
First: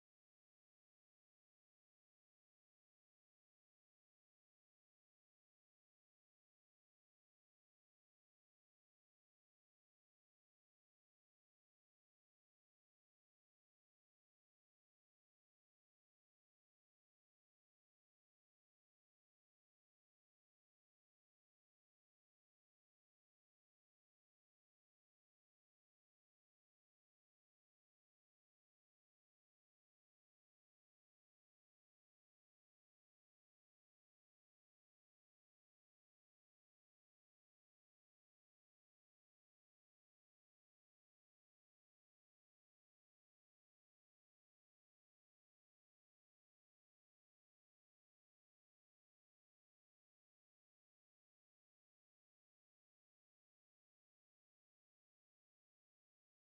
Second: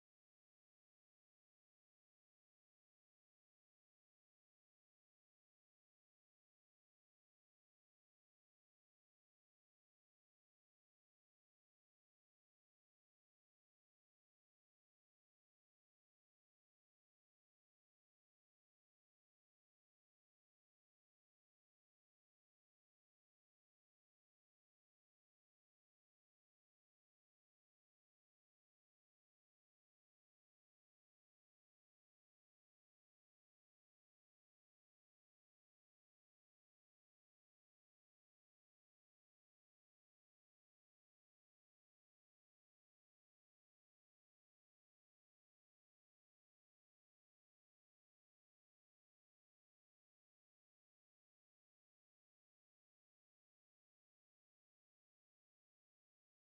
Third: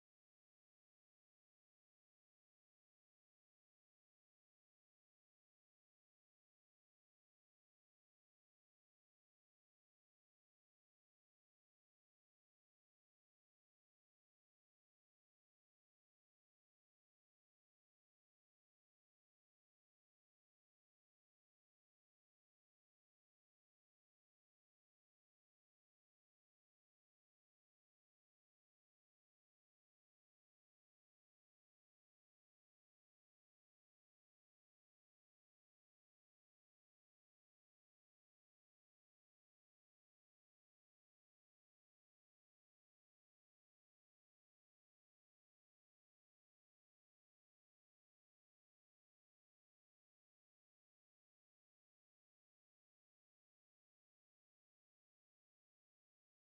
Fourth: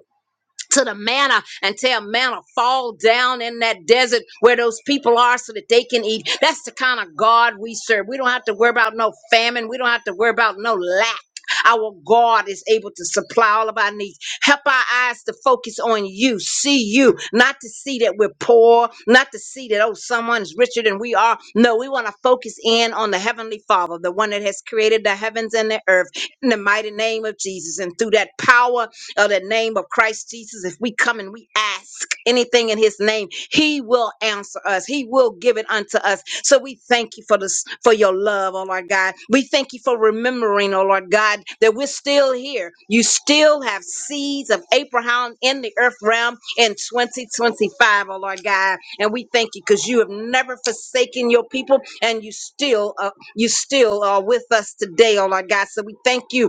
Speaker 2: to the manna and tell manna fall down in that desert where those people are so that they can eat. That's the kind of God we serve. We don't have to worry about no famine. We don't have to worry about no lack. Our God is able to supply all of our needs. Help our eyes to focus on you, see you, not to see that we're poor, not to see that, oh, someone's richer than we are. No, we want to focus in on the Heavenly Father, the one that has created the heavens and the earth in the mighty name of Jesus. And through that power of the name of Christ Jesus, if we come and we ask anything in his name, he will answer us. He will give it unto us. So we thank you for this, for your love, oh Lord God. We thank you for remembering, oh Lord God, that we're still here. You still have seeds of Abraham in the earth realm in 2025, O Lord God. And we thank you because you have never forsaken your people and you still, uh, you still are with us today, oh Lord God. So we thank you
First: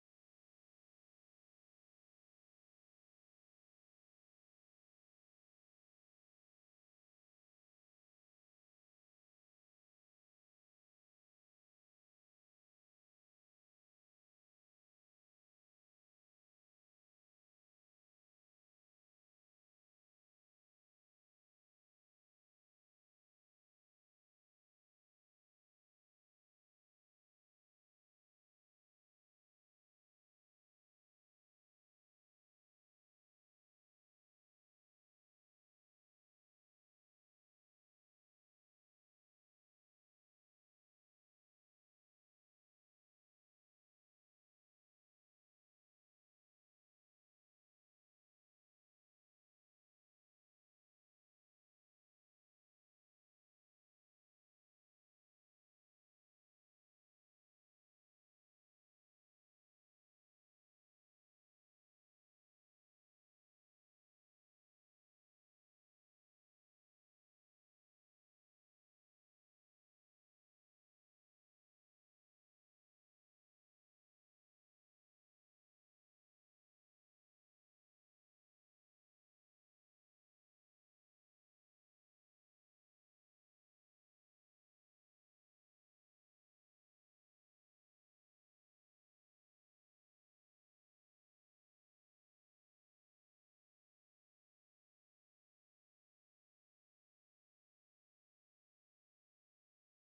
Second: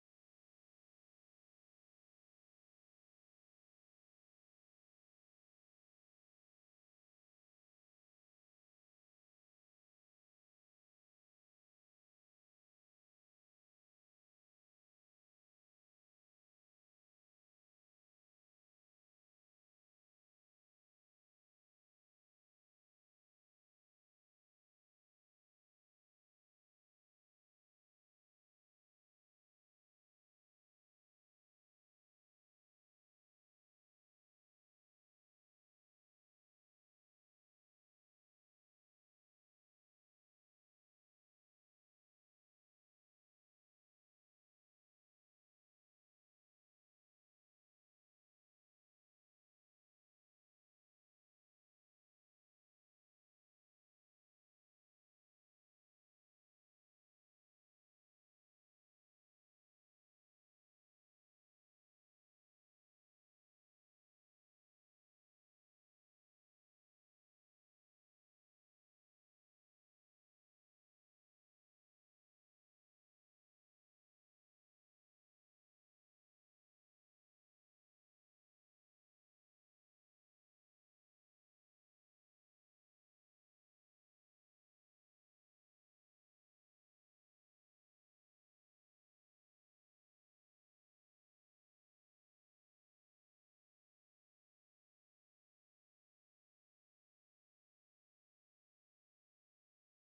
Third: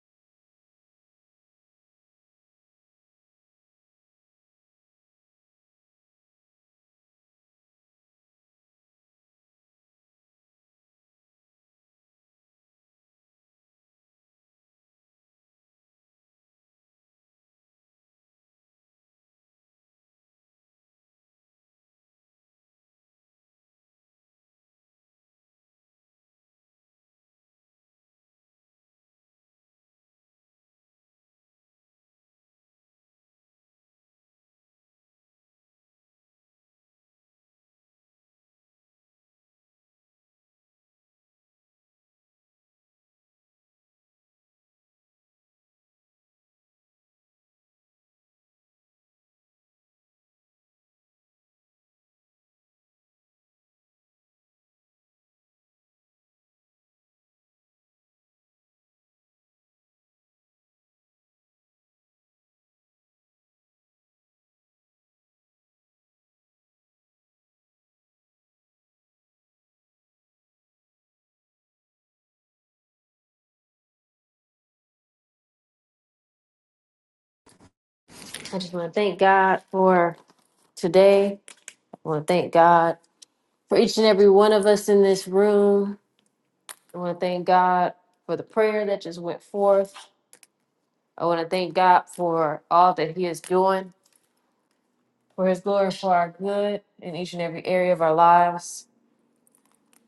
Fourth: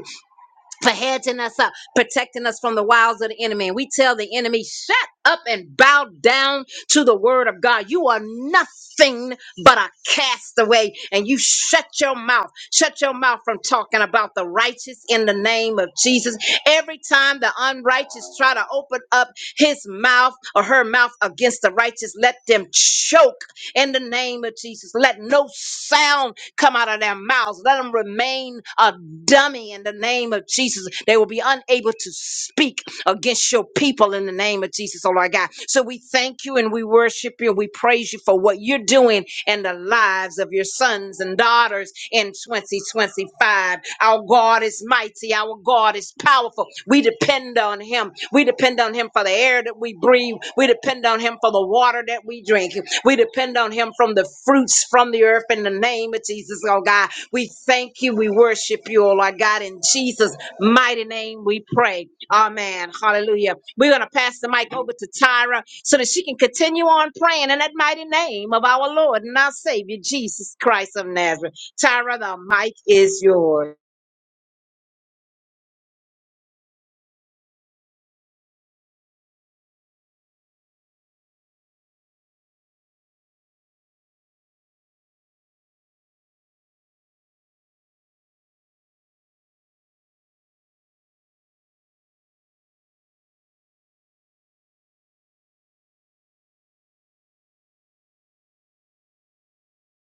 Speaker 2: for hedging us up, protecting us from the wiles of the enemy. And we tell the enemy, shut up and bow down to the word of God. You are nothing but a castaway. And you shut your mouth. Shut your mouth from talking about the righteous in the name of Jesus. Every time the unrighteous try to open up his mouth or her mouth against the righteous, let them choke in the name of Jesus. Let no sound come out of their mouths. Let them remain a dummy in the name of Jesus. They will be unable to speak against your people in the name of Jesus, oh Lord God. So we thank you and we worship you and we praise you for what you're doing in the lives of your sons and daughters in 2025. Our God is mighty, our God is powerful. We depend on him. We depend on him for the air that we breathe. We depend on him for the water that we drink. We depend on him from the fruits from the earth in the name of Jesus, oh God. We thank you. We worship you, oh Lord God. In Jesus' mighty name we pray. Amen. Hallelujah. We're going to pass the mic over to Tyra so that she can continue on praying in that mighty name of our Lord and our Savior, Jesus Christ of Nazareth. Tyra, the mic is yours.
Speaker 4: I just want to thank God for today. I want to thank God for each and every one of us in this room. I want to thank God for the prayer that just went forth. I want to thank God for all that He is doing for His glory, for our good in each and every area of our lives.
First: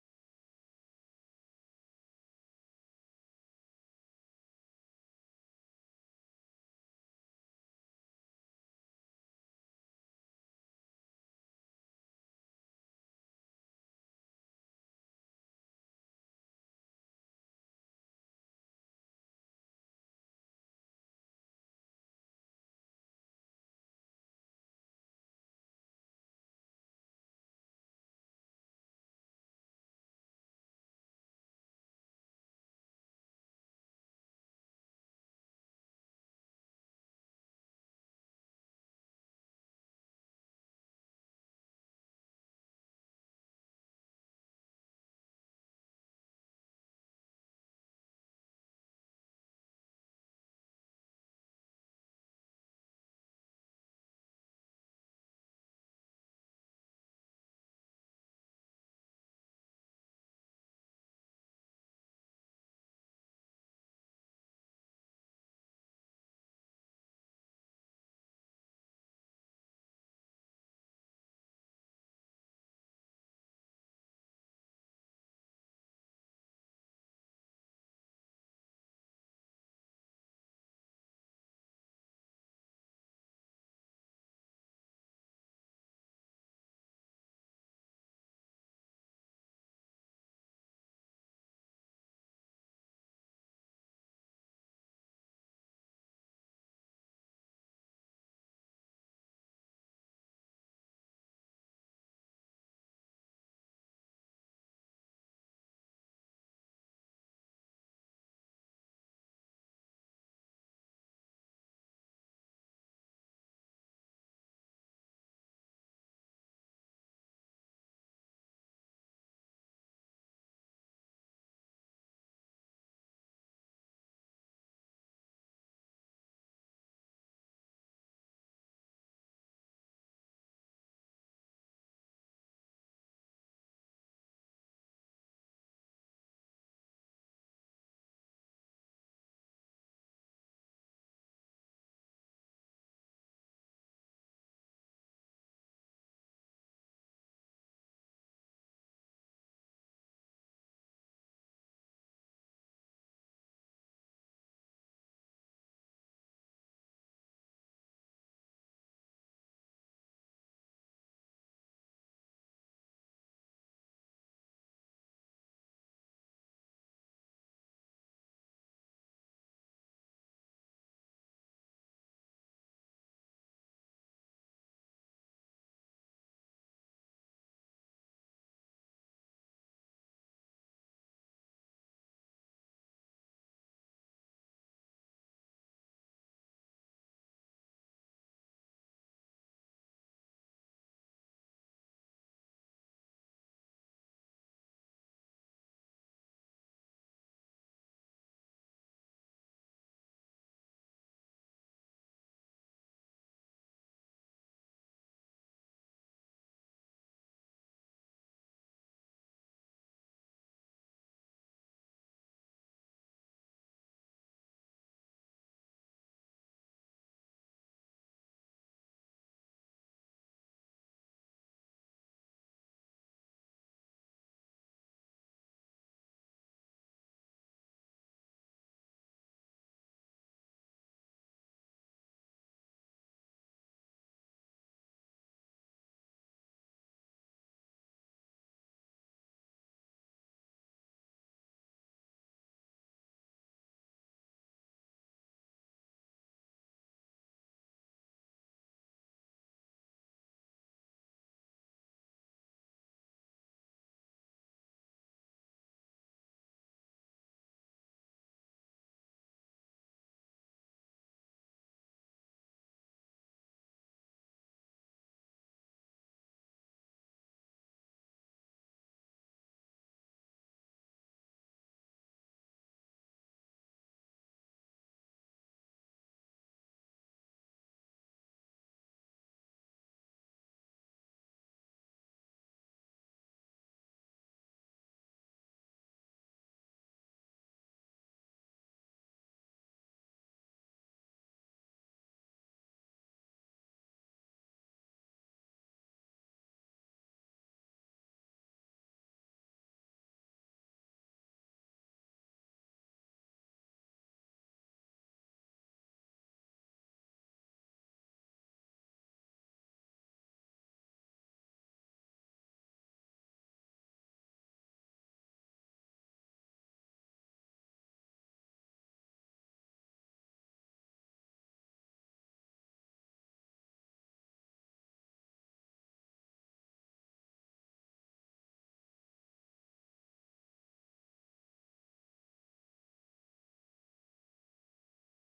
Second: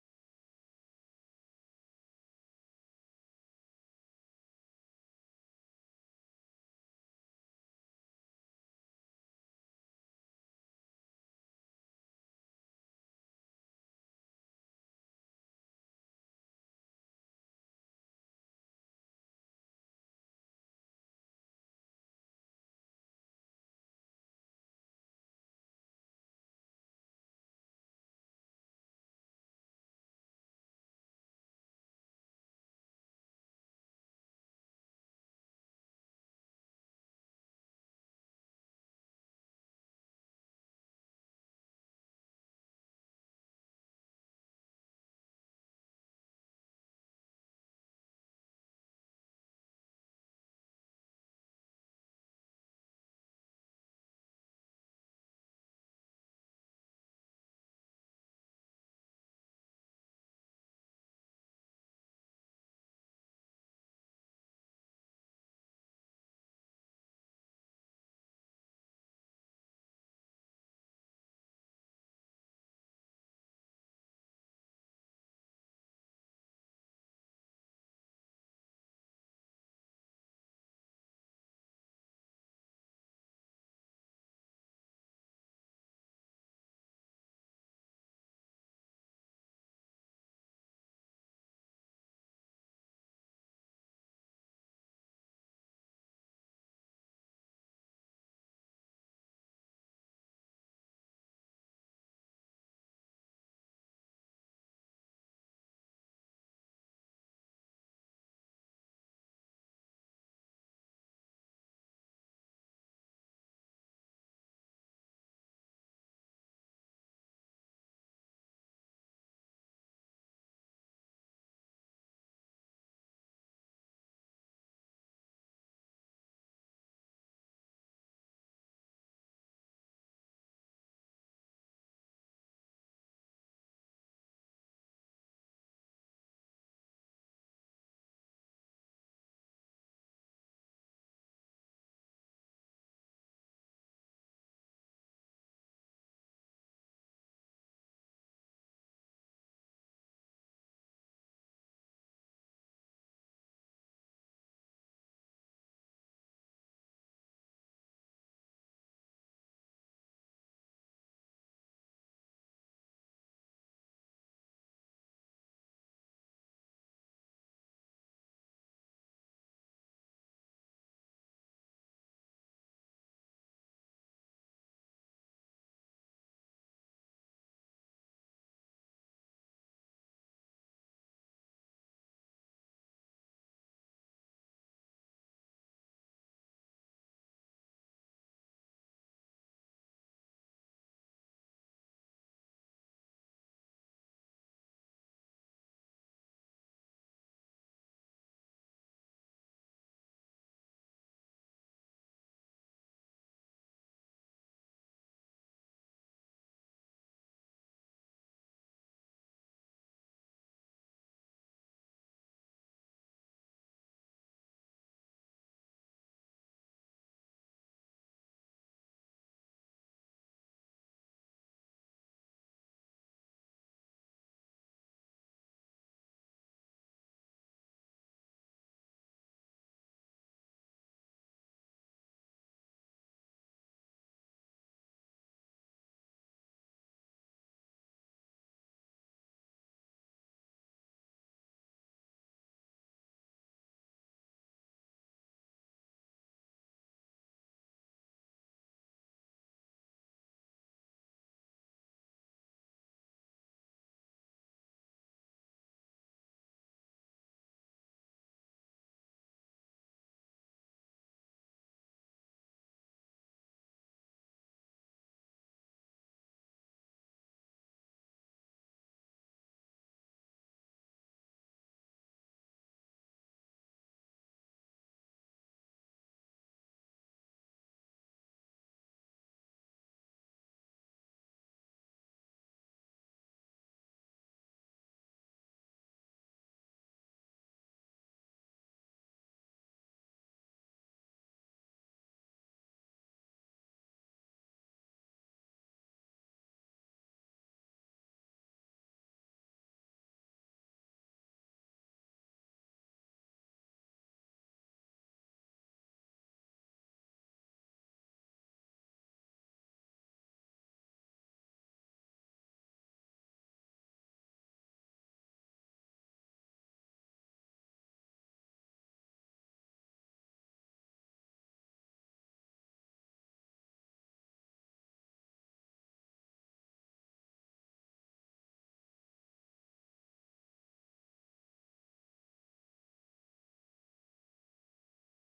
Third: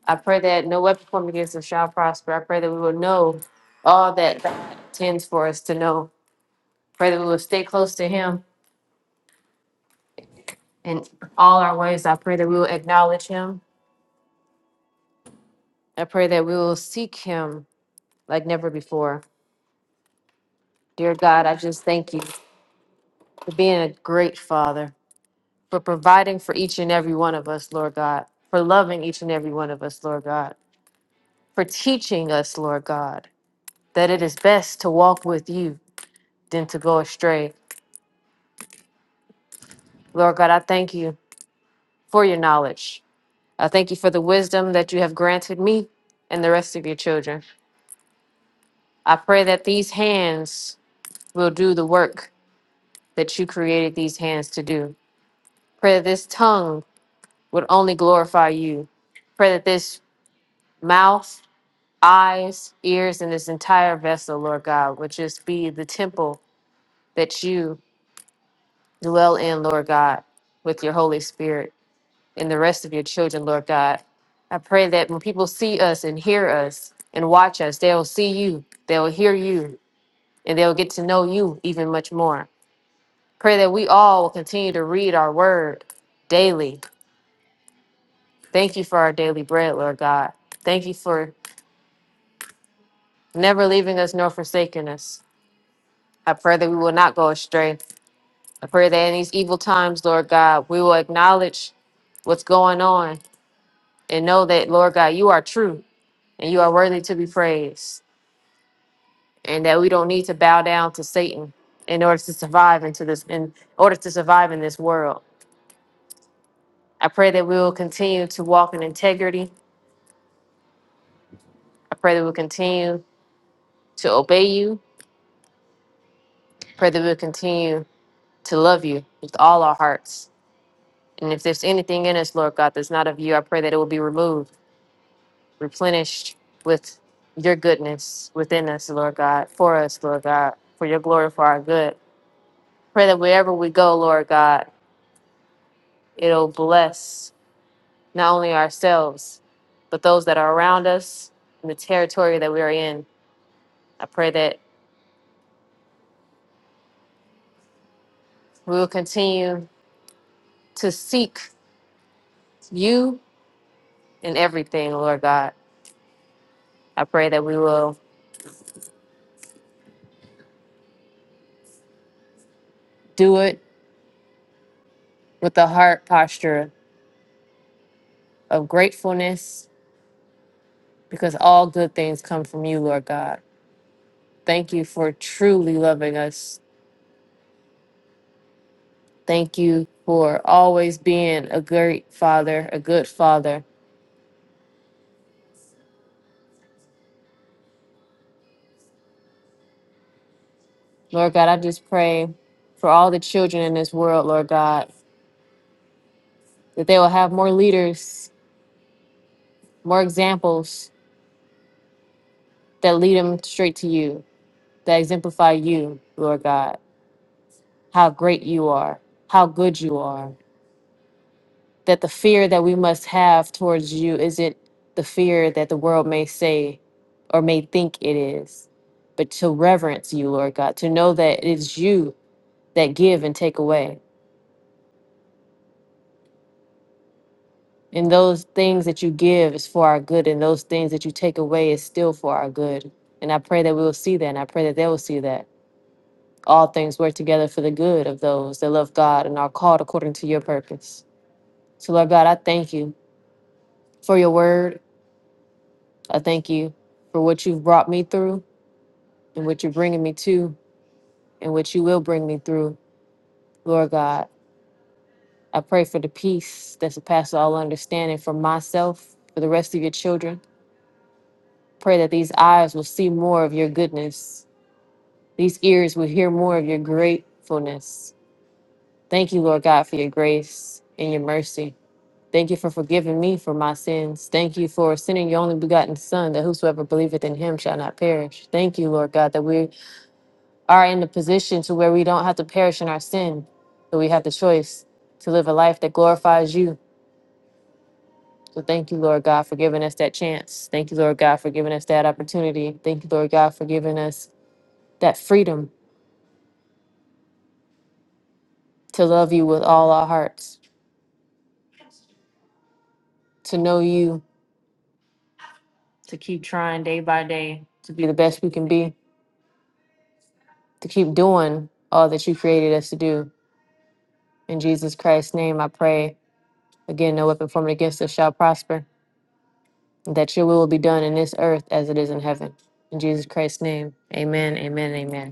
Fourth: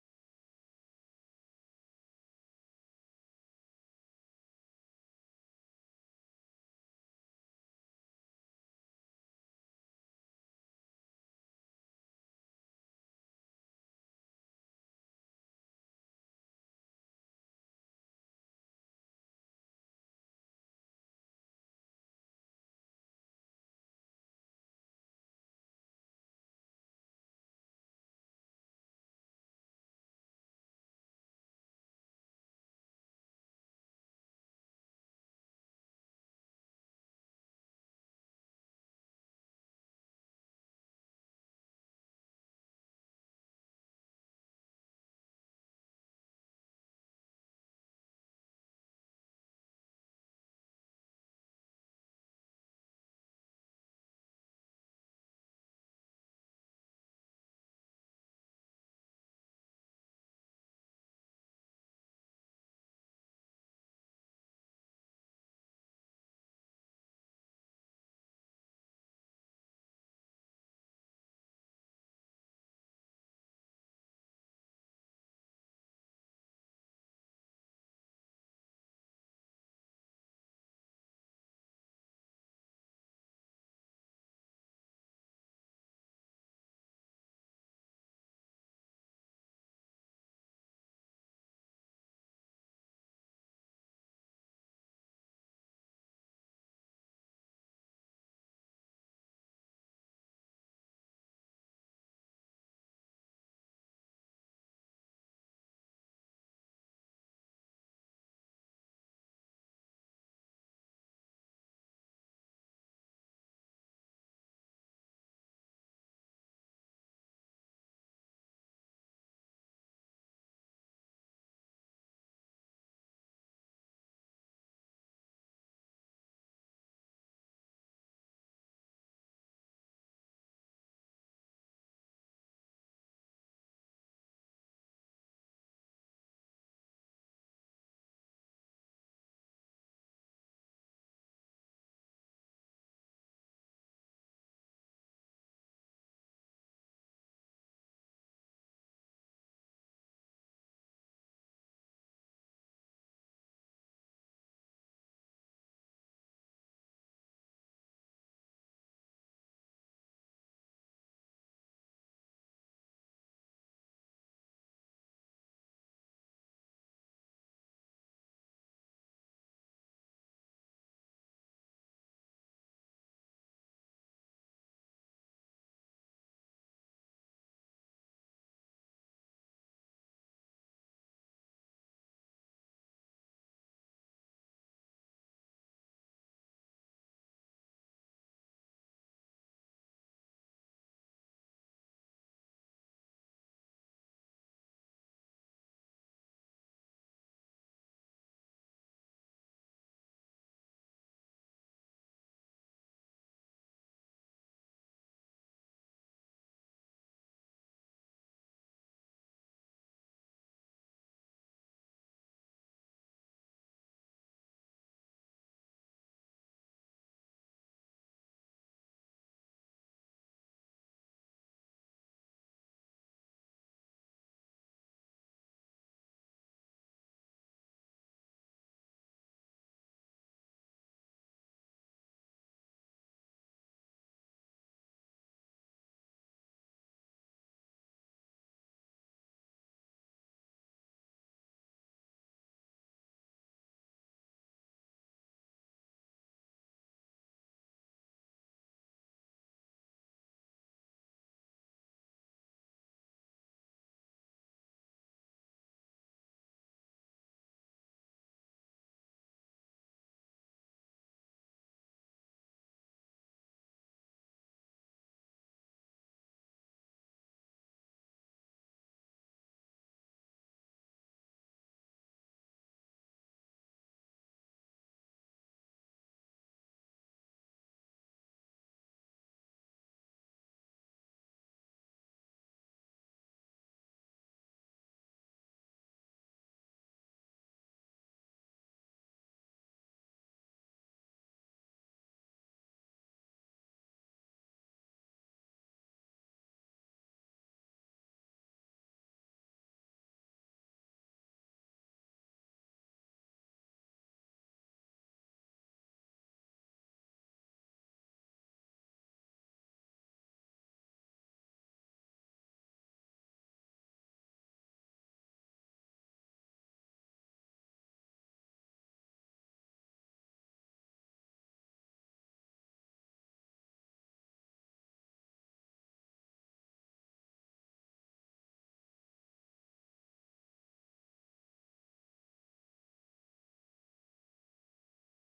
Speaker 4: I pray that no weapon formed against us shall prosper. I pray that we will know all that God intends for us to know. Pray that we will stay close to Him in all our ways. I pray that we will acknowledge Him. I pray that we will seek Him like never before. Dear God, I just thank you for being a great father, for providing for each and every one of us, Lord God, for loving each and every one of us, Lord God, for teaching us, Lord God, that it is best to walk with you than to go astray. Lord God, I thank you for your knowledge. I thank you for the wisdom that you have granted me and the rest of your children. I pray that these hands will do the work that you created these hands to do. Pray that this tongue would only glorify you. Pray that this mouth, eyes, ears, and this entire vessel, Lord God, would just be the temple that you dwell in, Lord God, with your Holy Spirit and the rest of your children, Lord God. I pray that when people see us and hear us and watch us, they'll see you, they'll hear you, and they'll get to know you even much more. Pray that we all will continue to read our word daily. Thank you for our daily bread, Lord God. Thank you for never leaving us nor forsaking us. I pray that we will not go astray. I pray that in these evil times, Lord God, we will acknowledge what's going on and know that, Lord God, you are true and you are worthy to be praised, and that we don't need to bow down to Satan in order to survive into this in order to survive in this world. I pray that we will continue to walk in integrity. I pray that we'll continue to obey you. I pray that we'll continue to love you with all our hearts And if there's anything in us, Lord God, that's not of you, I pray that it will be removed, replenished with your goodness within us, Lord God, for us, Lord God, for your glory, for our good. Pray that wherever we go, Lord God, it'll bless not only ourselves, but those that are around us and the territory that we are in. I pray that we will continue to seek you in everything, Lord God. I pray that we will do it with the heart posture of gratefulness because all good things come from you, Lord God. Thank you for truly loving us. Thank you for always being a great father, a good father. Lord God, I just pray for all the children in this world, Lord God, that they will have more leaders, more examples that lead them straight to you, that exemplify you, Lord God, how great you are, how good you are. that the fear that we must have towards you isn't the fear that the world may say or may think it is, but to reverence you, Lord God, to know that it is you that give and take away. And those things that you give is for our good, and those things that you take away is still for our good. And I pray that we will see that, and I pray that they will see that. All things work together for the good of those that love God and are called according to your purpose. So, Lord God, I thank you for your word. I thank you for what you've brought me through. and what you're bringing me to and what you will bring me through, Lord God. I pray for the peace that surpasses all understanding for myself, for the rest of your children. Pray that these eyes will see more of your goodness, these ears will hear more of your gratefulness. Thank you, Lord God, for your grace and your mercy. Thank you for forgiving me for my sins. Thank you for sending your only begotten Son, that whosoever believeth in him shall not perish. Thank you, Lord God, that we are in the position to where we don't have to perish in our sin, but we have the choice to live a life that glorifies you. So thank you, Lord God, for giving us that chance. Thank you, Lord God, for giving us that opportunity. Thank you, Lord God, for giving us that freedom to love you with all our hearts, to know you, to keep trying day by day to be the best we can be, to keep doing all that you created us to do. In Jesus Christ's name, I pray. Again, no weapon formed against us shall prosper. that your will be done in this earth as it is in heaven. In Jesus Christ's name, amen, amen, amen.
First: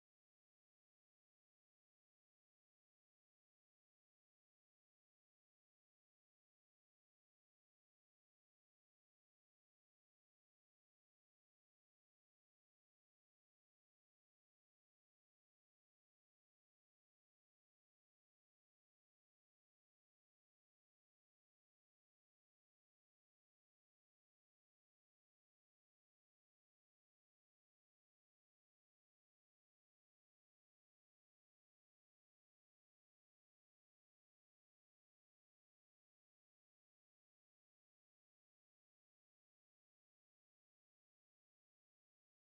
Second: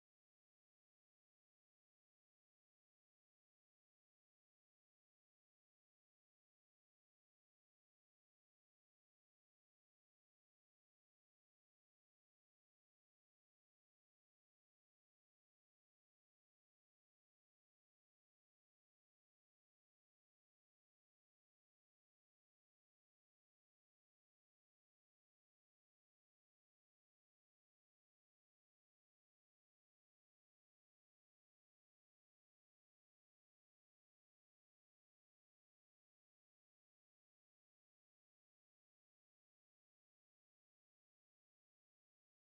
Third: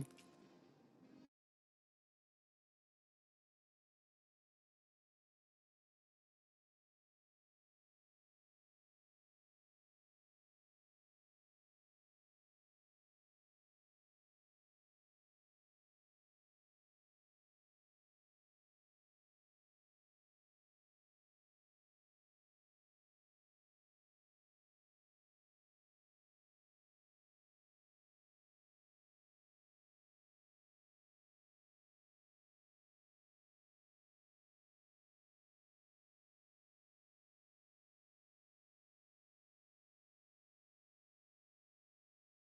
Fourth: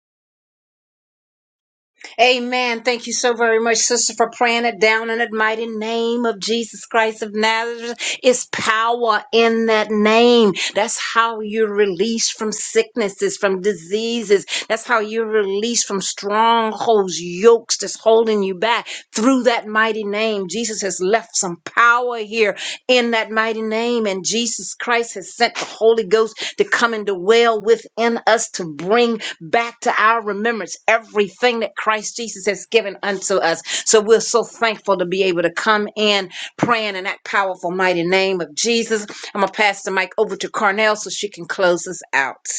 Speaker 2: Amen. Thank you so very much, sister, for praying it down in the mighty name of Jesus Christ of Nazareth. It's power in that name. That's how you're released from sicknesses, from diseases. That's how you're released from strongholds, yokes that's holding you back through that mighty name. Jesus has left some power here in that mighty name. And Jesus Christ has sent the Holy Ghost to come and dwell within us to bring back to our remembrance everything that Christ Jesus has given unto us. So we're so thankful to be able to come in praying in that powerful, mighty name of Jesus. I'm going to pass the mic over to Carnell so she can close us out.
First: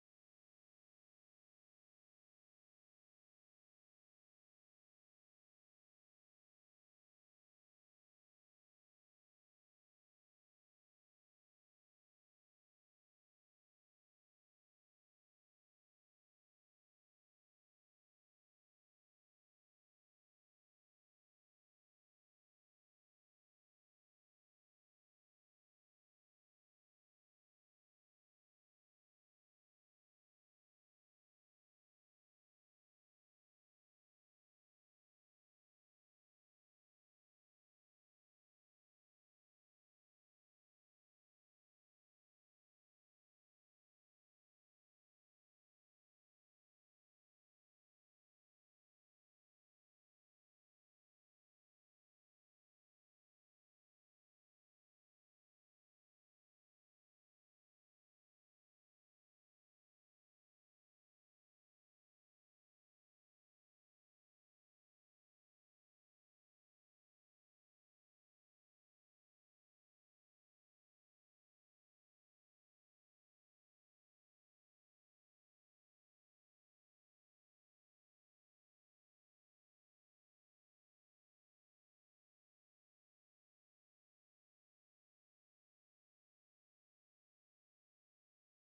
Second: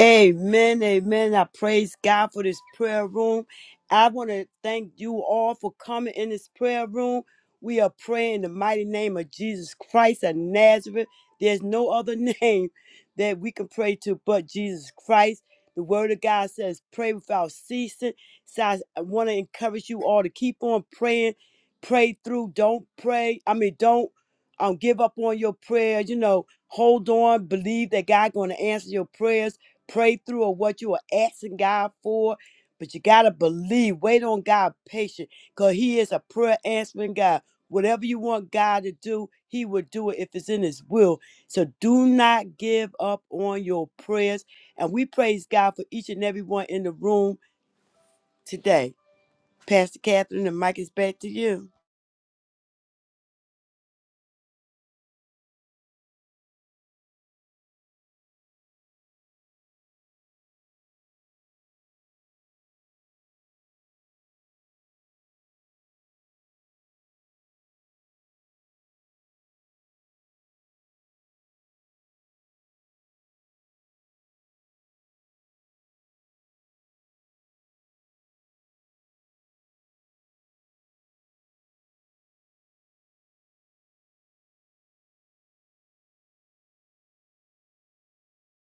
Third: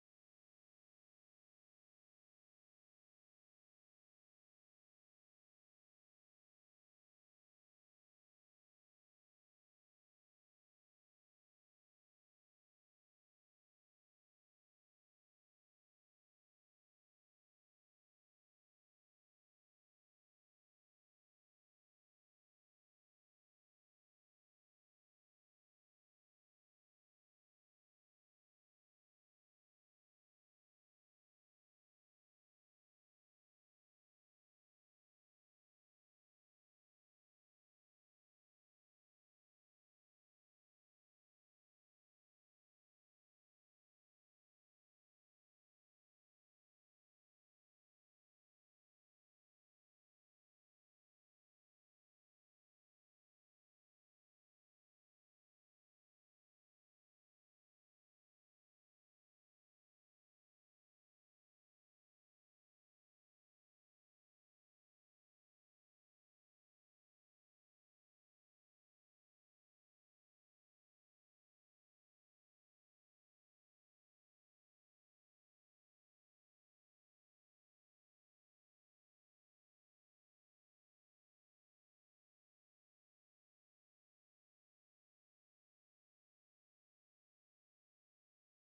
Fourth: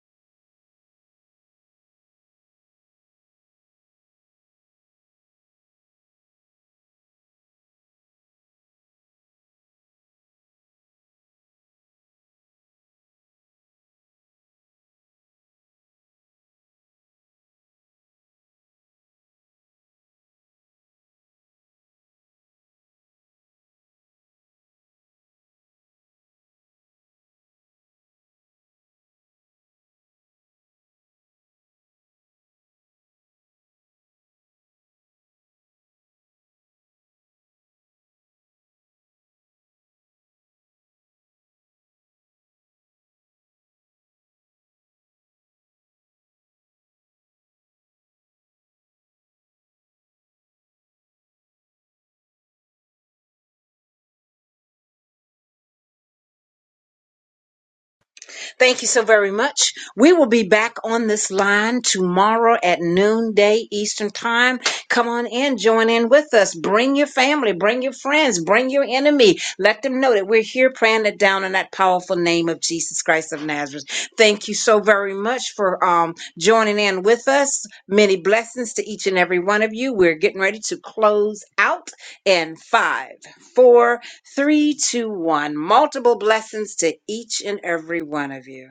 Speaker 3: Amen, amen. I praise God for this prayer room. I want to thank you all for coming in this prayer room. We are praying in the mighty name of Jesus Christ of Nazareth. There's no other name that we can pray to but Jesus Christ. The word of God says, pray without ceasing. So I want to encourage you all to keep on praying. Pray through. Don't pray. I mean, don't um, give up on your prayers. You know, hold on. Believe that God going to answer your prayers pray through or what you are asking God for. But you gotta believe, wait on God patient, because He is a prayer answering God. Whatever you want God to do, He will do it if it's in His will. So do not give up on your prayers. And we praise God for each and every one in the room today. Pastor Catherine, the mic is back to you.
Speaker 2: Thank you so very much. We will be back on this line tomorrow at noonday Eastern Time. Come on in, join in with us. Bring your family, bring your friends, bring your enemy. Let them know that we're here praying it down in that powerful name of Jesus Christ of Nazareth. Thank you so very much for um, joining in with us. Many blessings to each and every one of you. We're getting ready to close out in five, four. Three, two, one. Multiple blessings to each and every one of you.